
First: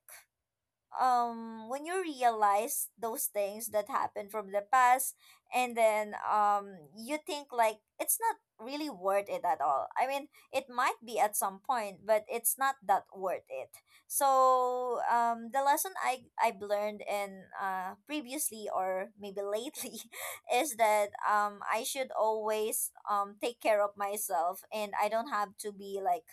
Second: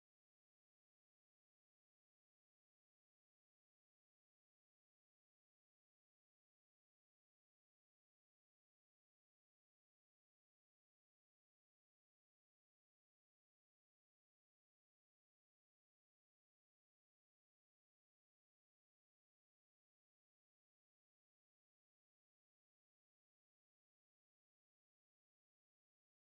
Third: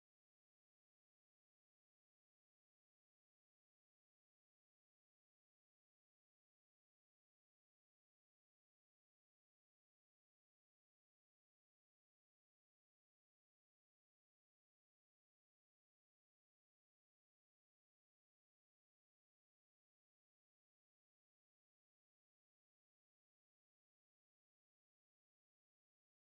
Speaker 1: when you realize those things that happened from the past, and then you think like it's not really worth it at all. I mean, it might be at some point, but it's not that worth it. So, the lesson I've learned in, previously or maybe lately is that I should always take care of myself, and I don't have to be like,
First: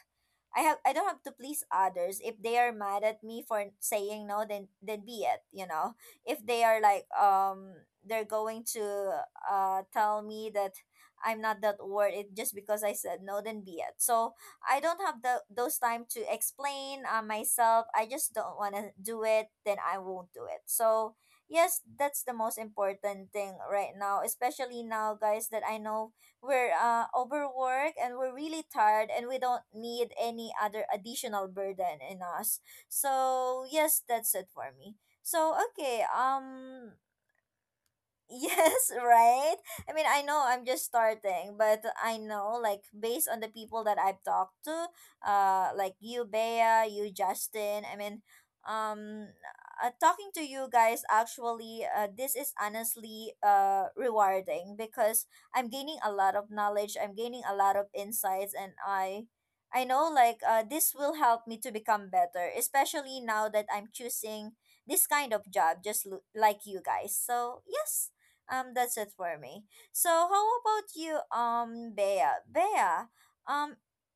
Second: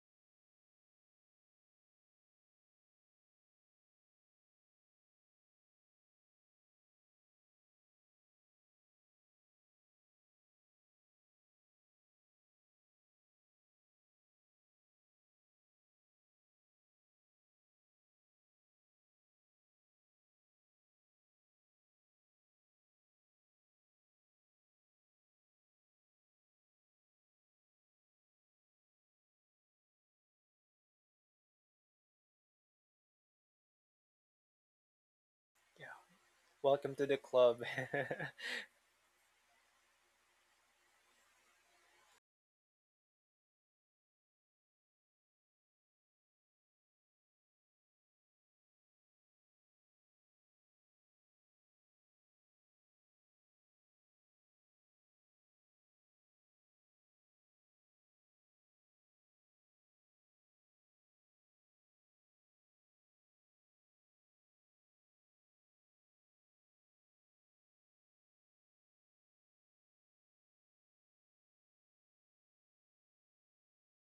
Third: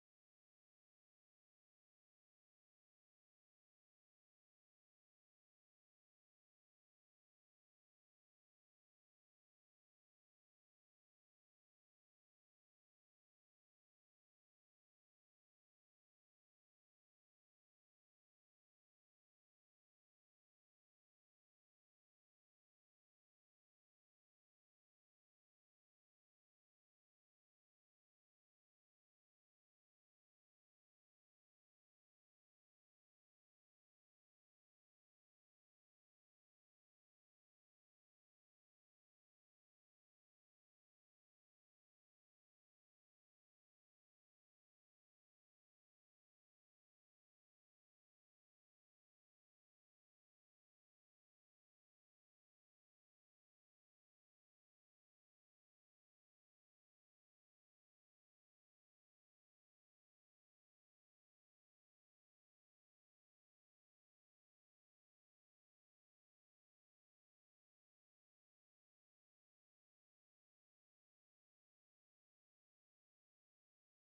Speaker 1: I don't have to please others. If they are mad at me for saying no, then be it, you know. If they are like, they're going to tell me that I'm not that worth it just because I said no, then be it. So I don't have the those time to explain, myself. I just don't wanna do it, then I won't do it. So yes, that's the most important thing right now, especially now, guys, that I know we're, overworked, and we're really tired, and we don't need any other additional burden in us. So yes, that's it for me. So
Speaker 3: Yeah,
Speaker 1: okay,
Speaker 3: welcome to the club.
Speaker 1: yes, right? I mean, I know I'm just starting, but I know, like, based on the people that I've talked to, like you, Bea, you, Justin, I mean, um, talking to you guys, actually, this is honestly rewarding because I'm gaining a lot of knowledge, I'm gaining a lot of insights, and I. I know, like, this will help me to become better, especially now that I'm choosing this kind of job, just like you guys. So, yes, that's it for me. So how about you, Bea? Bea, um,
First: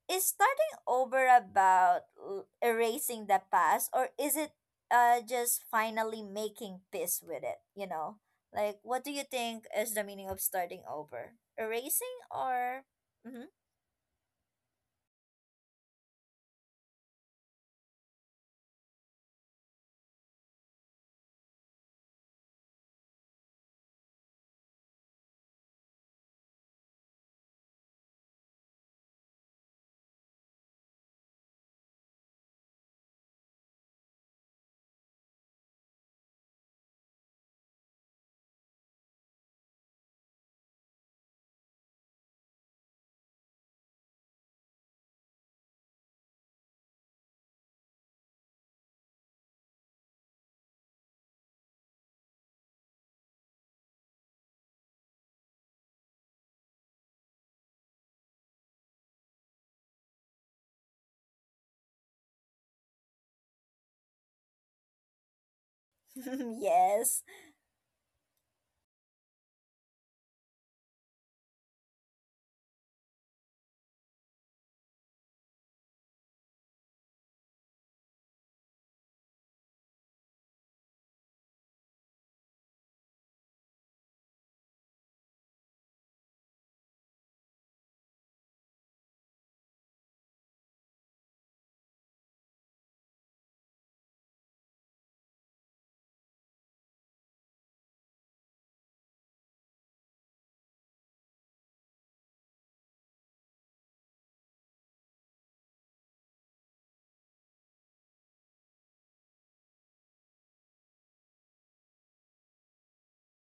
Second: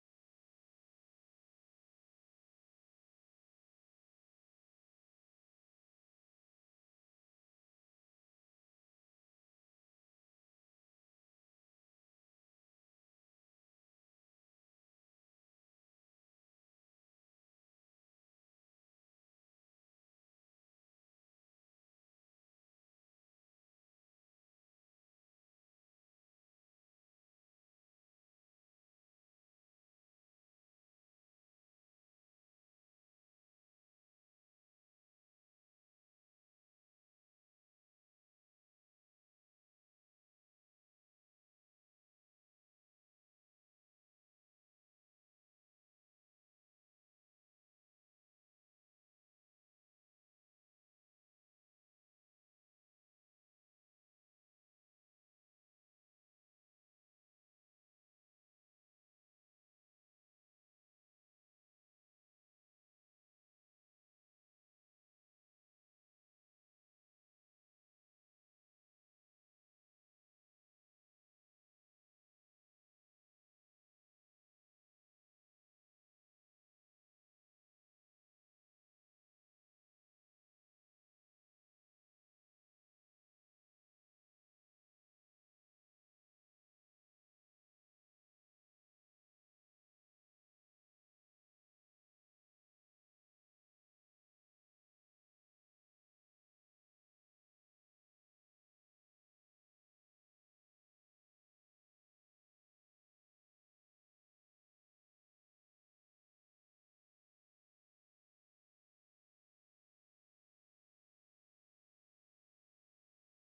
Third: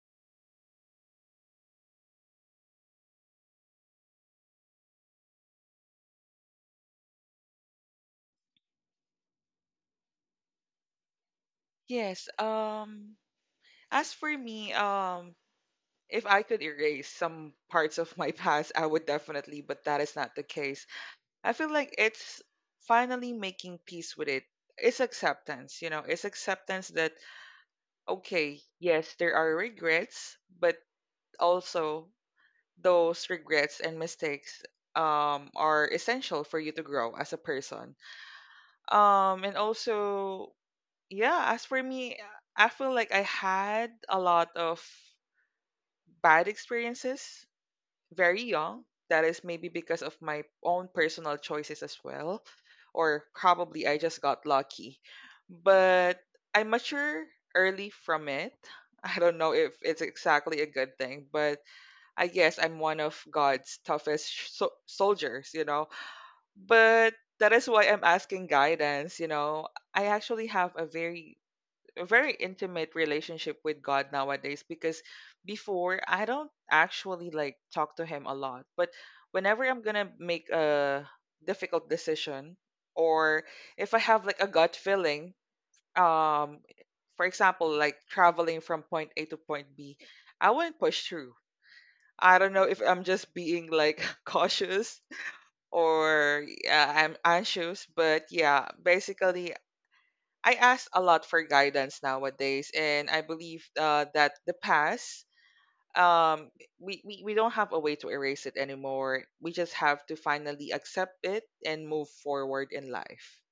Speaker 1: is starting over about erasing the past, or is it just finally making peace with it? You know, like, what do you think is the meaning of starting over? Erasing,
Speaker 2: Yes.
Speaker 1: or?
Speaker 2: As for me, if I could erase some parts of my past, I would definitely, but that is not the case. I feel like it's finally making peace with it. It's acceptance, you know, it's acceptance that, okay, yes, there are regrets, but also those regrets and mistakes are essential for you to grow as a person. And also, yeah, as for me, I feel like I had a lot of bad experiences very young. That is maybe because of my own personal choices as well, or probably I just got lucky. But I mature early from it. I don't know if it's exactly a good thing, but I guess I'm one of God's toughest soldiers, you know.
Speaker 1: Mm-hmm.
Speaker 2: But
Speaker 1: Yes.
Speaker 2: that is why I'm asking guidance, you know. I actually have a very intimate relationship with God nowadays because before I don't actually like talk to him a lot, but whenever I'm going to make a difficult decision or if I have like a gut feeling, um for example, like traveling from point A to point B, I wouldn't push through. I don't know if I'm just being like cautious or yeah, I'm anxious, but yeah, basically I ask a lot for guidance nowadays, and I believe that the past, um, we don't have a way to erase it anymore. We just have to finally accept it and move forward in life.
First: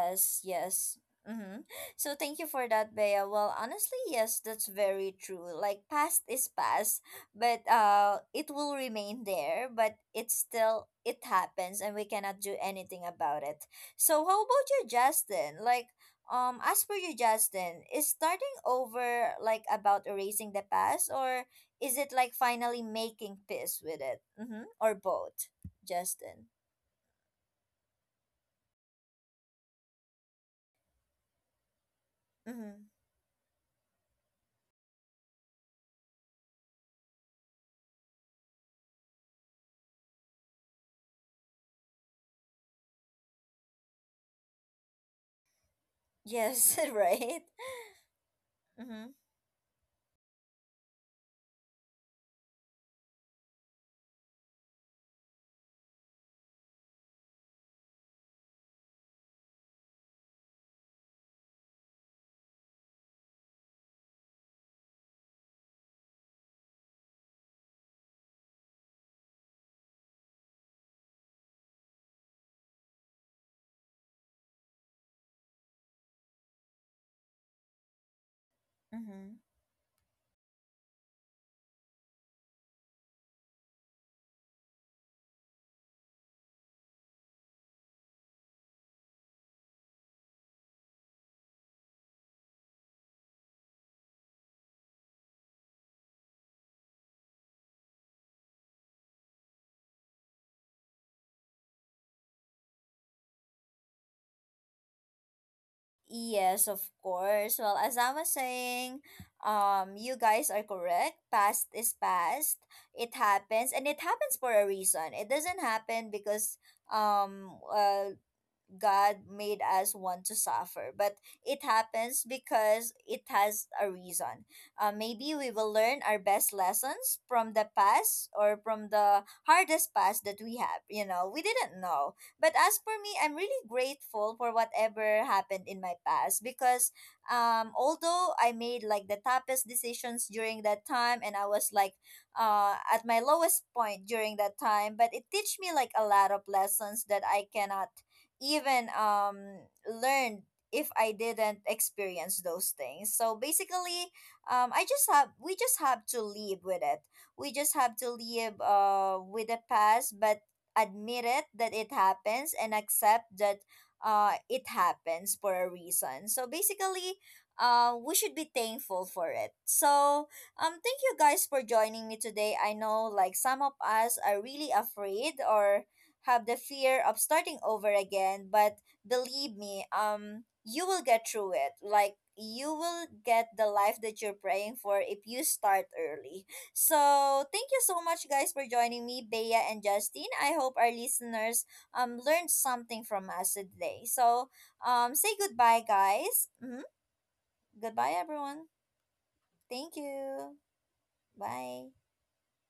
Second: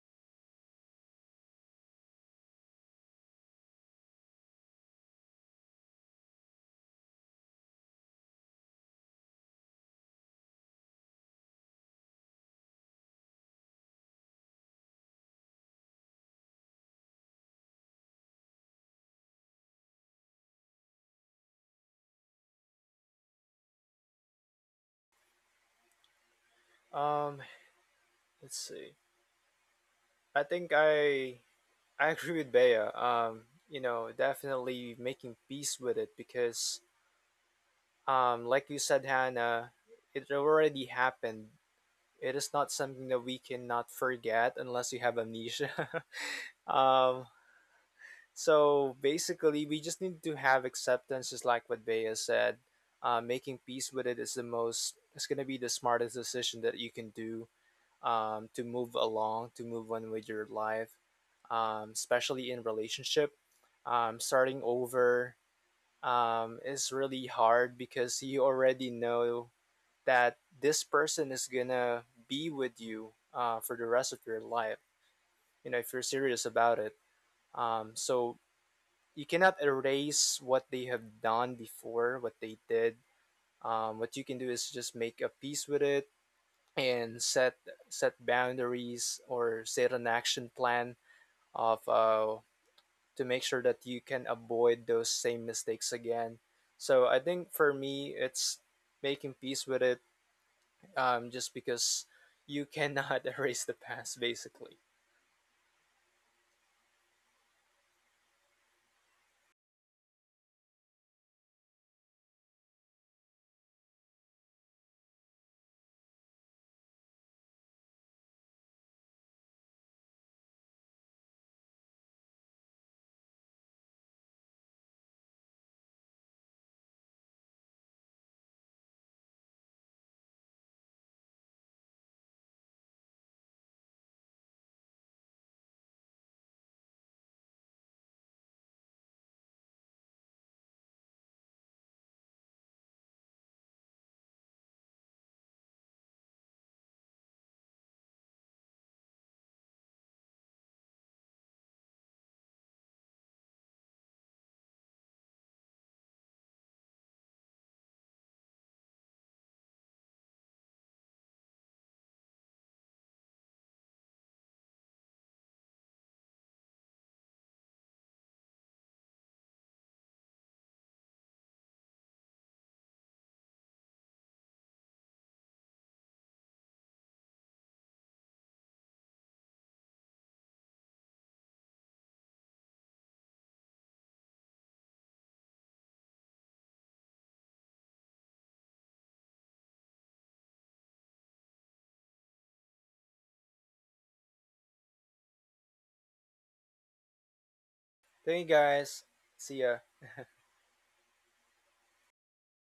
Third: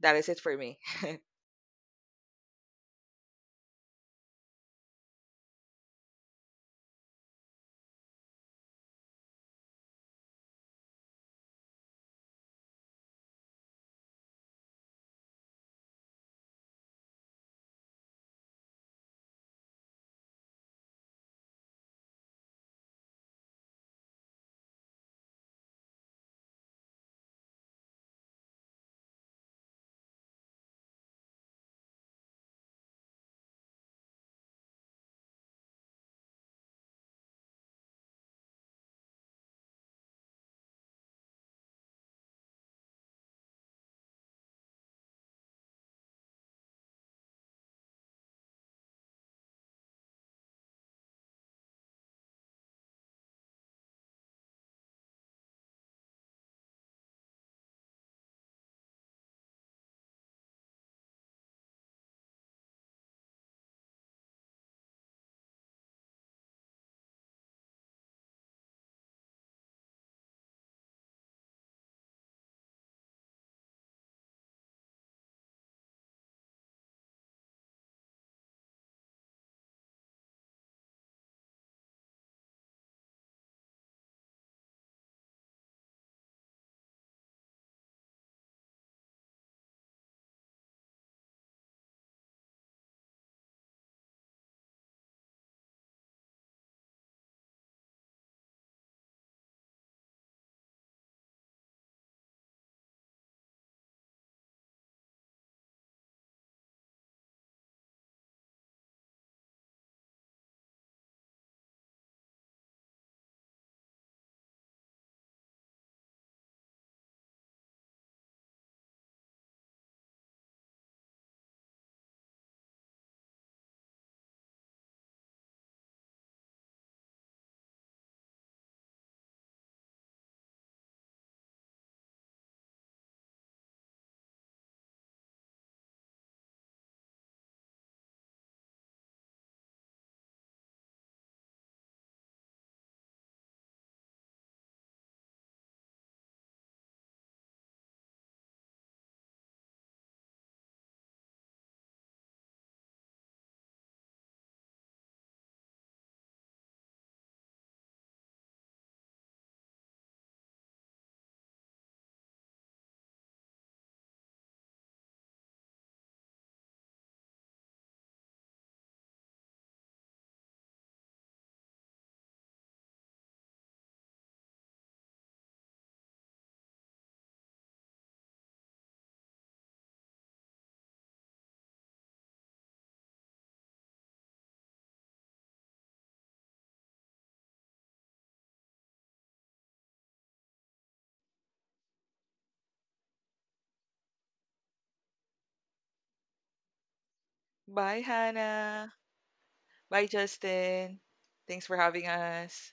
Speaker 2: That is it for me.
Speaker 1: yes. Mm-hmm. So thank you for that, Bea. Well, honestly, yes, that's very true. Like, past is past, but it will remain there, but it's still, it happens and we cannot do anything about it. So how about you, Justin? Like, as per you, Justin, is starting over like about erasing the past, or is it like finally making peace with it? Mm-hmm. Or both, Justin.
Speaker 3: um let's see. I think I agree with Bea.
Speaker 1: Mm-hmm.
Speaker 3: You know, definitely making peace with it because like you said, Hannah, it already happened. It is not something that we cannot forget unless you have amnesia.
Speaker 1: Yes,
Speaker 3: um,
Speaker 1: right.
Speaker 3: so
Speaker 1: Mhm.
Speaker 3: basically, we just need to have acceptance, just like what Bea said. Making peace with it is it's going to be the smartest decision that you can do to move along, to move on with your life, especially in relationship. Starting over is really hard because you already know that this person is gonna be with you for the rest of your life, you know, if you're serious about it. So you
Speaker 1: Mm-hmm.
Speaker 3: cannot erase what they have done before, what they did. What you can do is just make a peace with it, and set boundaries or set an action plan of to make sure that you can avoid those same mistakes again. So I think for me it's making peace with it, just because you cannot erase the past, basically.
Speaker 1: Yes, of course. Well, as I was saying, you guys are correct. Past is past. It happens, and it happens for a reason. It doesn't happen because um, uh, God made us want to suffer, but it happens because it has a reason. Maybe we will learn our best lessons from the past or from the hardest past that we have. You know, we didn't know. But as for me, I'm really grateful for whatever happened in my past because although I made like the toughest decisions during that time, and I was like at my lowest point during that time, but it teach me like a lot of lessons that I cannot even learned if I didn't experience those things. So basically, I just have we just have to live with it. We just have to live with the past, but admit it that it happens, and accept that it happens for a reason. So basically, we should be thankful for it. So, thank you guys for joining me today. I know, like, some of us are really afraid or have the fear of starting over again, but believe me, you will get through it. Like, you will get the life that you're praying for if you start early. So, thank you so much guys for joining me, Bea and Justine. I hope our listeners learned something from us today. So, say goodbye, guys. Mhm.
Speaker 2: Bye,
Speaker 1: Goodbye,
Speaker 3: Thank you
Speaker 1: everyone.
Speaker 2: Hannah.
Speaker 3: guys. See ya.
Speaker 1: Thank
Speaker 2: Bye,
Speaker 1: you.
Speaker 2: Justin. Thanks for
Speaker 1: Bye.
Speaker 2: having us.